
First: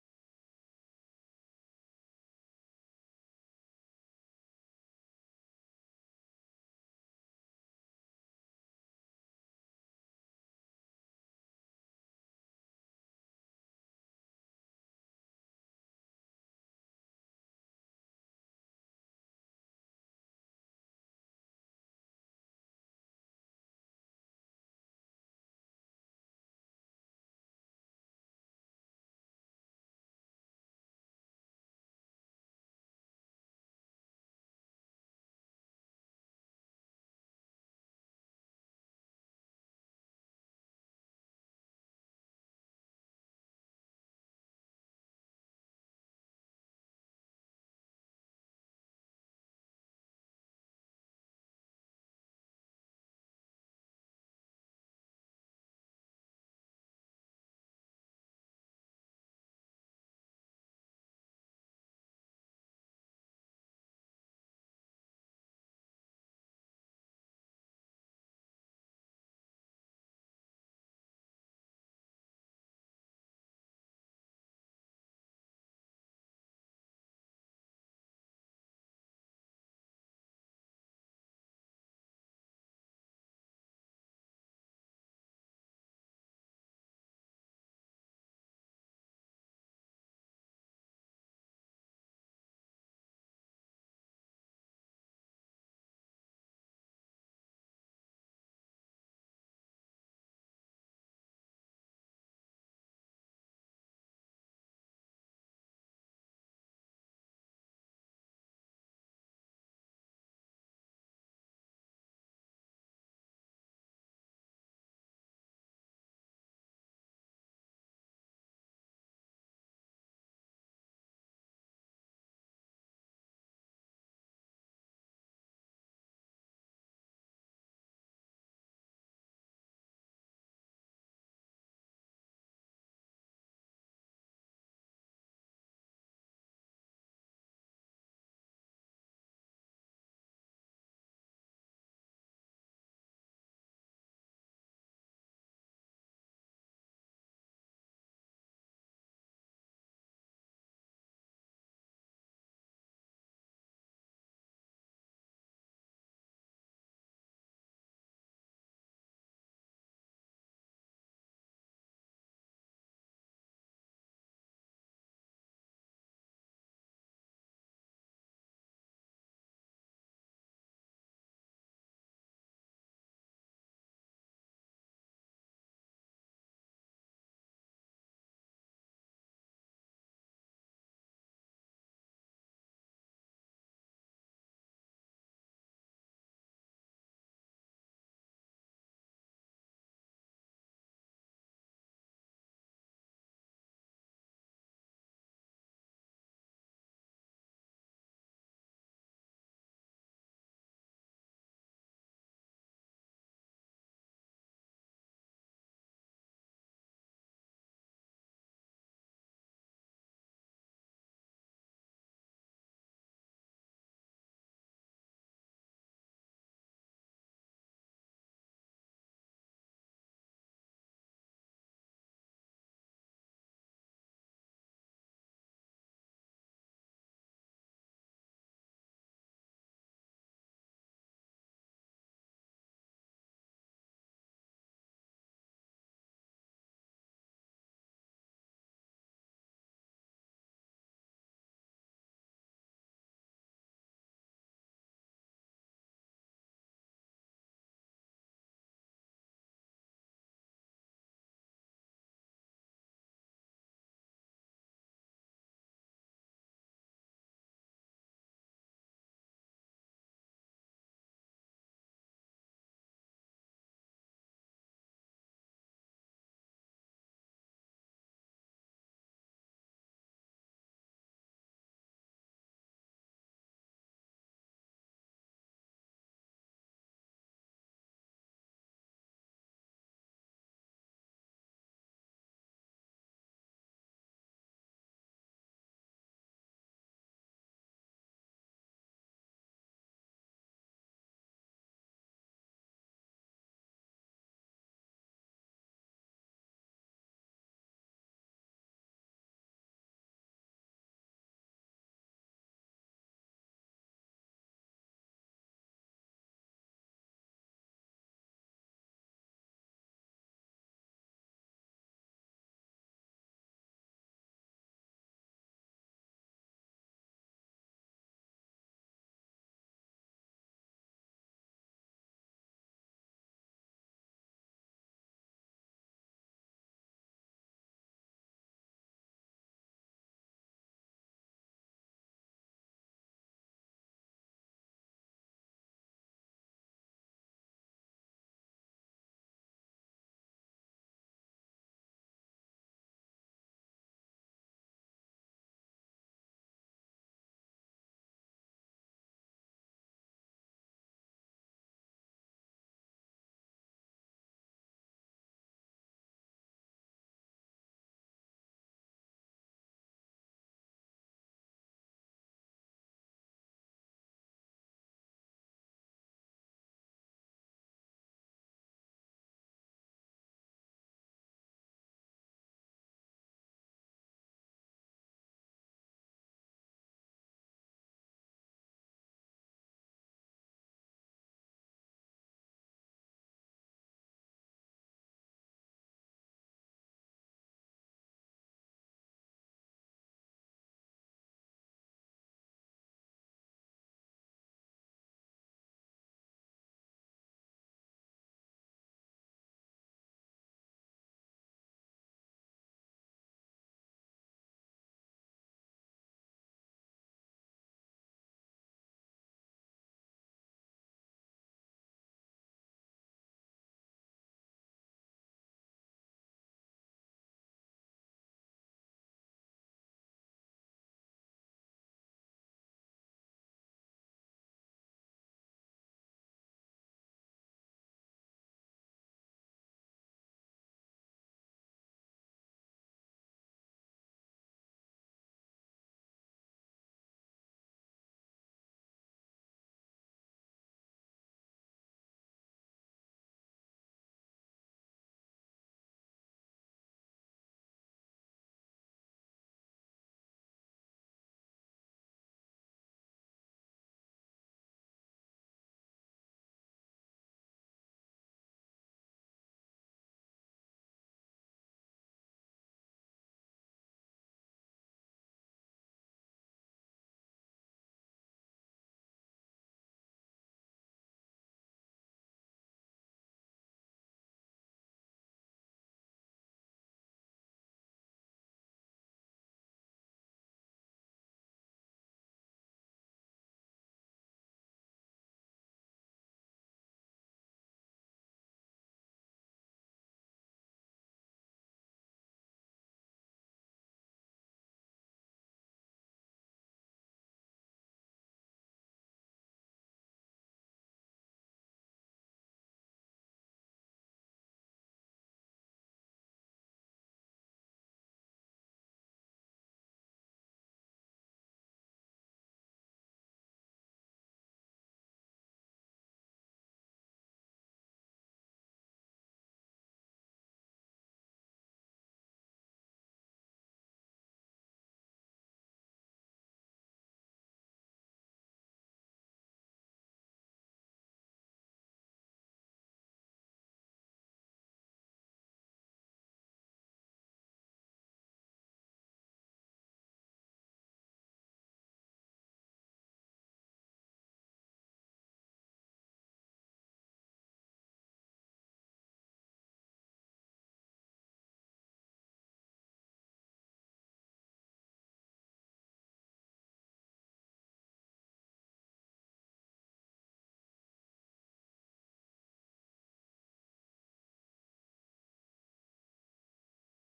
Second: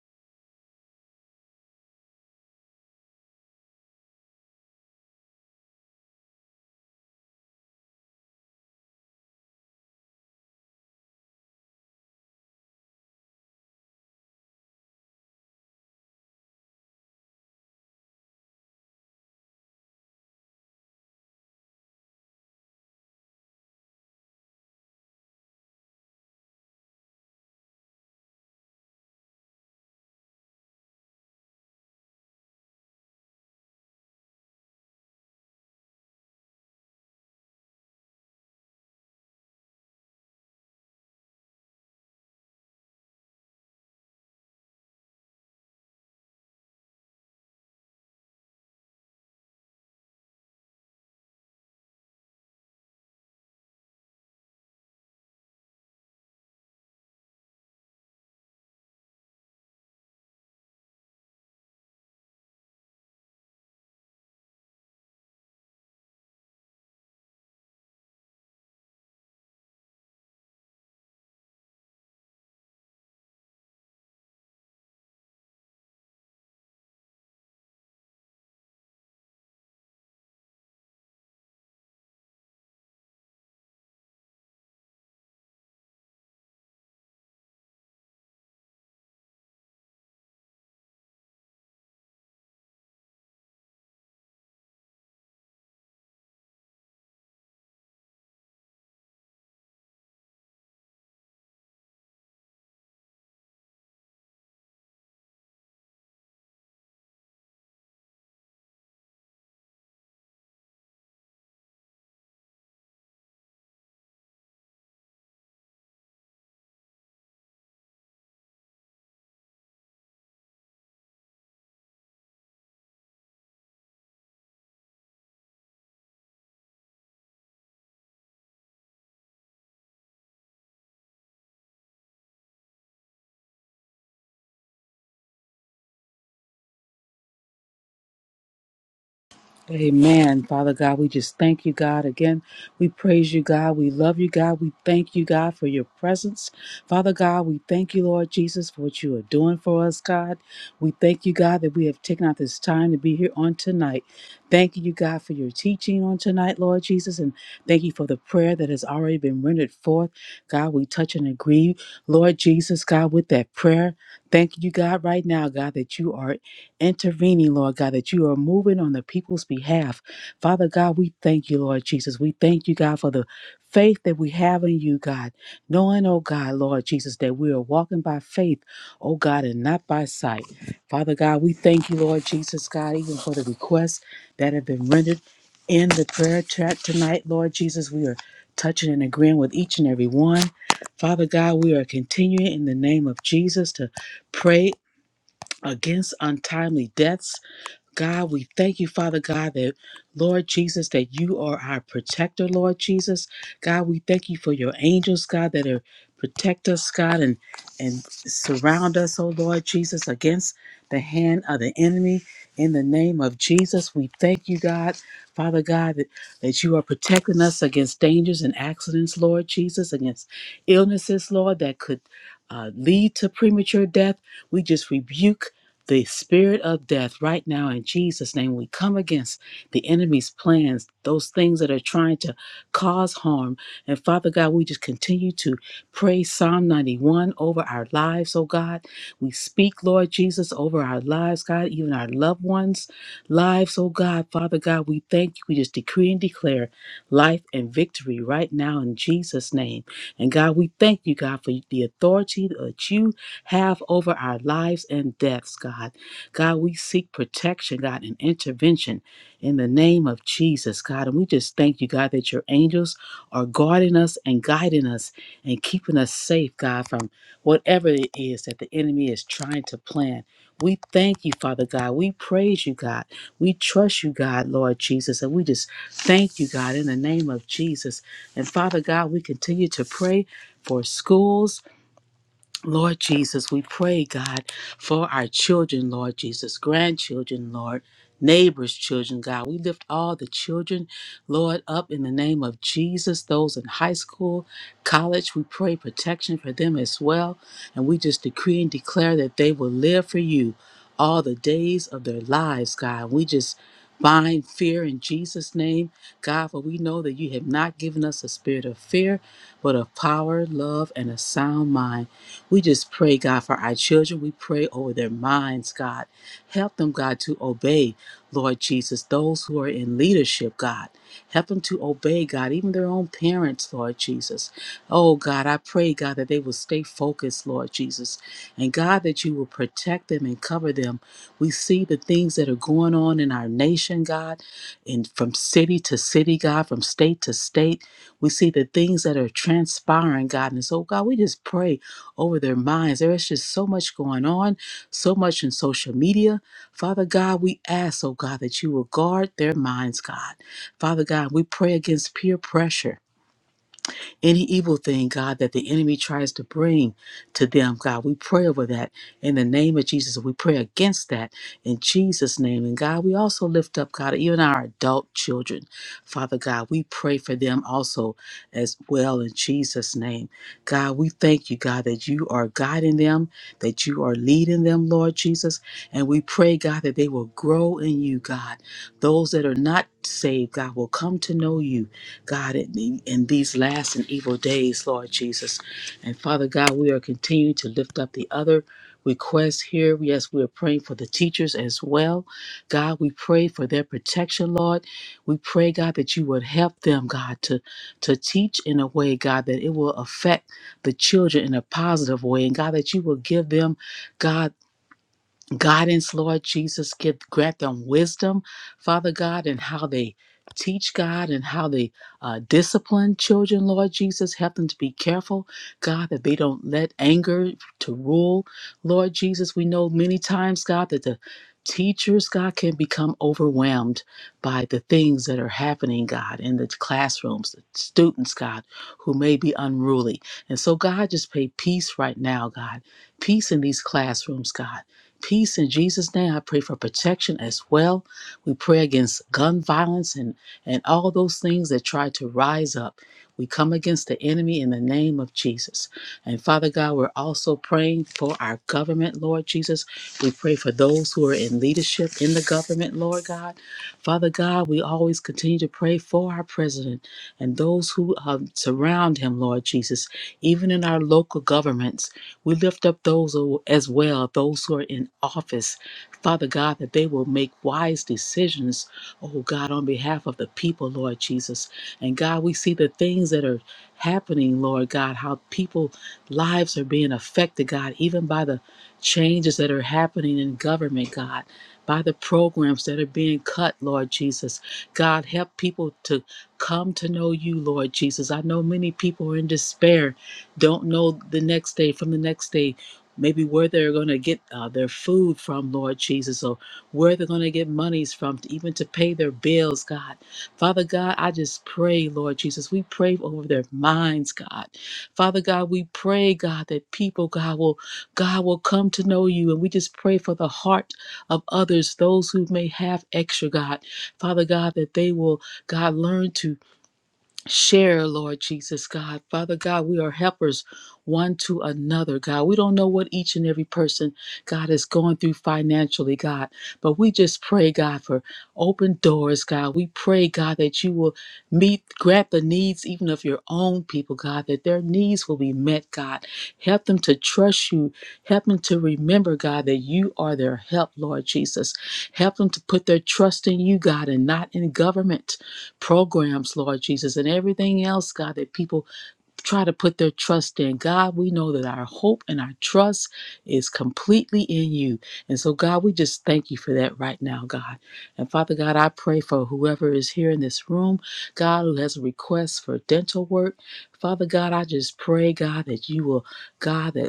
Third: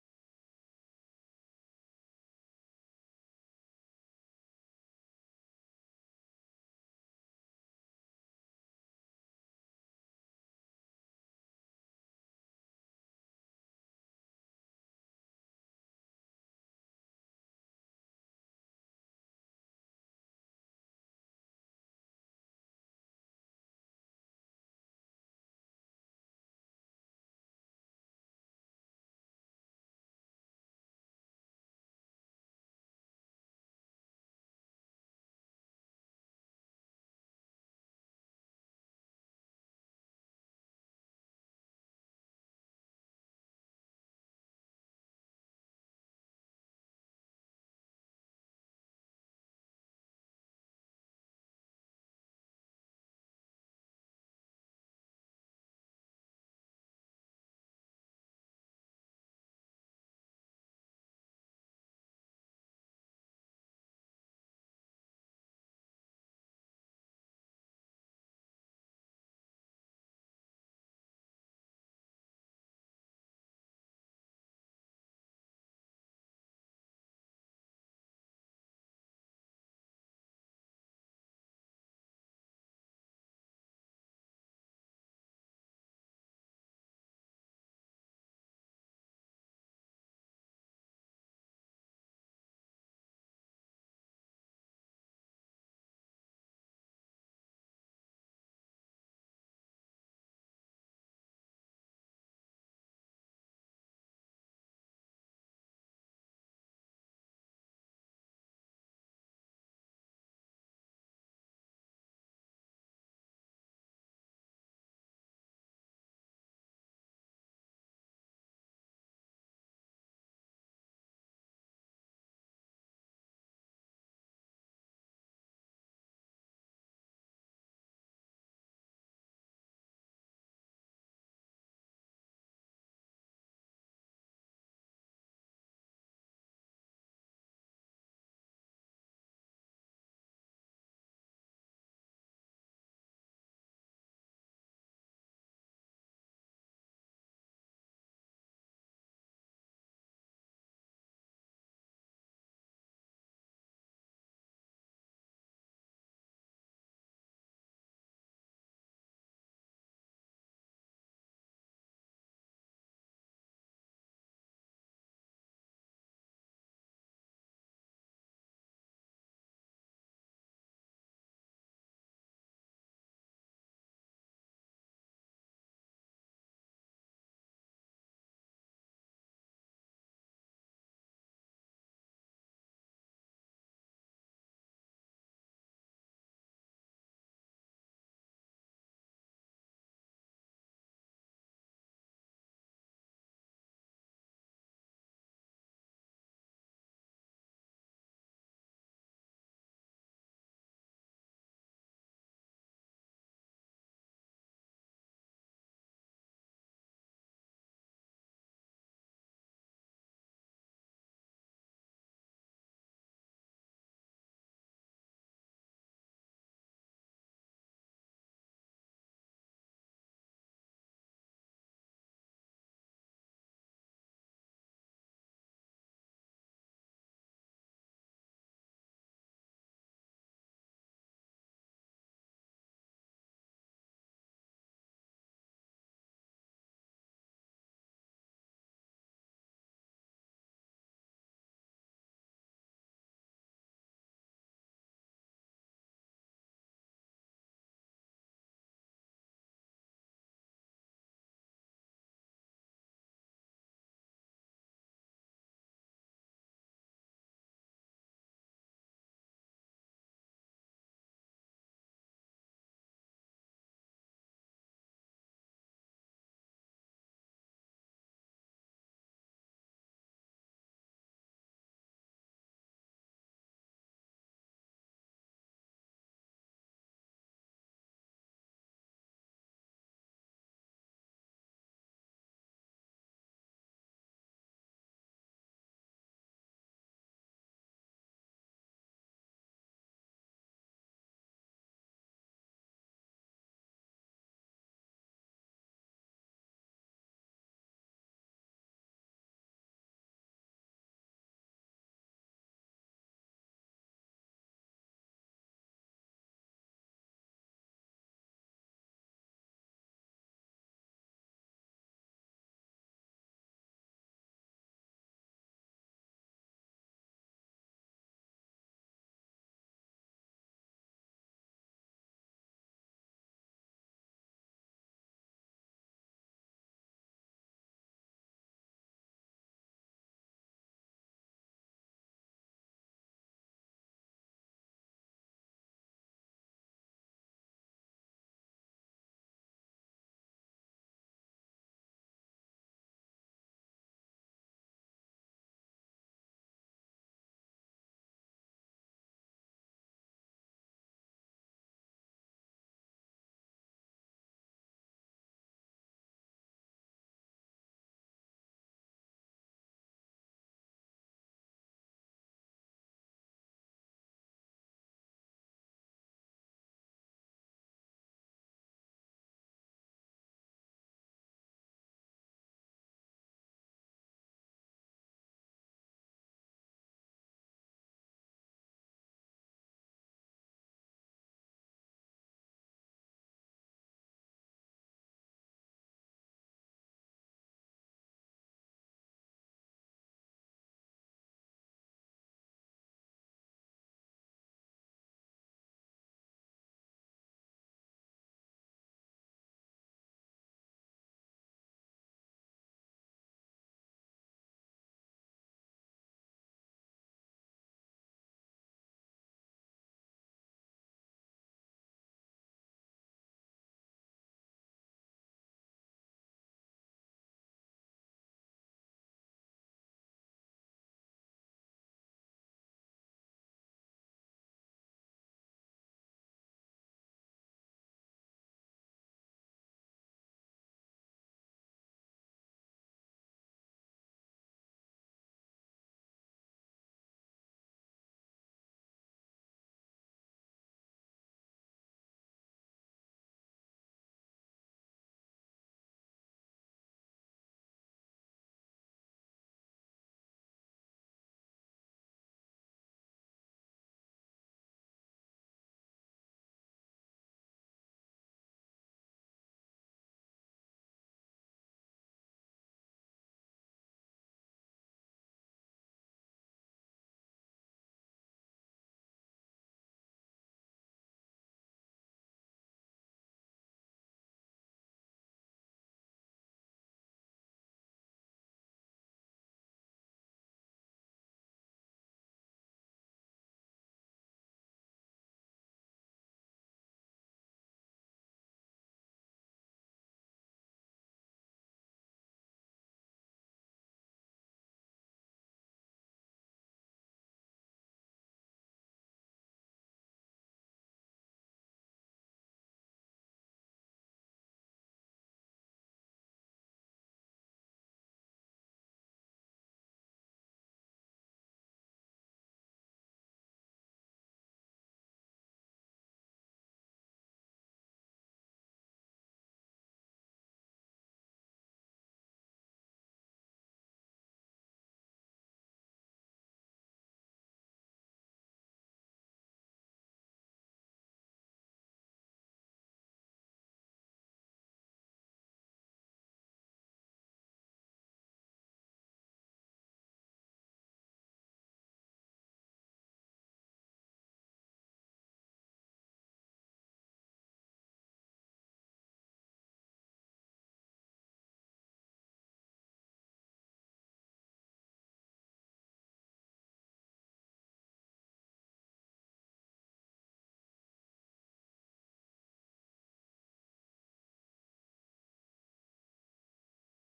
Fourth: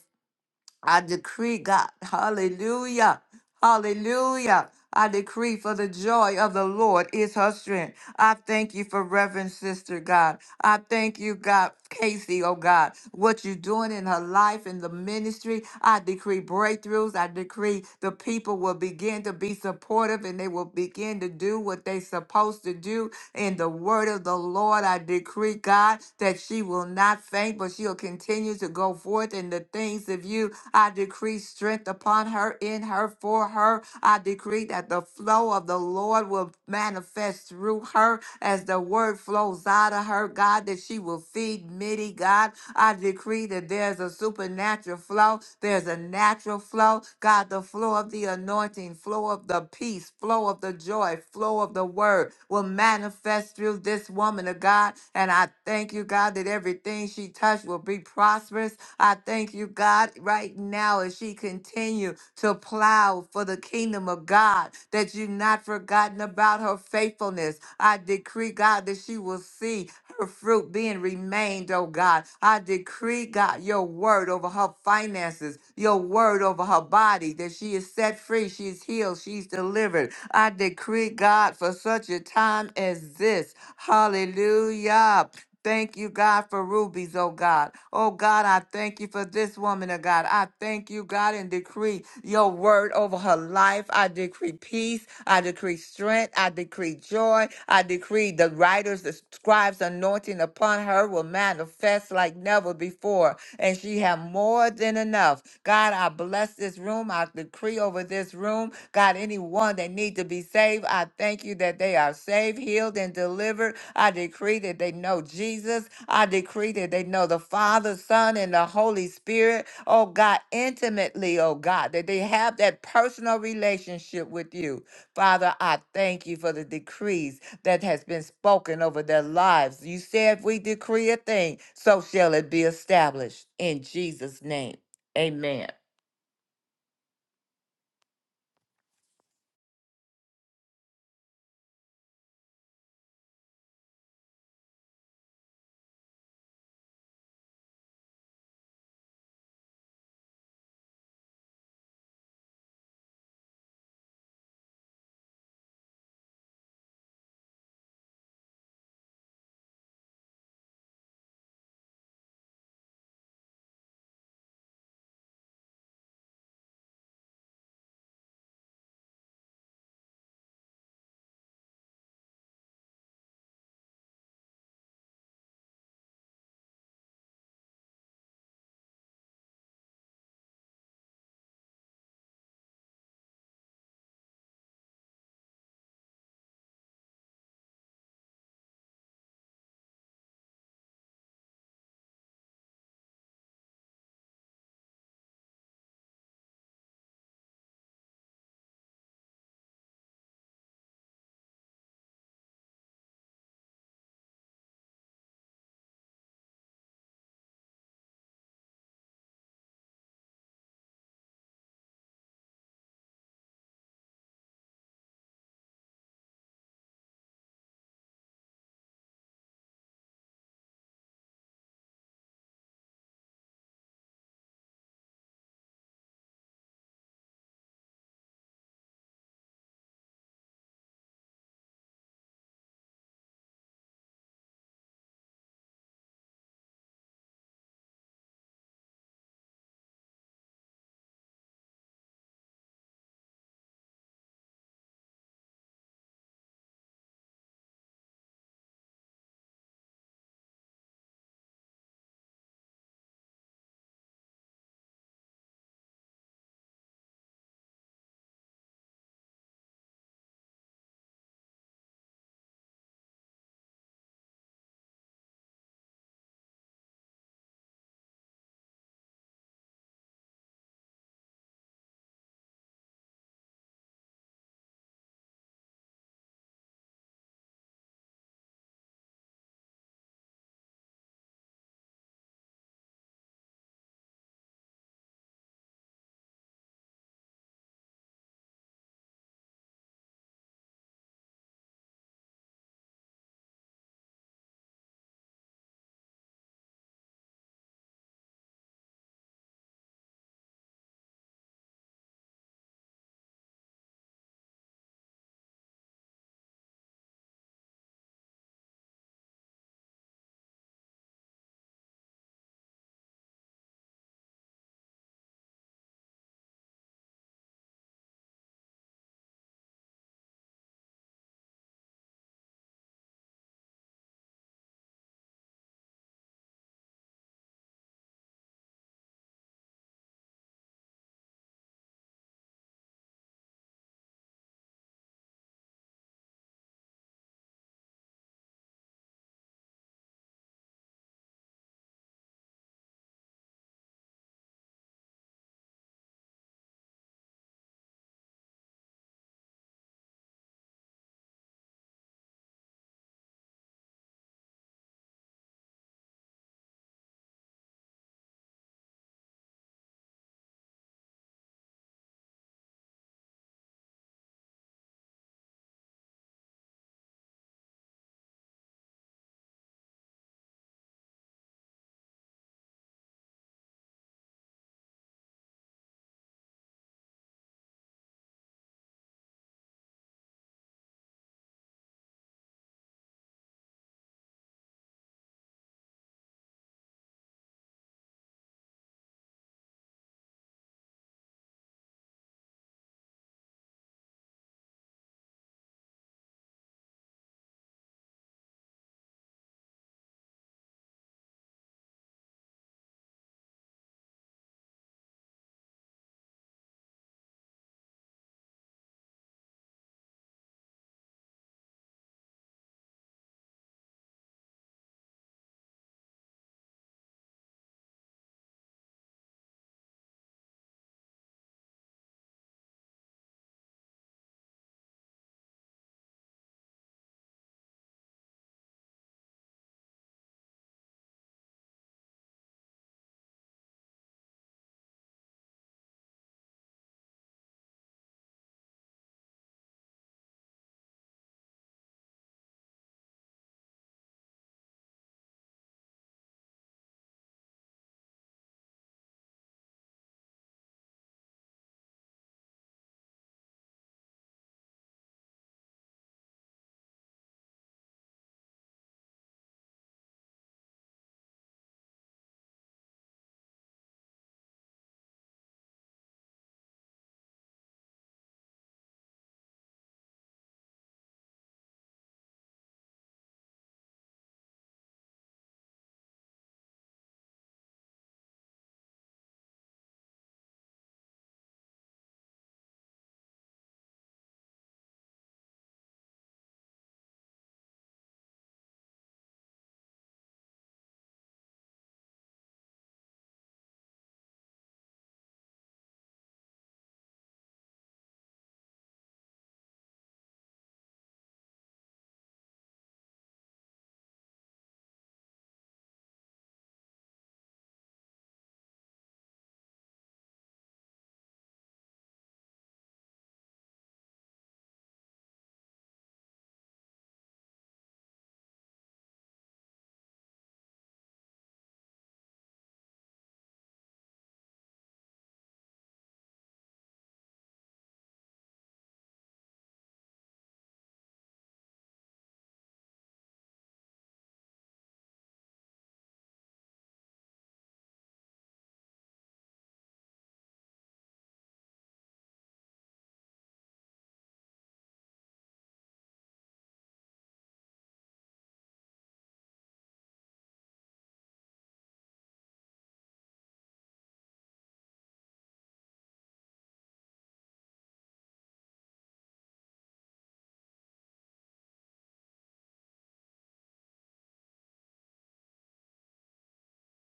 S1: I decree, God, hallelujah, hallelujah. I decree for the joy of the Lord is her strength. I thank you for Reverend Sister God. I thank you, God, Casey, oh God, what you're doing in her life in the ministry. I decree breakthroughs. I decree the people will begin to be supportive and they will begin to do what they're supposed to do in the word of the Lord. I decree glory, God, that she will not faint, but she'll continue to go forth in the things of you. I decree strength upon her, in her, for her. I decree that the flow of the Lord will manifest through her as the word flows out of her, God, that she will feed many, God. I decree that there's a supernatural flow, there's a natural flow, God, the flow of the anointing, flow of the peace, flow flow of the joy, flow of the word will manifest through this woman of God. And I thank you, God, that everything she touched will be prosperous. I thank you, God, right now as she continue to plow for the kingdom of God, that you've not forgotten about her faithfulness. I decree, God, that she will see her fruit being remained, oh God. I decree, God, your word over her finances, your word over her body, that she is set free, she's healed, she's delivered. I decree, God, for such a time as this. Hallelujah. Thank you, God, for rubies, oh God. Oh God, I thank you for this woman, oh God. I thank you, God, and decree your word over her life. I decree peace. I decree strength. I decree joy. I decree the writers, the scribes' anointing upon her will manifest like never before. And she have more than enough enough. God, I bless this room. I decree over this room. God, anyone that need to be saved, I thank you that they are saved, healed, and delivered. I decree that they know Jesus. I decree that they know the Father, Son, and the Holy Spirit. Oh God, intimately, oh God, that they have that personal relationship with you. Father, I thank you for the decrees that has been spoken over their lives. You said if we decree a thing, so shall it be established in Jesus' name. Amen.
S4: Amen. Father God, we just thank you, God. Again, we praise you, God. We love you, God. We thank you, God, for your presence. Father God, we thank you, Lord Jesus, for what you are doing for us, God. We thank you, God, that we have taken out this time to be here on tonight. Thank you, God, for your teaching on tonight, Lord Jesus. And thank you for the prayer that has already been rendered forth. God, we touch and agree, Lord Jesus, God, with that prayer. Thank you, God, right now, God, that you are intervening, Lord God, that you are moving on the people's behalf. Father God, we thank you, Lord Jesus. We thank you, God, for the faith that we have in you, God. Knowing, oh God, Lord Jesus, that we are walking by faith, oh God, and not by sight. Father God, we thank you, Lord Jesus, God, even for the requests that have been rendered in the prayer chat tonight, Lord Jesus. We are touching and agreeing with each and every one. Father God, we are continuing in the name of Jesus to pray against untimely deaths. God, we thank you, Father God, that Lord Jesus, that you are our protector, Lord Jesus. God, we thank you for your angels, God, that are protect us, God, and and surround us, oh Lord Jesus, against the hand of the enemy. In the name of Jesus, we thank you, God, Father God, that, that you are protecting us against dangers and accidents, Lord Jesus, against illnesses, Lord, that could uh, lead to premature death. We just rebuke the spirit of death right now in Jesus' name. We come against the enemy's plans, those things that are trying to cause harm. And Father God, we just continue to pray Psalm 91 over our lives, oh God. We speak, Lord Jesus, over our lives, God, even our loved ones' lives, oh God. Father God, we thank you. We just decree and declare life and victory right now in Jesus' name. And God, we thank you, God, for the authority that you have over our lives and deaths, God. God, we seek protection, God, and intervention in the name of Jesus, God. And we just thank you, God, that your angels are guarding us and guiding us and keeping us safe, God, from whatever it is that the enemy is trying to plan. We thank you, Father God. We praise you, God. We trust you, God, Lord Jesus. And we just thank you, God, in the name of Jesus. And Father God, we continue to pray for schools Lord Jesus, we pray, God, for our children, Lord Jesus, grandchildren, Lord, neighbors, children, God. We lift all the children, Lord, up in the name of Jesus, those in high school, college. We pray protection for them as well. And we just decree and declare that they will live for you all the days of their lives, God. We just bind fear in Jesus' name, God, for we know that you have not given us a spirit of fear, but of power, love, and a sound mind. We just pray, God, for our children. We pray over their minds, God. Help them, God, to obey, Lord Jesus, those who are in leadership, God. Help them to obey, God, even their own parents, Lord Jesus. Oh, God, I pray, God, that they will stay focused, Lord Jesus. And God, that you will protect them and cover them. We see the things that are going on in our nation, God, and from city to city, God, from state to state. We see the things that are transpiring, God. And so, God, we just pray over their minds. There is just so much going on, so much in social media. Father God, we ask, oh God, that you will guard their minds, God. Father God, we pray against peer pressure. Any evil thing, God, that the enemy tries to bring to them, God, we pray over that in the name of Jesus. We pray against that in Jesus' name. And God, we also lift up, God, even our adult children. Father God, we pray for them also as well in Jesus' name. God, we thank you, God, that you are guiding them, that you are leading them, Lord Jesus. And we pray, God, that they will grow in you, God. Those that are not saved, God, will come to know you God, in, in these last and evil days, Lord Jesus. And Father God, we are continuing to lift up the other requests here. Yes, we are praying for the teachers as well. God, we pray for their protection, Lord. We pray, God, that you would help them, God, to, to teach in a way, God, that it will affect the children in a positive way. And God, that you will give them, God, guidance, Lord Jesus. Give grant them wisdom, Father God, and how they teach God and how they uh, discipline children, Lord Jesus. Help them to be careful, God, that they don't let anger to rule, Lord Jesus. We know many times, God, that the teachers god can become overwhelmed by the things that are happening god in the classrooms the students god who may be unruly and so god just pay peace right now god peace in these classrooms god peace in Jesus' name. I pray for protection as well. We pray against gun violence and, and all those things that try to rise up. We come against the enemy in the name of Jesus. And Father God, we're also praying for our government, Lord Jesus. We pray for those who are in leadership in the government, Lord God. Father God, we always continue to pray for our president and those who uh, surround him, Lord Jesus, even in our local governments. We lift up those who- as well, those who are in office, Father God, that they will make wise decisions, oh God, on behalf of the people, Lord Jesus. And God, we see the things that are happening, Lord God, how people lives are being affected, God, even by the changes that are happening in government, God, by the programs that are being cut, Lord Jesus. God, help people to come to know you, Lord Jesus. I know many people are in despair don't know the next day from the next day maybe where they're going to get uh, their food from lord jesus or where they're going to get monies from to even to pay their bills god father god i just pray lord jesus we pray over their minds god father god we pray god that people god will god will come to know you and we just pray for the heart of others those who may have extra god father god that they will god learn to share, Lord Jesus, God. Father God, we are helpers one to another, God. We don't know what each and every person, God, is going through financially, God, but we just pray, God, for open doors, God. We pray, God, that you will meet, grant the needs even of your own people, God, that their needs will be met, God. Help them to trust you. Help them to remember, God, that you are their help, Lord Jesus. Help them to put their trust in you, God, and not in government programs, Lord Jesus, and everything else, God, that people try to put their trust in. God, we know that our hope and our trust is completely in you. And so, God, we just thank you for that right now, God. And Father God, I pray for whoever is here in this room, God, who has a request for dental work. Father God, I just pray, God, that you will, God, that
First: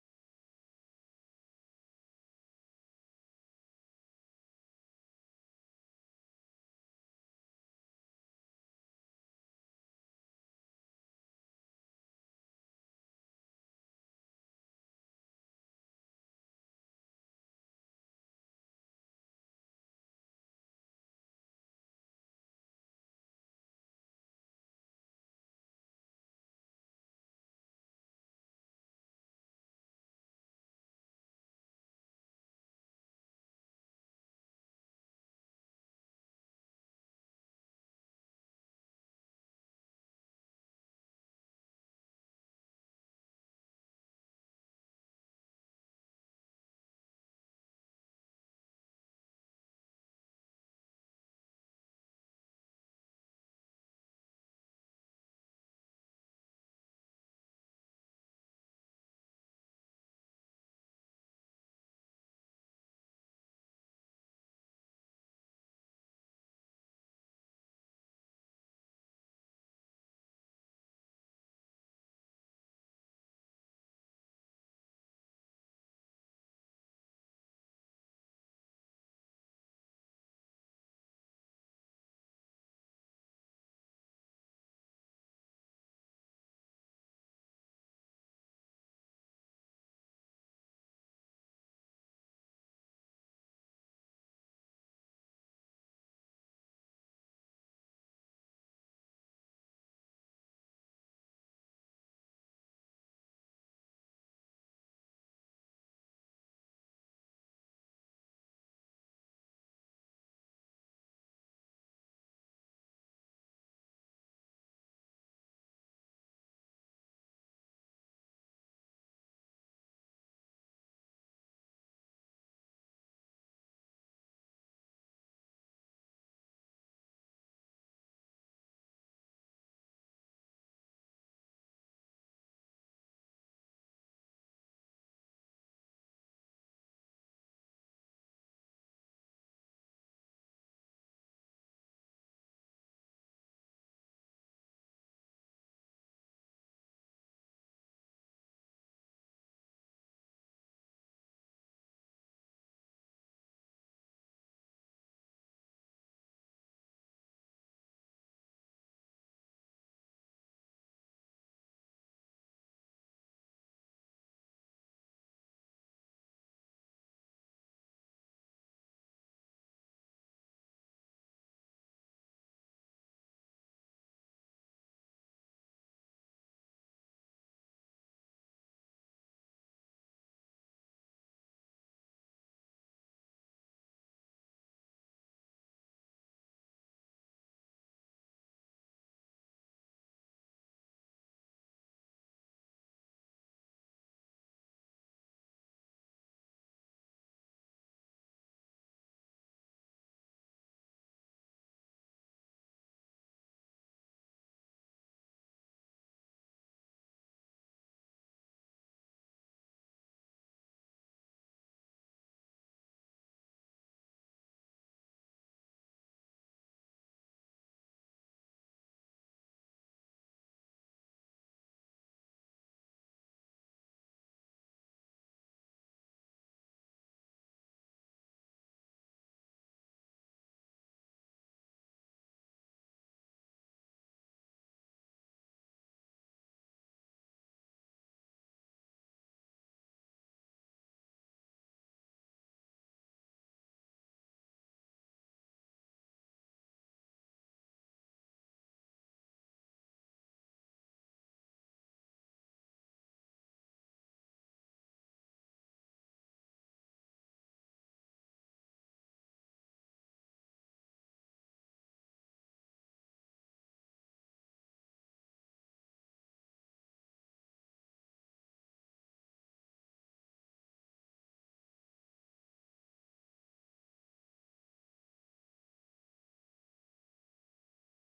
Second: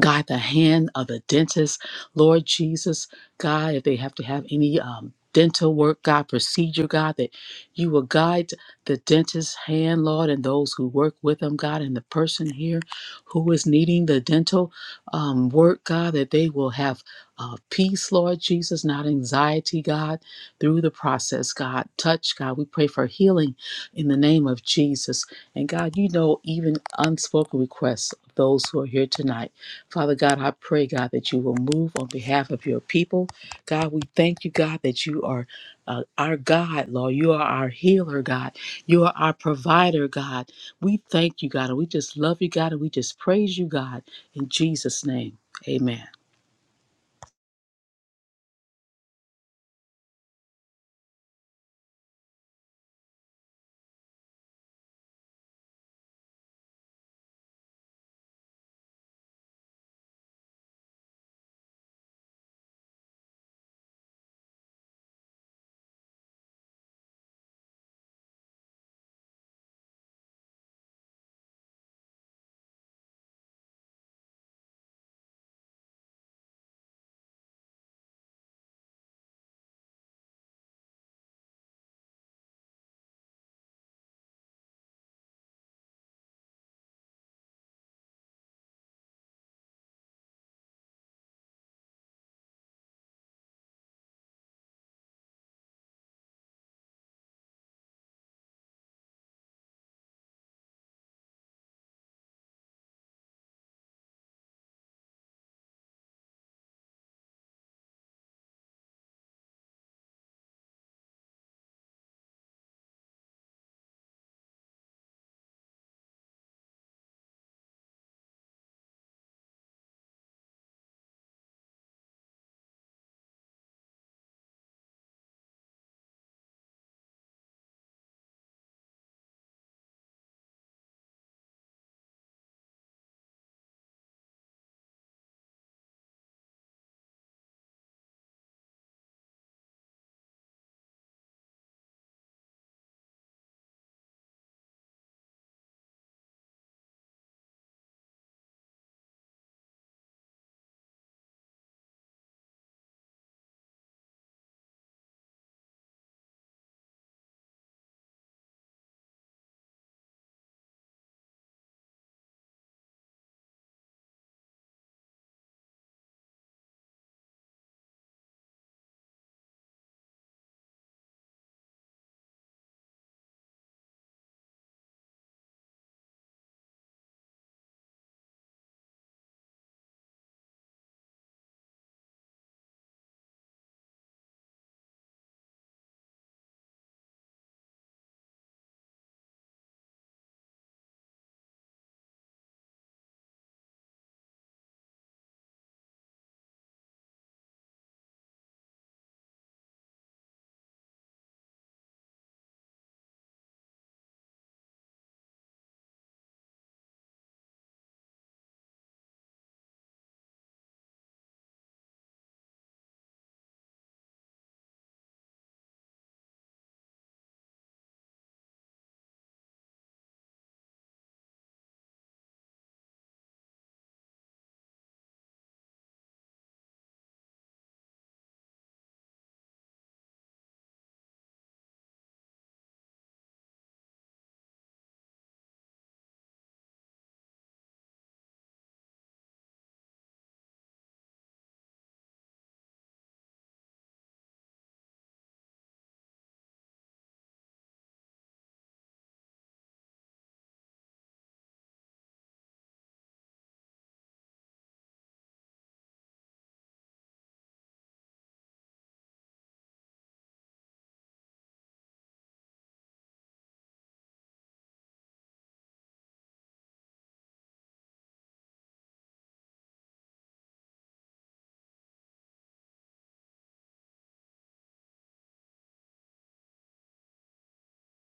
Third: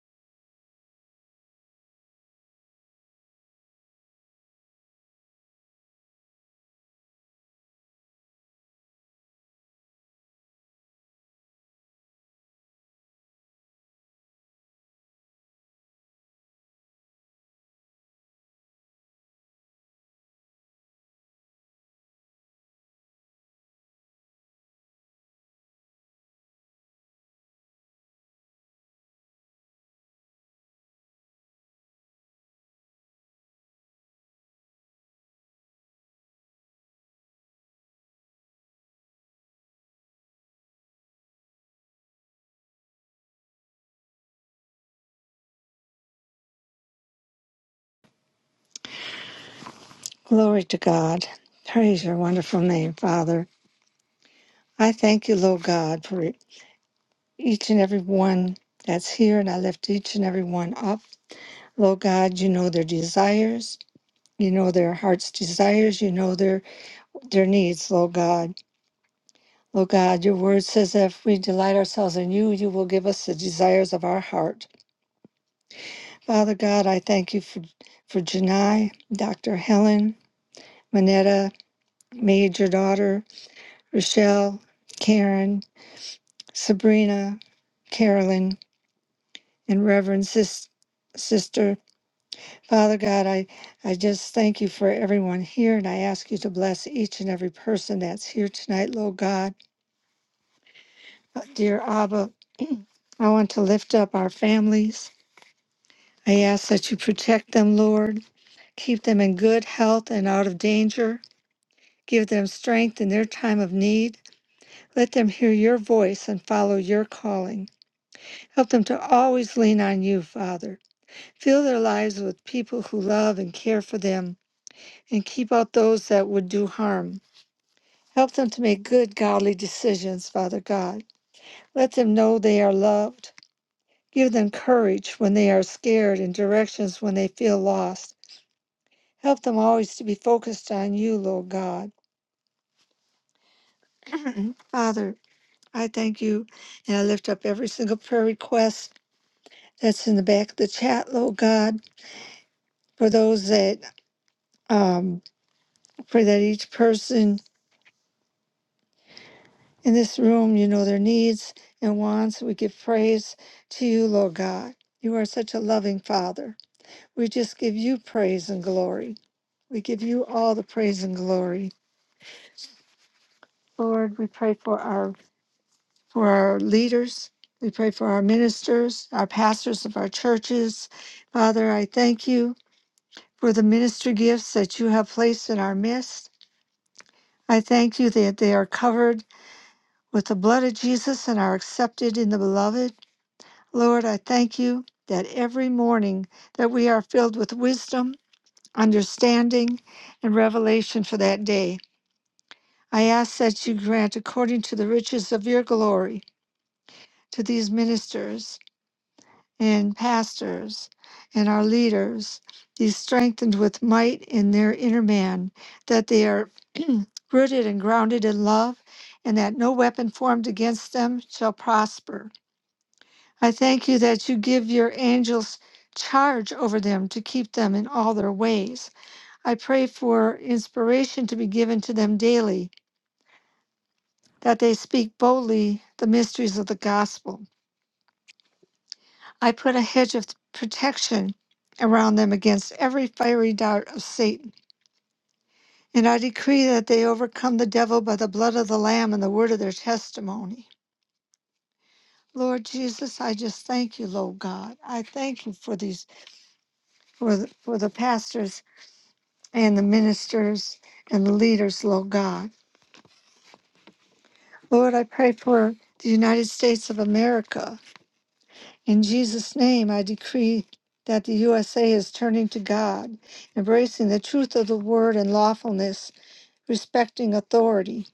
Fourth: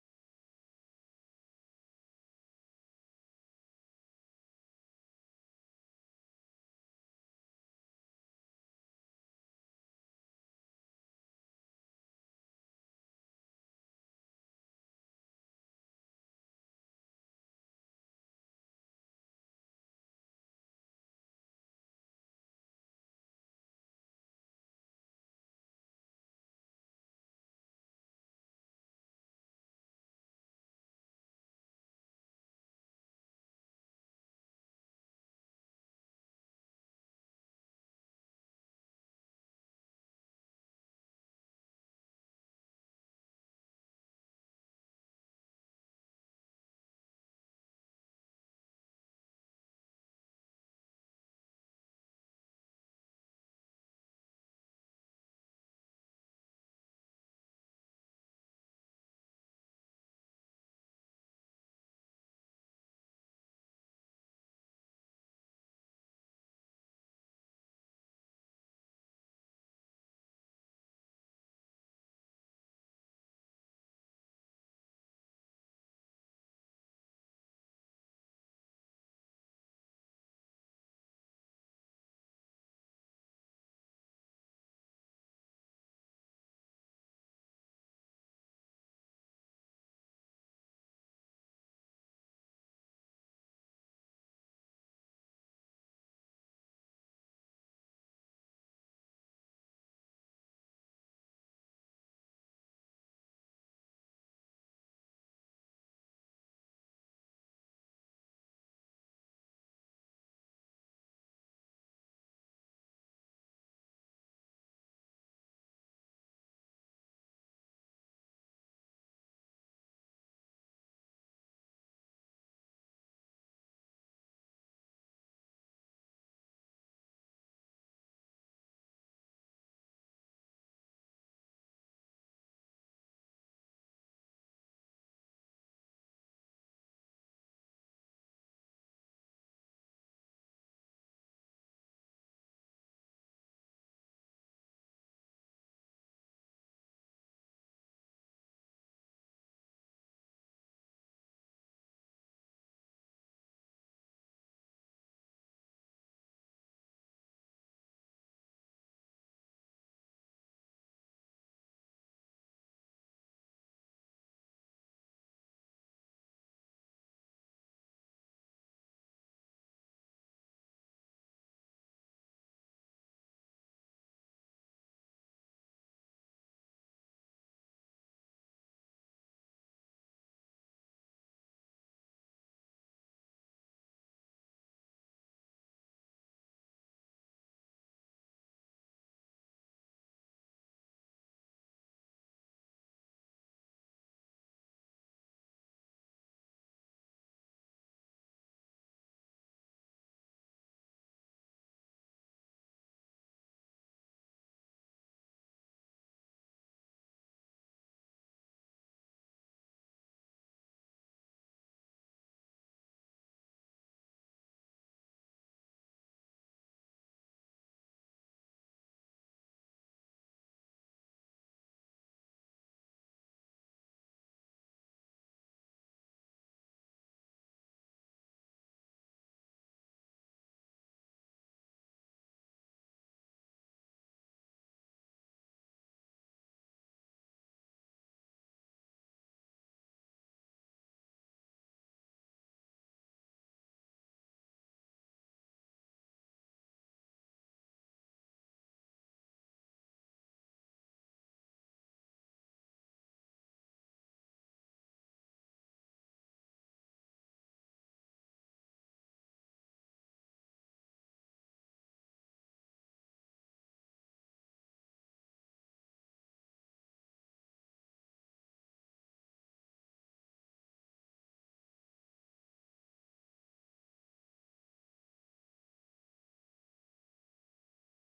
S4: God, the hand of the dentist, Lord Jesus, God, if they have to have any um, dental work, God, procedure, God, that you will guide the dentist's hand, Lord, and those who work with them, God, and the person here who is needing the dental um, work, God, that they will have uh, peace, Lord Jesus, not anxiety, God, through the process, God. Touch, God. We pray for healing in the name of Jesus. And God, you know even unspoken requests of those who are here tonight. Father God, I pray, God, that you will move on behalf of your people. God, we thank you, God, that you are uh, our God, Lord. You are our healer, God. You are our provider, God. We thank you, God, and we just love you, God, and we just praise you, God. In Jesus' name, amen.
S3: Glory to God. Praise your wonderful name, Father. I thank you, Lord God, for each and every one that's here, and I lift each and every one up. Lord God, you know their desires. You know their heart's desires. You know their their needs, Lord God. Lord God, your word says that if we delight ourselves in you, you will give us the desires of our heart. Father God, I thank you for, for Janai, Dr. Helen, Manetta, Major Daughter, Rochelle, Karen, Sabrina, Carolyn, and Reverend Sis- Sister. Father God, I, I just thank you for everyone here, and I ask you to bless each and every person that's here tonight, Lord God. Uh, Dear Abba, I want to lift up our families. I ask that you protect them, Lord. Keep them in good health and out of danger. Give them strength in their time of need. Let them hear your voice and follow your calling. Help them to always lean on you, Father. Fill their lives with people who love and care for them, and keep out those that would do harm. Help them to make good, godly decisions, Father God. Let them know they are loved. Give them courage when they are scared and directions when they feel lost. Help them always to be focused on you, Lord God. Father, I thank you and I lift up every single prayer request that's in the back of the chat, Lord God, for those that um pray that each person in this room, you know, their needs and wants. We give praise to you, Lord God. You are such a loving Father. We just give you praise and glory. We give you all the praise and glory. Lord, we pray for our for our leaders. We pray for our ministers, our pastors of our churches. Father, I thank you for the ministry gifts that you have placed in our midst. I thank you that they are covered with the blood of Jesus and are accepted in the beloved. Lord, I thank you that every morning that we are filled with wisdom, understanding, and revelation for that day. I ask that you grant according to the riches of your glory to these ministers and pastors and our leaders, these strengthened with might in their inner man, that they are rooted and grounded in love, and that no weapon formed against them shall prosper. I thank you that you give your angels charge over them to keep them in all their ways. I pray for inspiration to be given to them daily, that they speak boldly the mysteries of the gospel. I put a hedge of protection around them against every fiery dart of Satan. And I decree that they overcome the devil by the blood of the Lamb and the word of their testimony. Lord Jesus, I just thank you, Lord God. I thank you for these, for the, for the pastors and the ministers and the leaders, Lord God. Lord, I pray for the United States of America. In Jesus' name, I decree that the USA is turning to God, embracing the truth of the word and lawfulness, respecting authority.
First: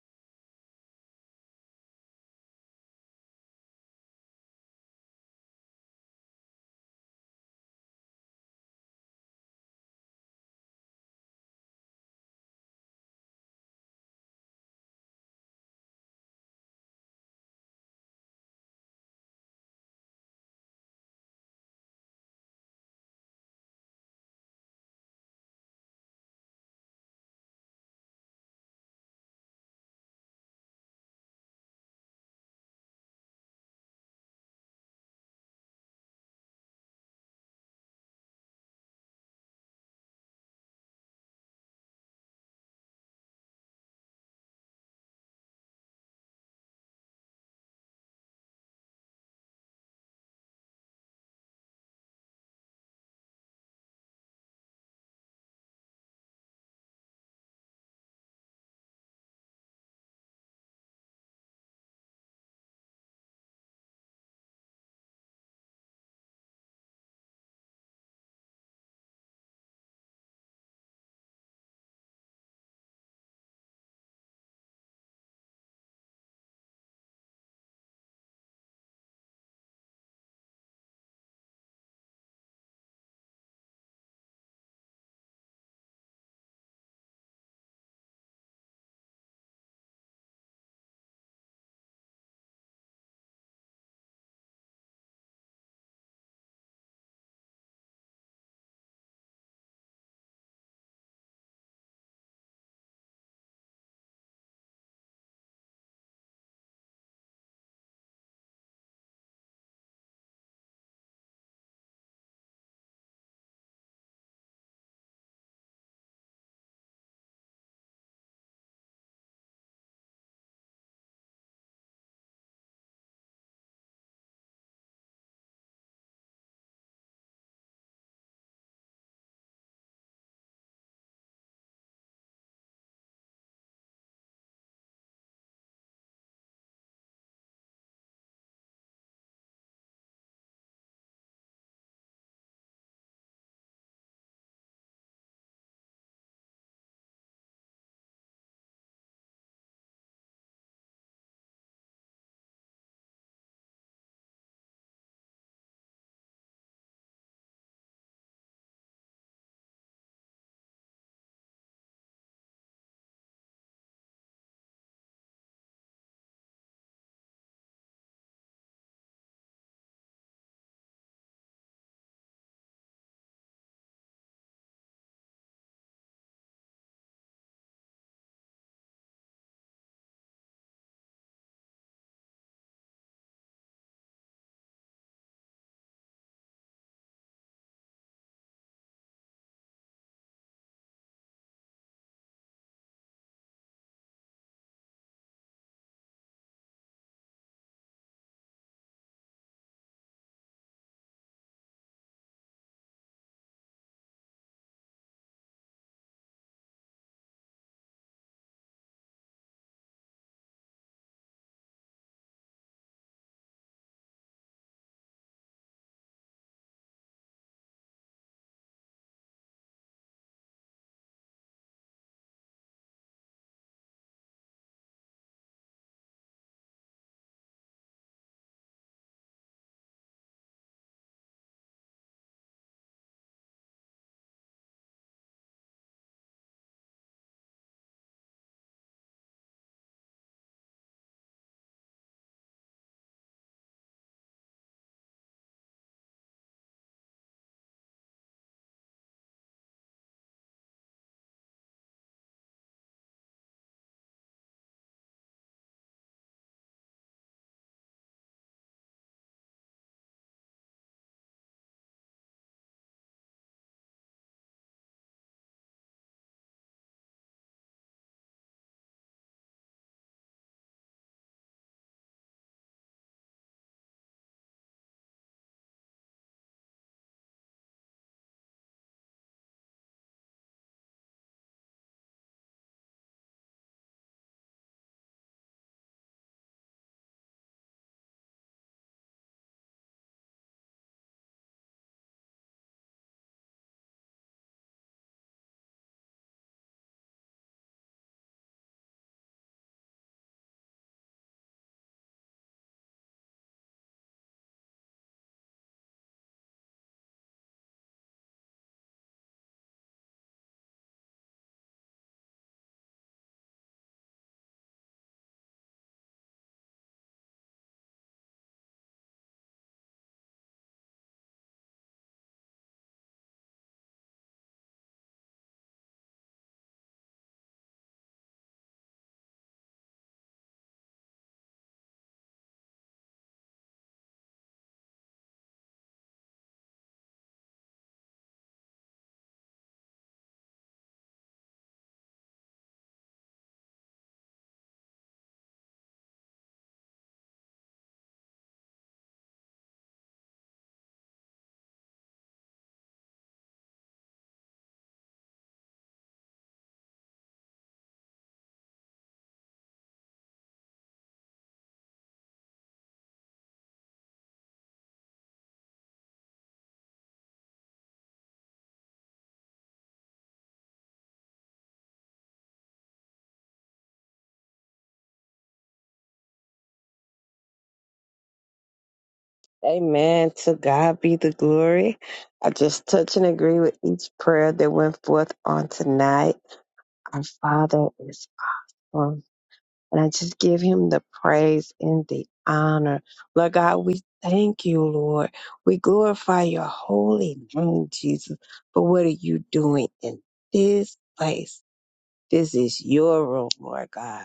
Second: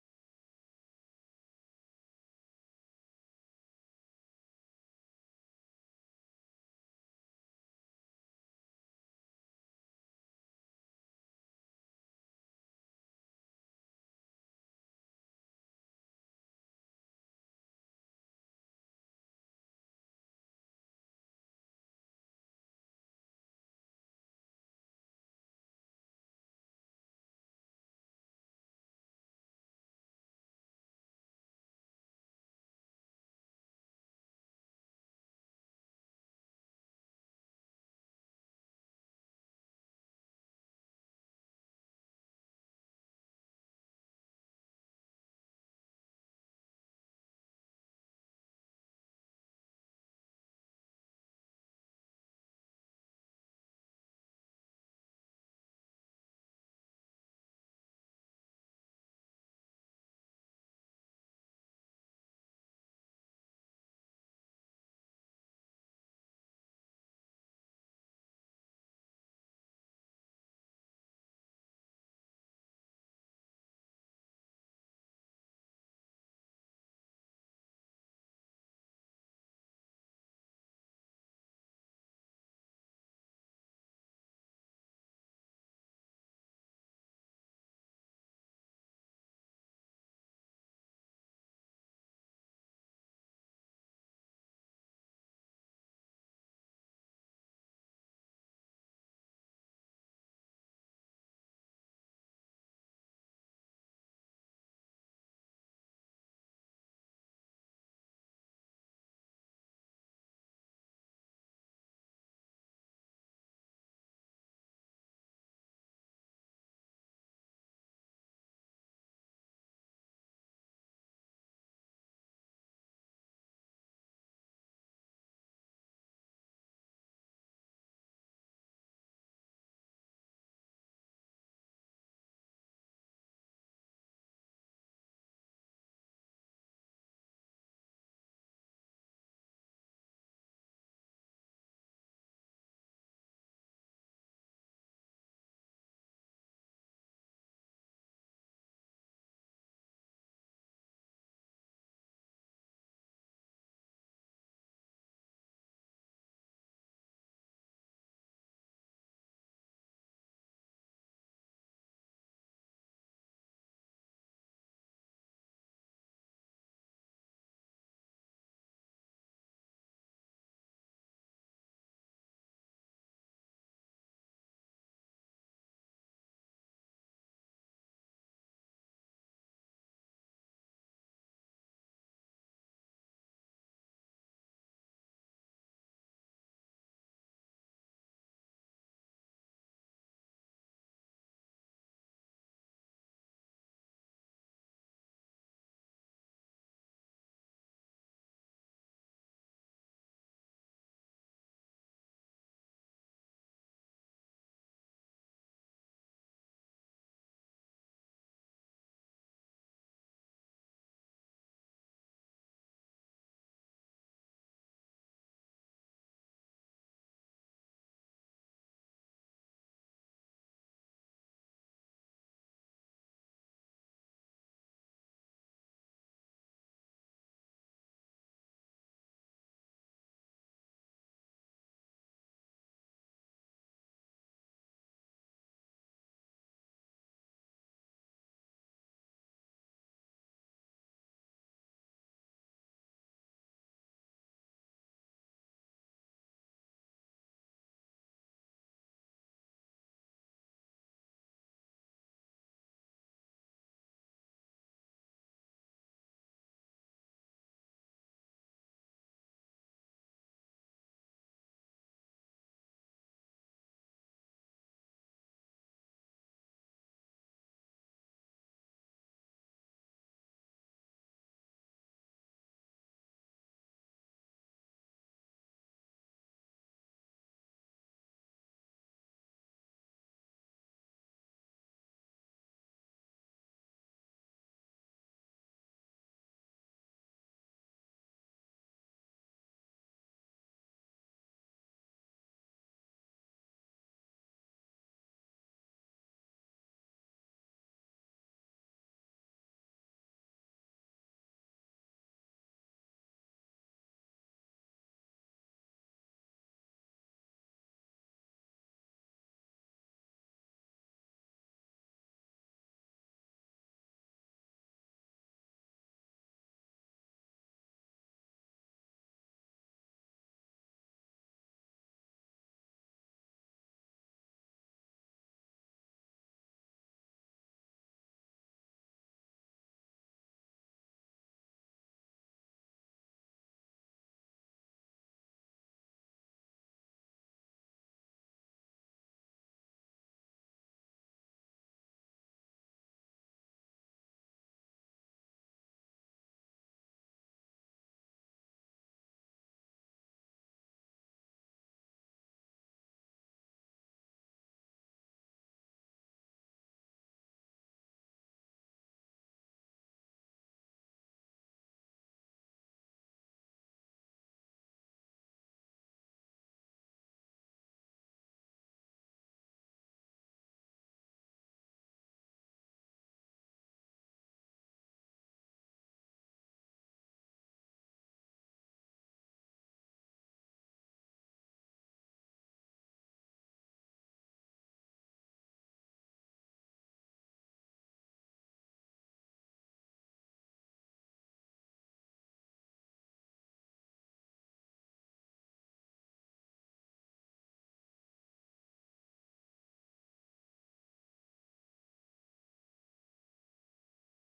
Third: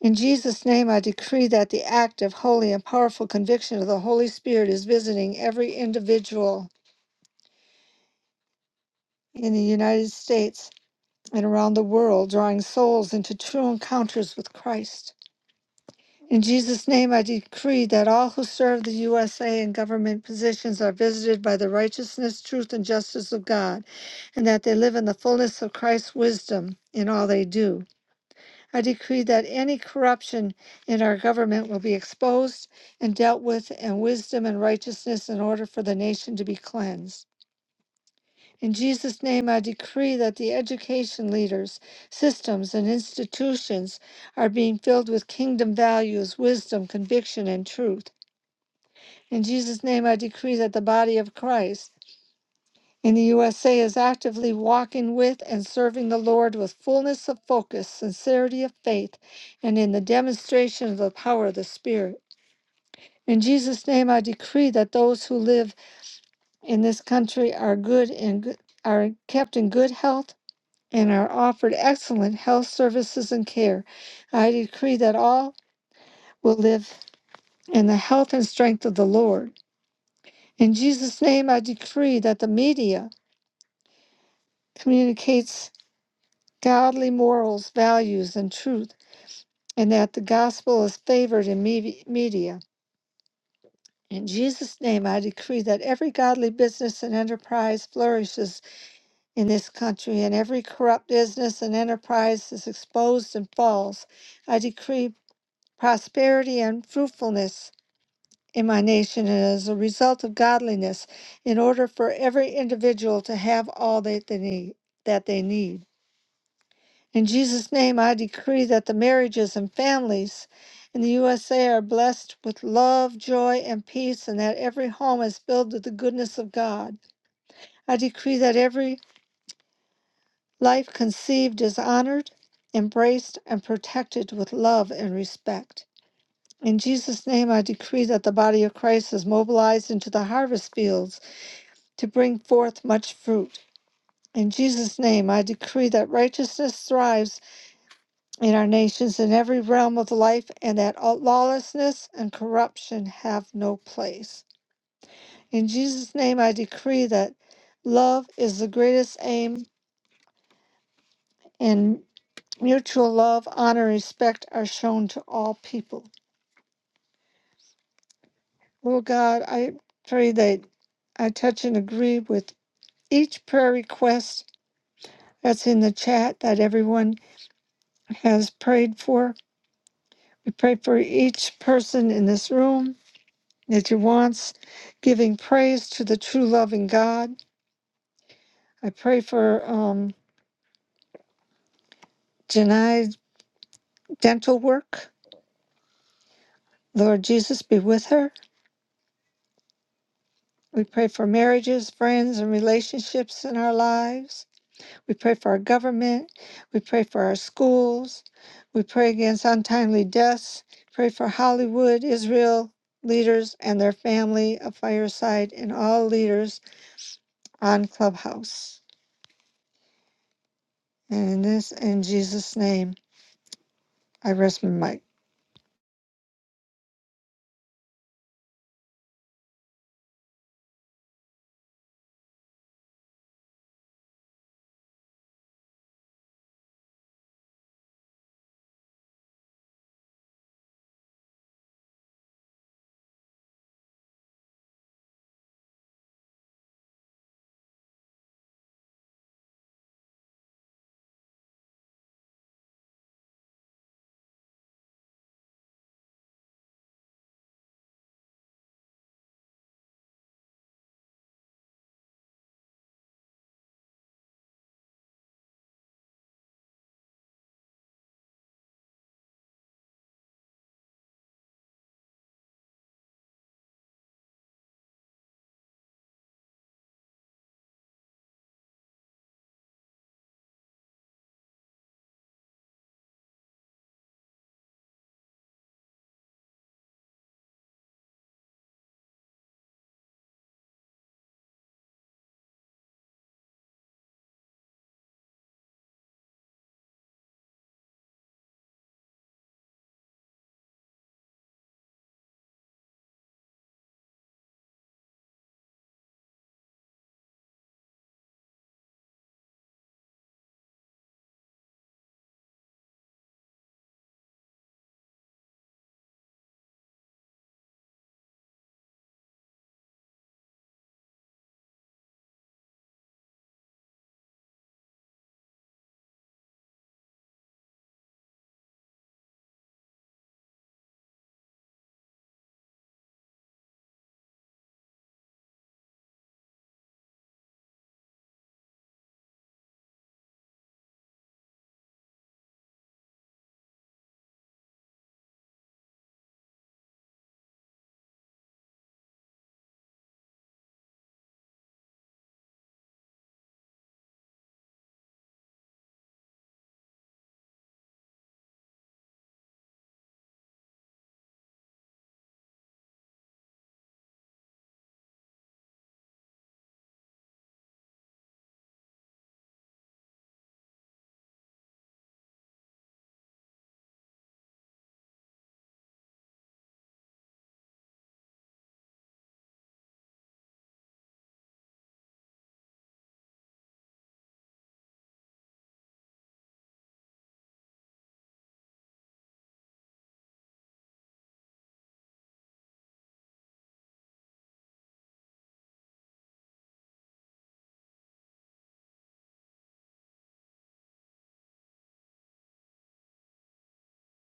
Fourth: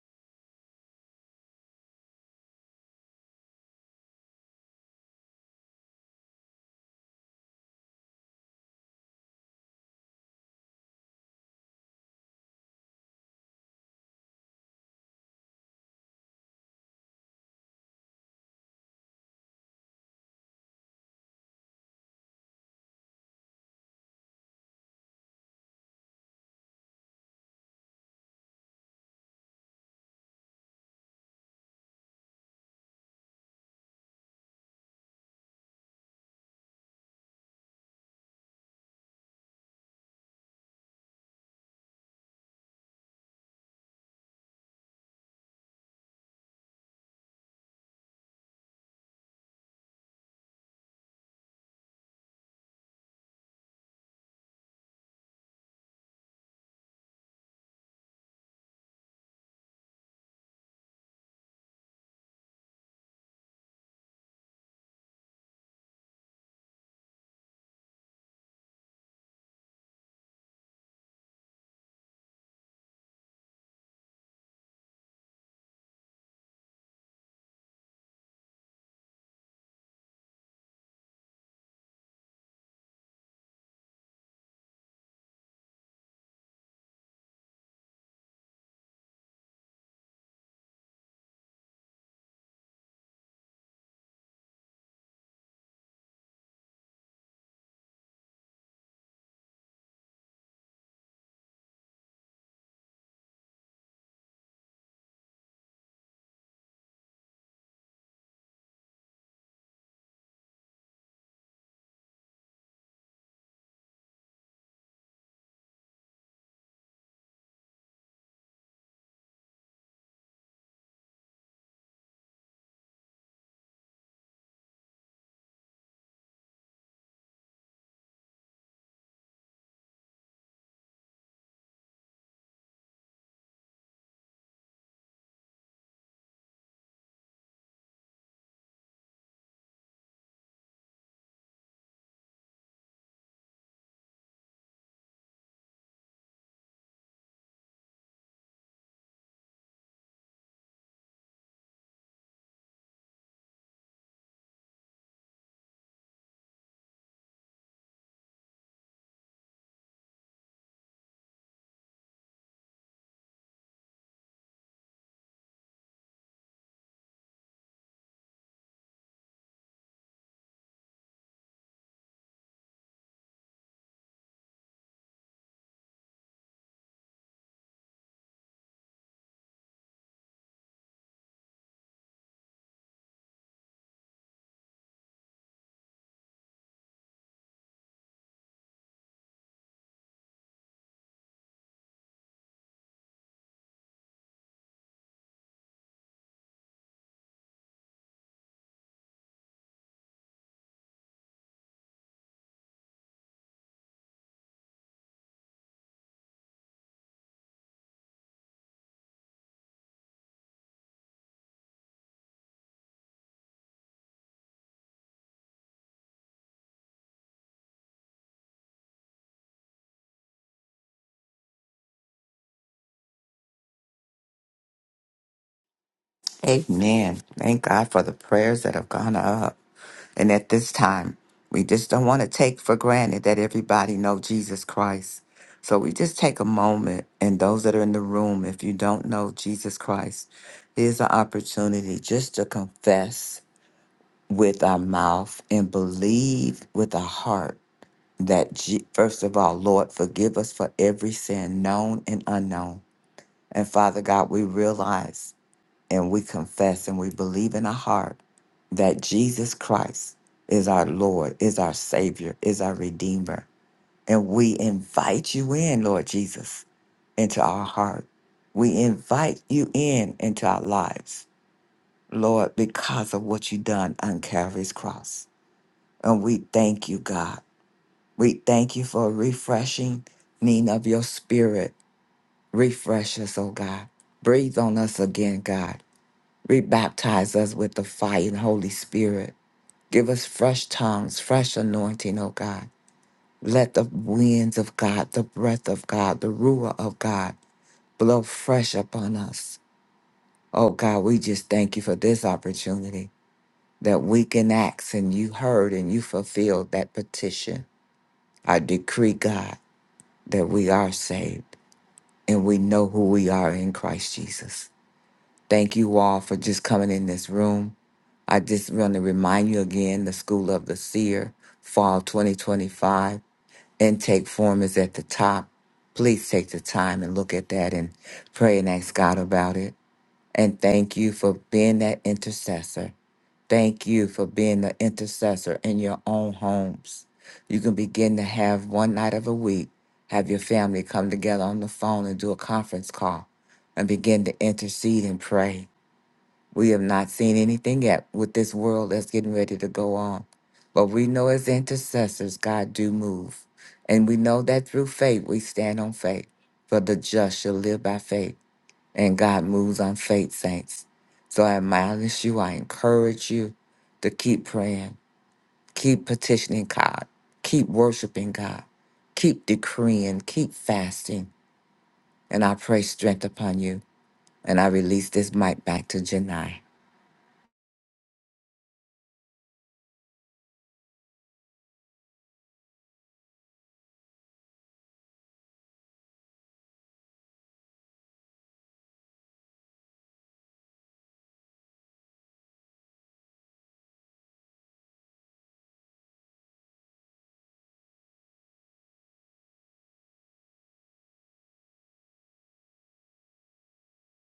S3: In Jesus' name, I decree that the active, holy, and powerful conviction of the Holy Spirit is visiting every individual in the United States and around the world, drawing souls into true encounters with Christ. In Jesus' name, I decree that all who serve the USA in government positions are visited by the righteousness, truth, and justice of God, and that they live in the fullness of Christ's wisdom in all they do. I decree that any corruption in our government will be exposed and dealt with in wisdom and righteousness in order for the nation to be cleansed. In Jesus' name, I decree that the education leaders, systems, and institutions are being filled with kingdom values, wisdom, conviction, and truth. In Jesus' name, I decree that the body of Christ in the USA is actively walking with and serving the Lord with fullness of focus, sincerity of faith, and in the demonstration of the power of the Spirit. In Jesus' name, I decree that those who live in this country are good and good, are kept in good health and are offered excellent health services and care. I decree that all will live in the health and strength of the Lord. In Jesus' name, I decree that the media communicates godly morals, values, and truth, and that the gospel is favored in me- media. In Jesus' name, I decree that every godly business and enterprise flourishes in this country, and every corrupt business and enterprise is exposed and falls. I decree prosperity and fruitfulness in my nation and as a result of godliness in order for every individual to have all that they need that they need in jesus name i decree that the marriages and families in the usa are blessed with love joy and peace and that every home is filled with the goodness of god i decree that every life conceived is honored embraced and protected with love and respect In Jesus' name, I decree that the body of Christ is mobilized into the harvest fields to bring forth much fruit. In Jesus' name, I decree that righteousness thrives in our nations in every realm of life and that all- lawlessness and corruption have no place. In Jesus' name, I decree that love is the greatest aim and mutual love, honor, and respect are shown to all people. Lord God, I pray that I touch and agree with each prayer request that's in the chat that everyone has prayed for. We pray for each person in this room that you wants, giving praise to the true loving God. I pray for um, Janai's dental work. Lord Jesus, be with her. We pray for marriages, friends, and relationships in our lives. We pray for our government. We pray for our schools. We pray against untimely deaths. Pray for Hollywood, Israel leaders and their family of Fireside and all leaders on Clubhouse. And in this in Jesus' name, I rest my mic.
S1: Amen. Thank God for the prayers that have gone up. And at this time, we just don't want to take for granted that everybody know Jesus Christ. So we just take a moment and those that are in the room, if you don't know Jesus Christ, here's an opportunity just to confess with our mouth and believe with our heart that Je- first of all, Lord, forgive us for every sin known and unknown. And Father God, we realize and we confess and we believe in our heart that Jesus Christ is our Lord, is our Savior, is our Redeemer. And we invite you in, Lord Jesus, into our heart. We invite you in into our lives, Lord, because of what you done on Calvary's cross. And we thank you, God. We thank you for refreshing need of your spirit. Refresh us, oh God. Breathe on us again, God Rebaptize us with the fire and Holy Spirit. Give us fresh tongues, fresh anointing, oh God. Let the winds of God, the breath of God, the Ruah of God blow fresh upon us. Oh God, we just thank you for this opportunity that we can ask and you heard and you fulfilled that petition. I decree, God, that we are saved and we know who we are in Christ Jesus. Thank you all for just coming in this room. I just want to remind you again the School of the Seer, Fall 2025 intake form is at the top. Please take the time and look at that and pray and ask God about it. And thank you for being that intercessor. Thank you for being the intercessor in your own homes. You can begin to have one night of a week, have your family come together on the phone and do a conference call and begin to intercede and pray we have not seen anything yet with this world that's getting ready to go on. But we know as intercessors, God do move. And we know that through faith, we stand on faith. For the just shall live by faith. And God moves on faith, saints. So I admonish you, I encourage you to keep praying, keep petitioning God, keep worshiping God, keep decreeing, keep fasting. And I pray strength upon you. And I release this mic back to Janai.
S2: Amen. To God be the glory. I just touch and agree with each prayer that went forth on tonight. Our Father is awesome. And I just give him the praise and the honor. Lord God, we thank you, Lord. We glorify your holy name, Jesus, for what are you doing in this place? This is your room, Lord God.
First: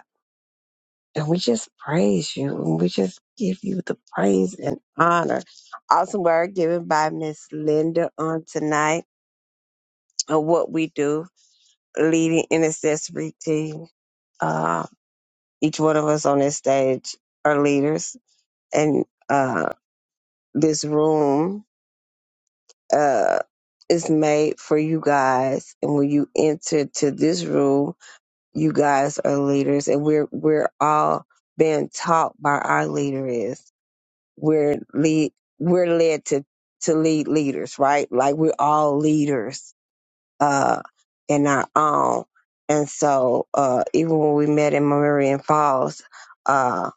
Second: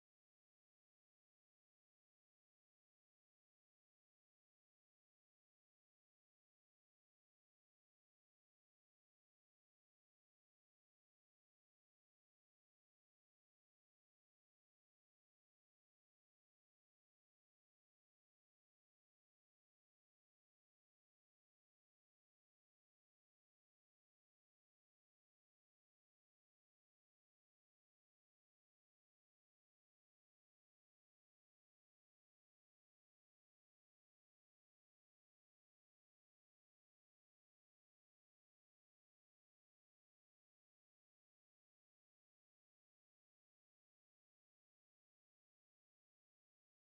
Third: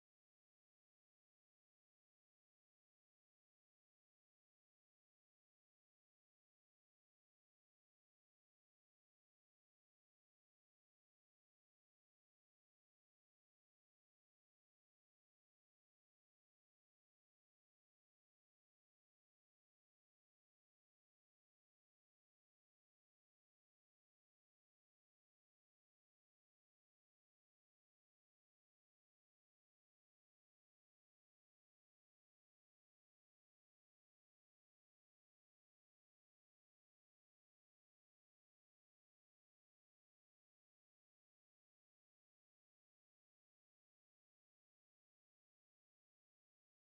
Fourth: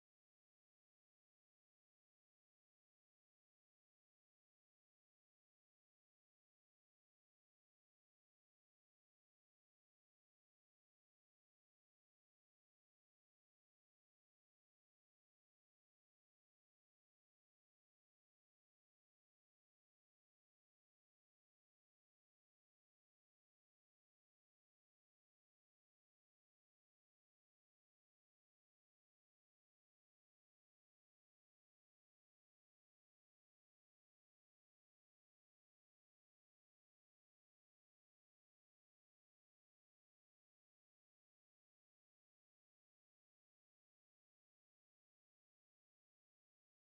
S2: And we just praise you and we just give you the praise and honor. Awesome word given by Miss Linda on tonight of what we do, leading intercessory team. Uh, each one of us on this stage are leaders, and uh, this room uh, is made for you guys. And when you enter to this room, you guys are leaders, and we're we're all being taught by our leader is. we're lead we're led to to lead leaders right like we're all leaders uh in our own and so uh even when we met in Marion Falls uh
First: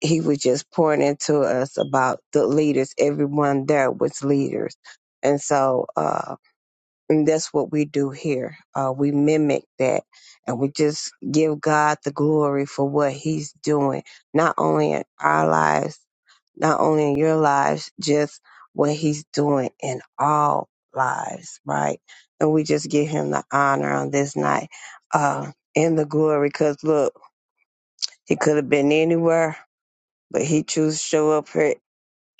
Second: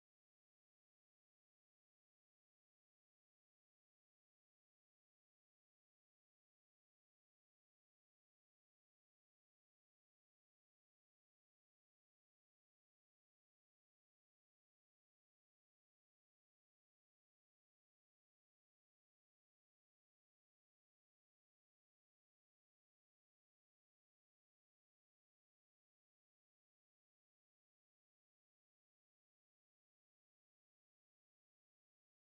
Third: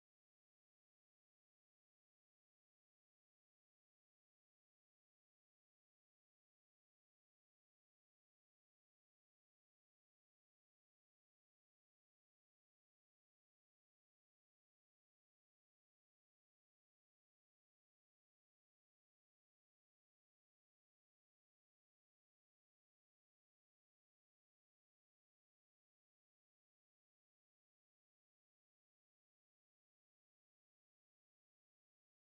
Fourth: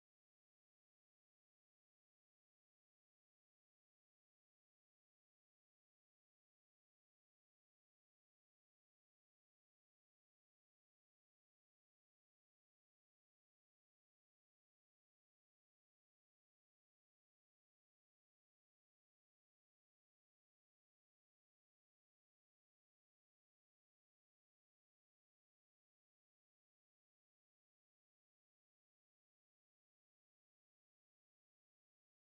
S2: he was just pouring into us about the leaders everyone there was leaders and so uh and that's what we do here uh we mimic that and we just give God the glory for what he's doing not only in our lives not only in your lives, just what he's doing in all lives, right? And we just give him the honor on this night, uh, and the glory, because look, he could have been anywhere, but he chose to show up here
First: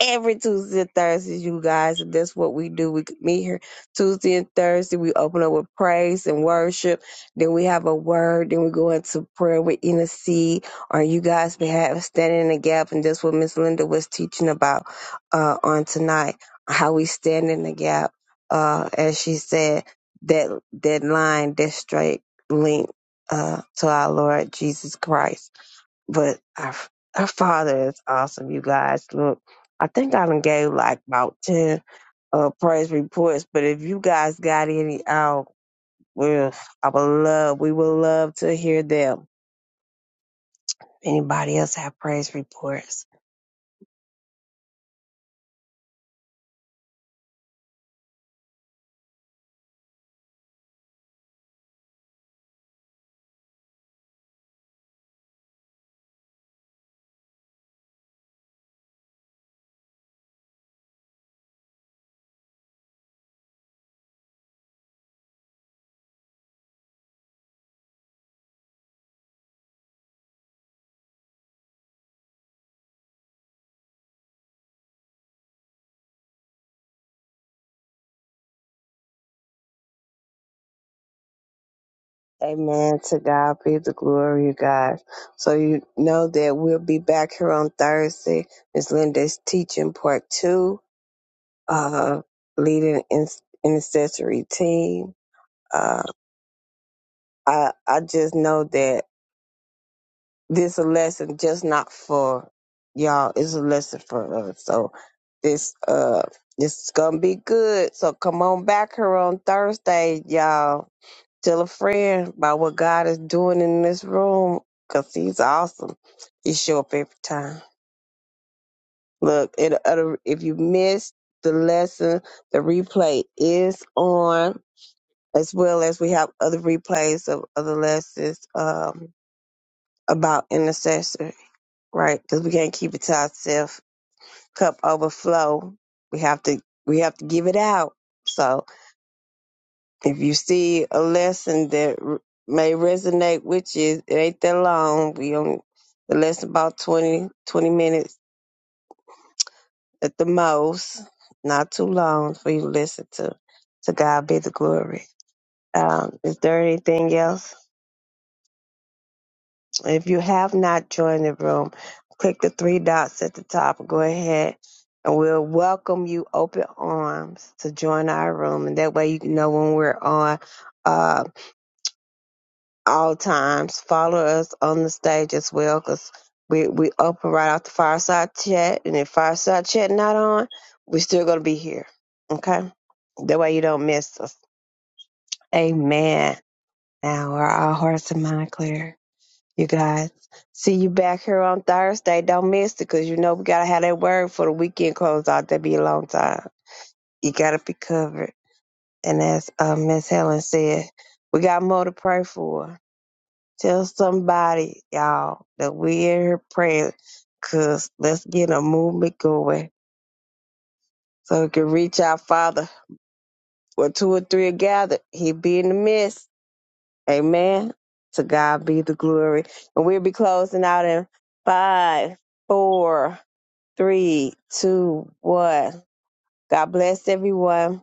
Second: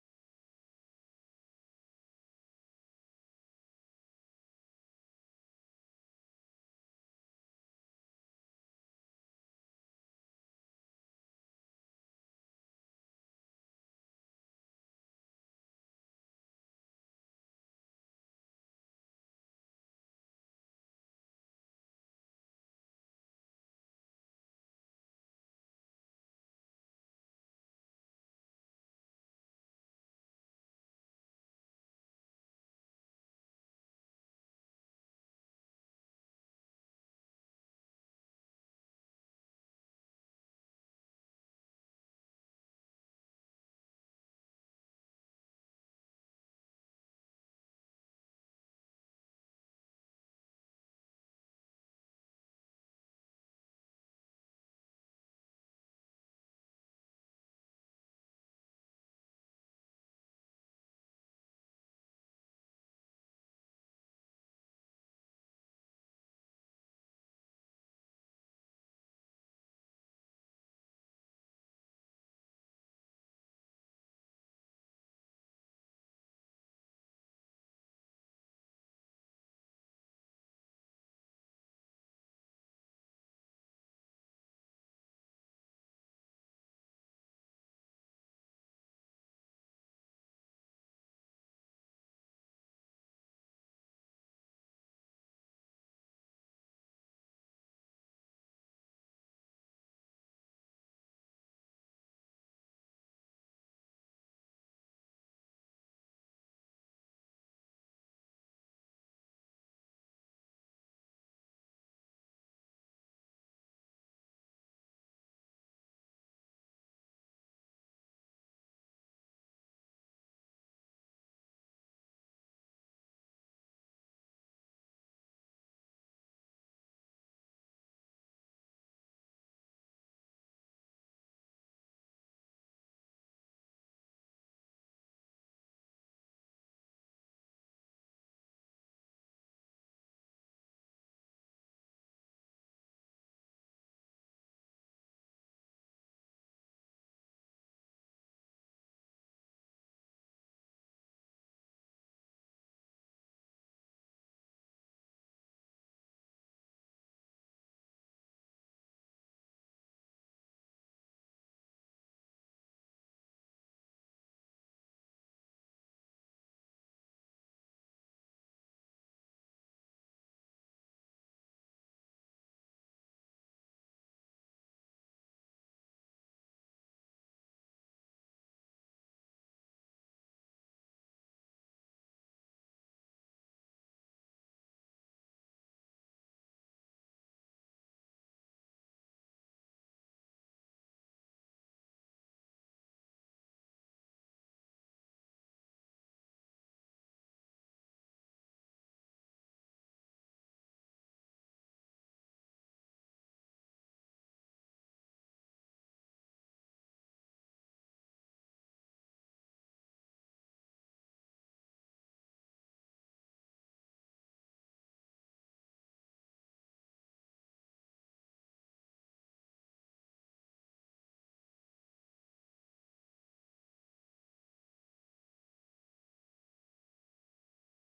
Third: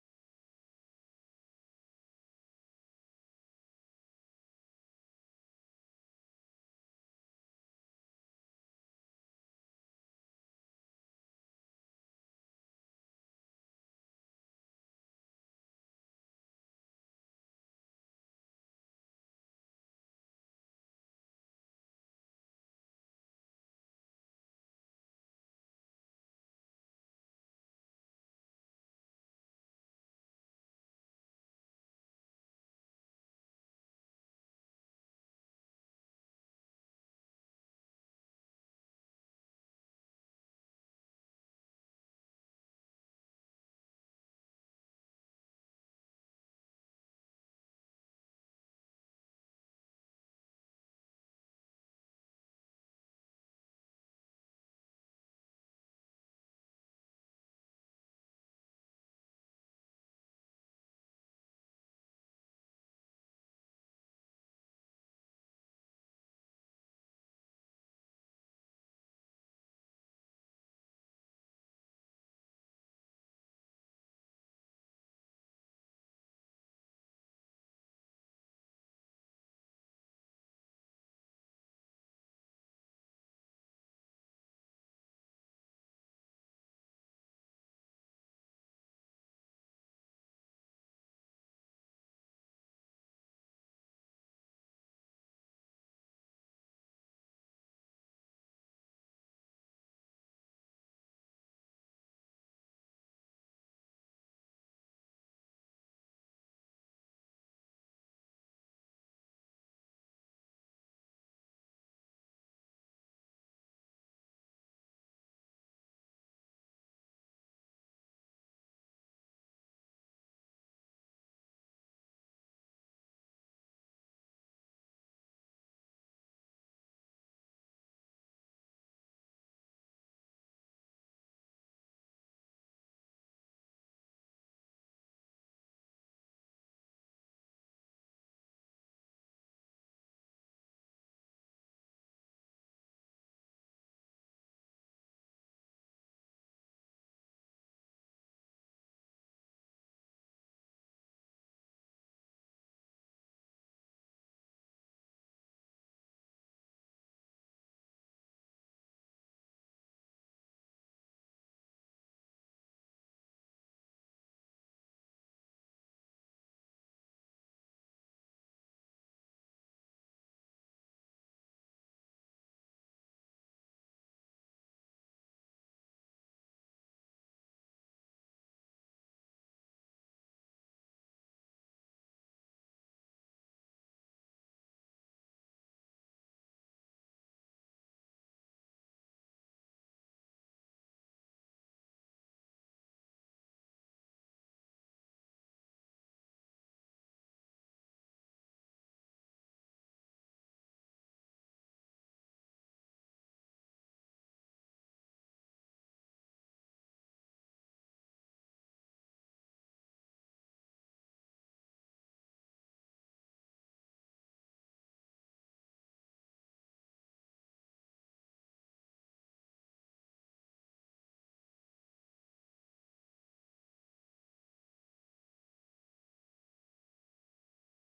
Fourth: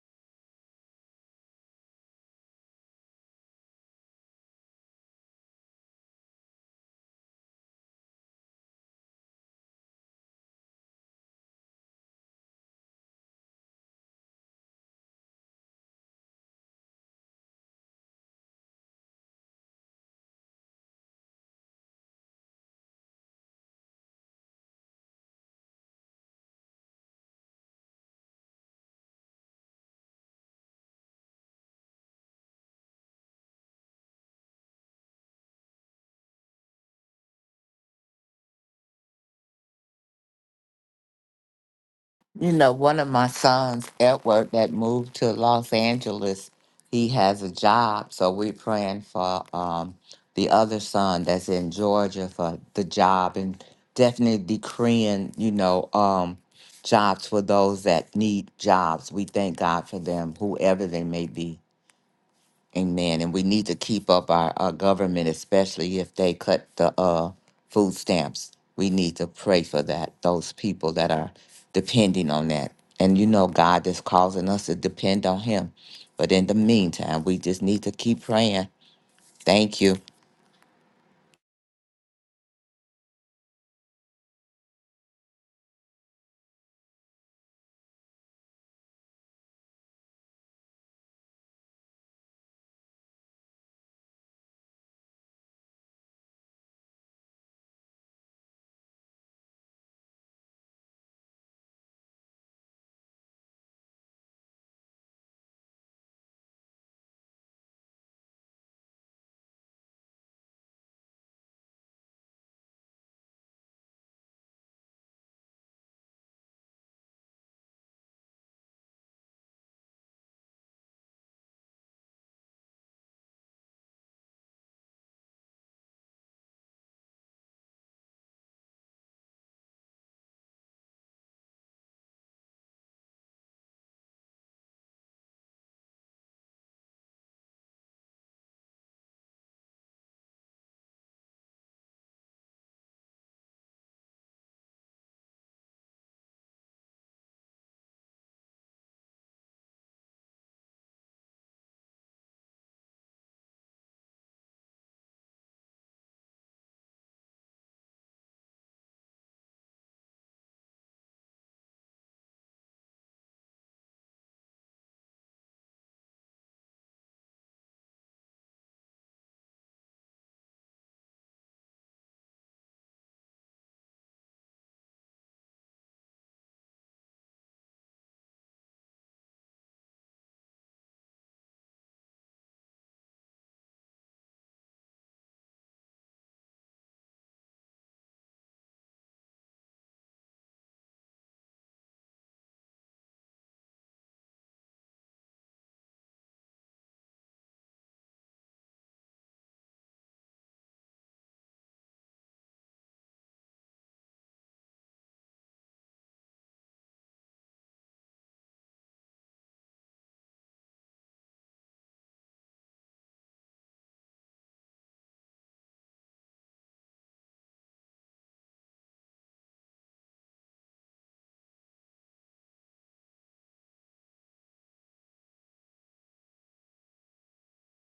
S2: every Tuesday and Thursdays, you guys. And that's what we do. We meet here Tuesday and Thursday. We open up with praise and worship. Then we have a word. Then we go into prayer with intercede on you guys' behalf, standing in the gap. And that's what Miss Linda was teaching about uh, on tonight, how we stand in the gap. Uh, as she said, that that line, that straight link uh, to our Lord Jesus Christ. But our, our Father is awesome, you guys. Look, I think I done gave like about 10 uh, praise reports, but if you guys got any out, well, I would love, we would love to hear them. Anybody else have praise
S1: You know, one
S2: reports?
S1: of my sons, Edward, that moved to Los Angeles, he has a job. So we're praying for um, the other son that's in Georgia for the job and definitely decreeing, you know, um, jobs for those that need jobs. We thank God for them, whoever they may be. Amen. And we need to keep up our, our government, especially if they cut the uh, food stamps. We need to pray for that, those people that are depending on that. And you know, God is causing us to depend on Him. But in the meantime, we just need to keep praying. Thank you.
S2: Amen. To God be the glory, you guys. So you know that we'll be back here on Thursday. Miss Linda's teaching part two, uh, leading in- intercessory team. uh, I I just know that this a lesson just not for y'all. It's a lesson for us. So this uh this is gonna be good. So come on back here on Thursday, y'all. Tell a friend about what God is doing in this room, 'cause He's awesome. He show up every time. Look, it, it if you missed the lesson, the replay is on, as well as we have other replays of other lessons. Um, about intercessors. right? Because we can't keep it to ourselves. Cup overflow. We have to we have to give it out. So if you see a lesson that r- may resonate with you, it ain't that long. We on the lesson about 20 20 minutes at the most. Not too long for you to listen to. To God be the glory. Um, is there anything else? If you have not joined the room, click the three dots at the top. Go ahead and we'll welcome you open arms to join our room. And that way you can know when we're on uh, all times. Follow us on the stage as well because we, we open right off the fireside chat. And if fireside chat not on, we're still going to be here. Okay? That way you don't miss us. Amen. Now are our hearts and mind clear. you guys. See you back here on Thursday. Don't miss it because you know we got to have that word for the weekend close out. That'd be a long time. You got to be covered. And as uh, Miss Helen said, we got more to pray for. Tell somebody, y'all, that we in here praying because let's get a movement going so we can reach our Father. Where two or three are gathered, he be in the midst. Amen. To God be the glory. And we'll be closing out in five, four Three, two, one. God bless everyone.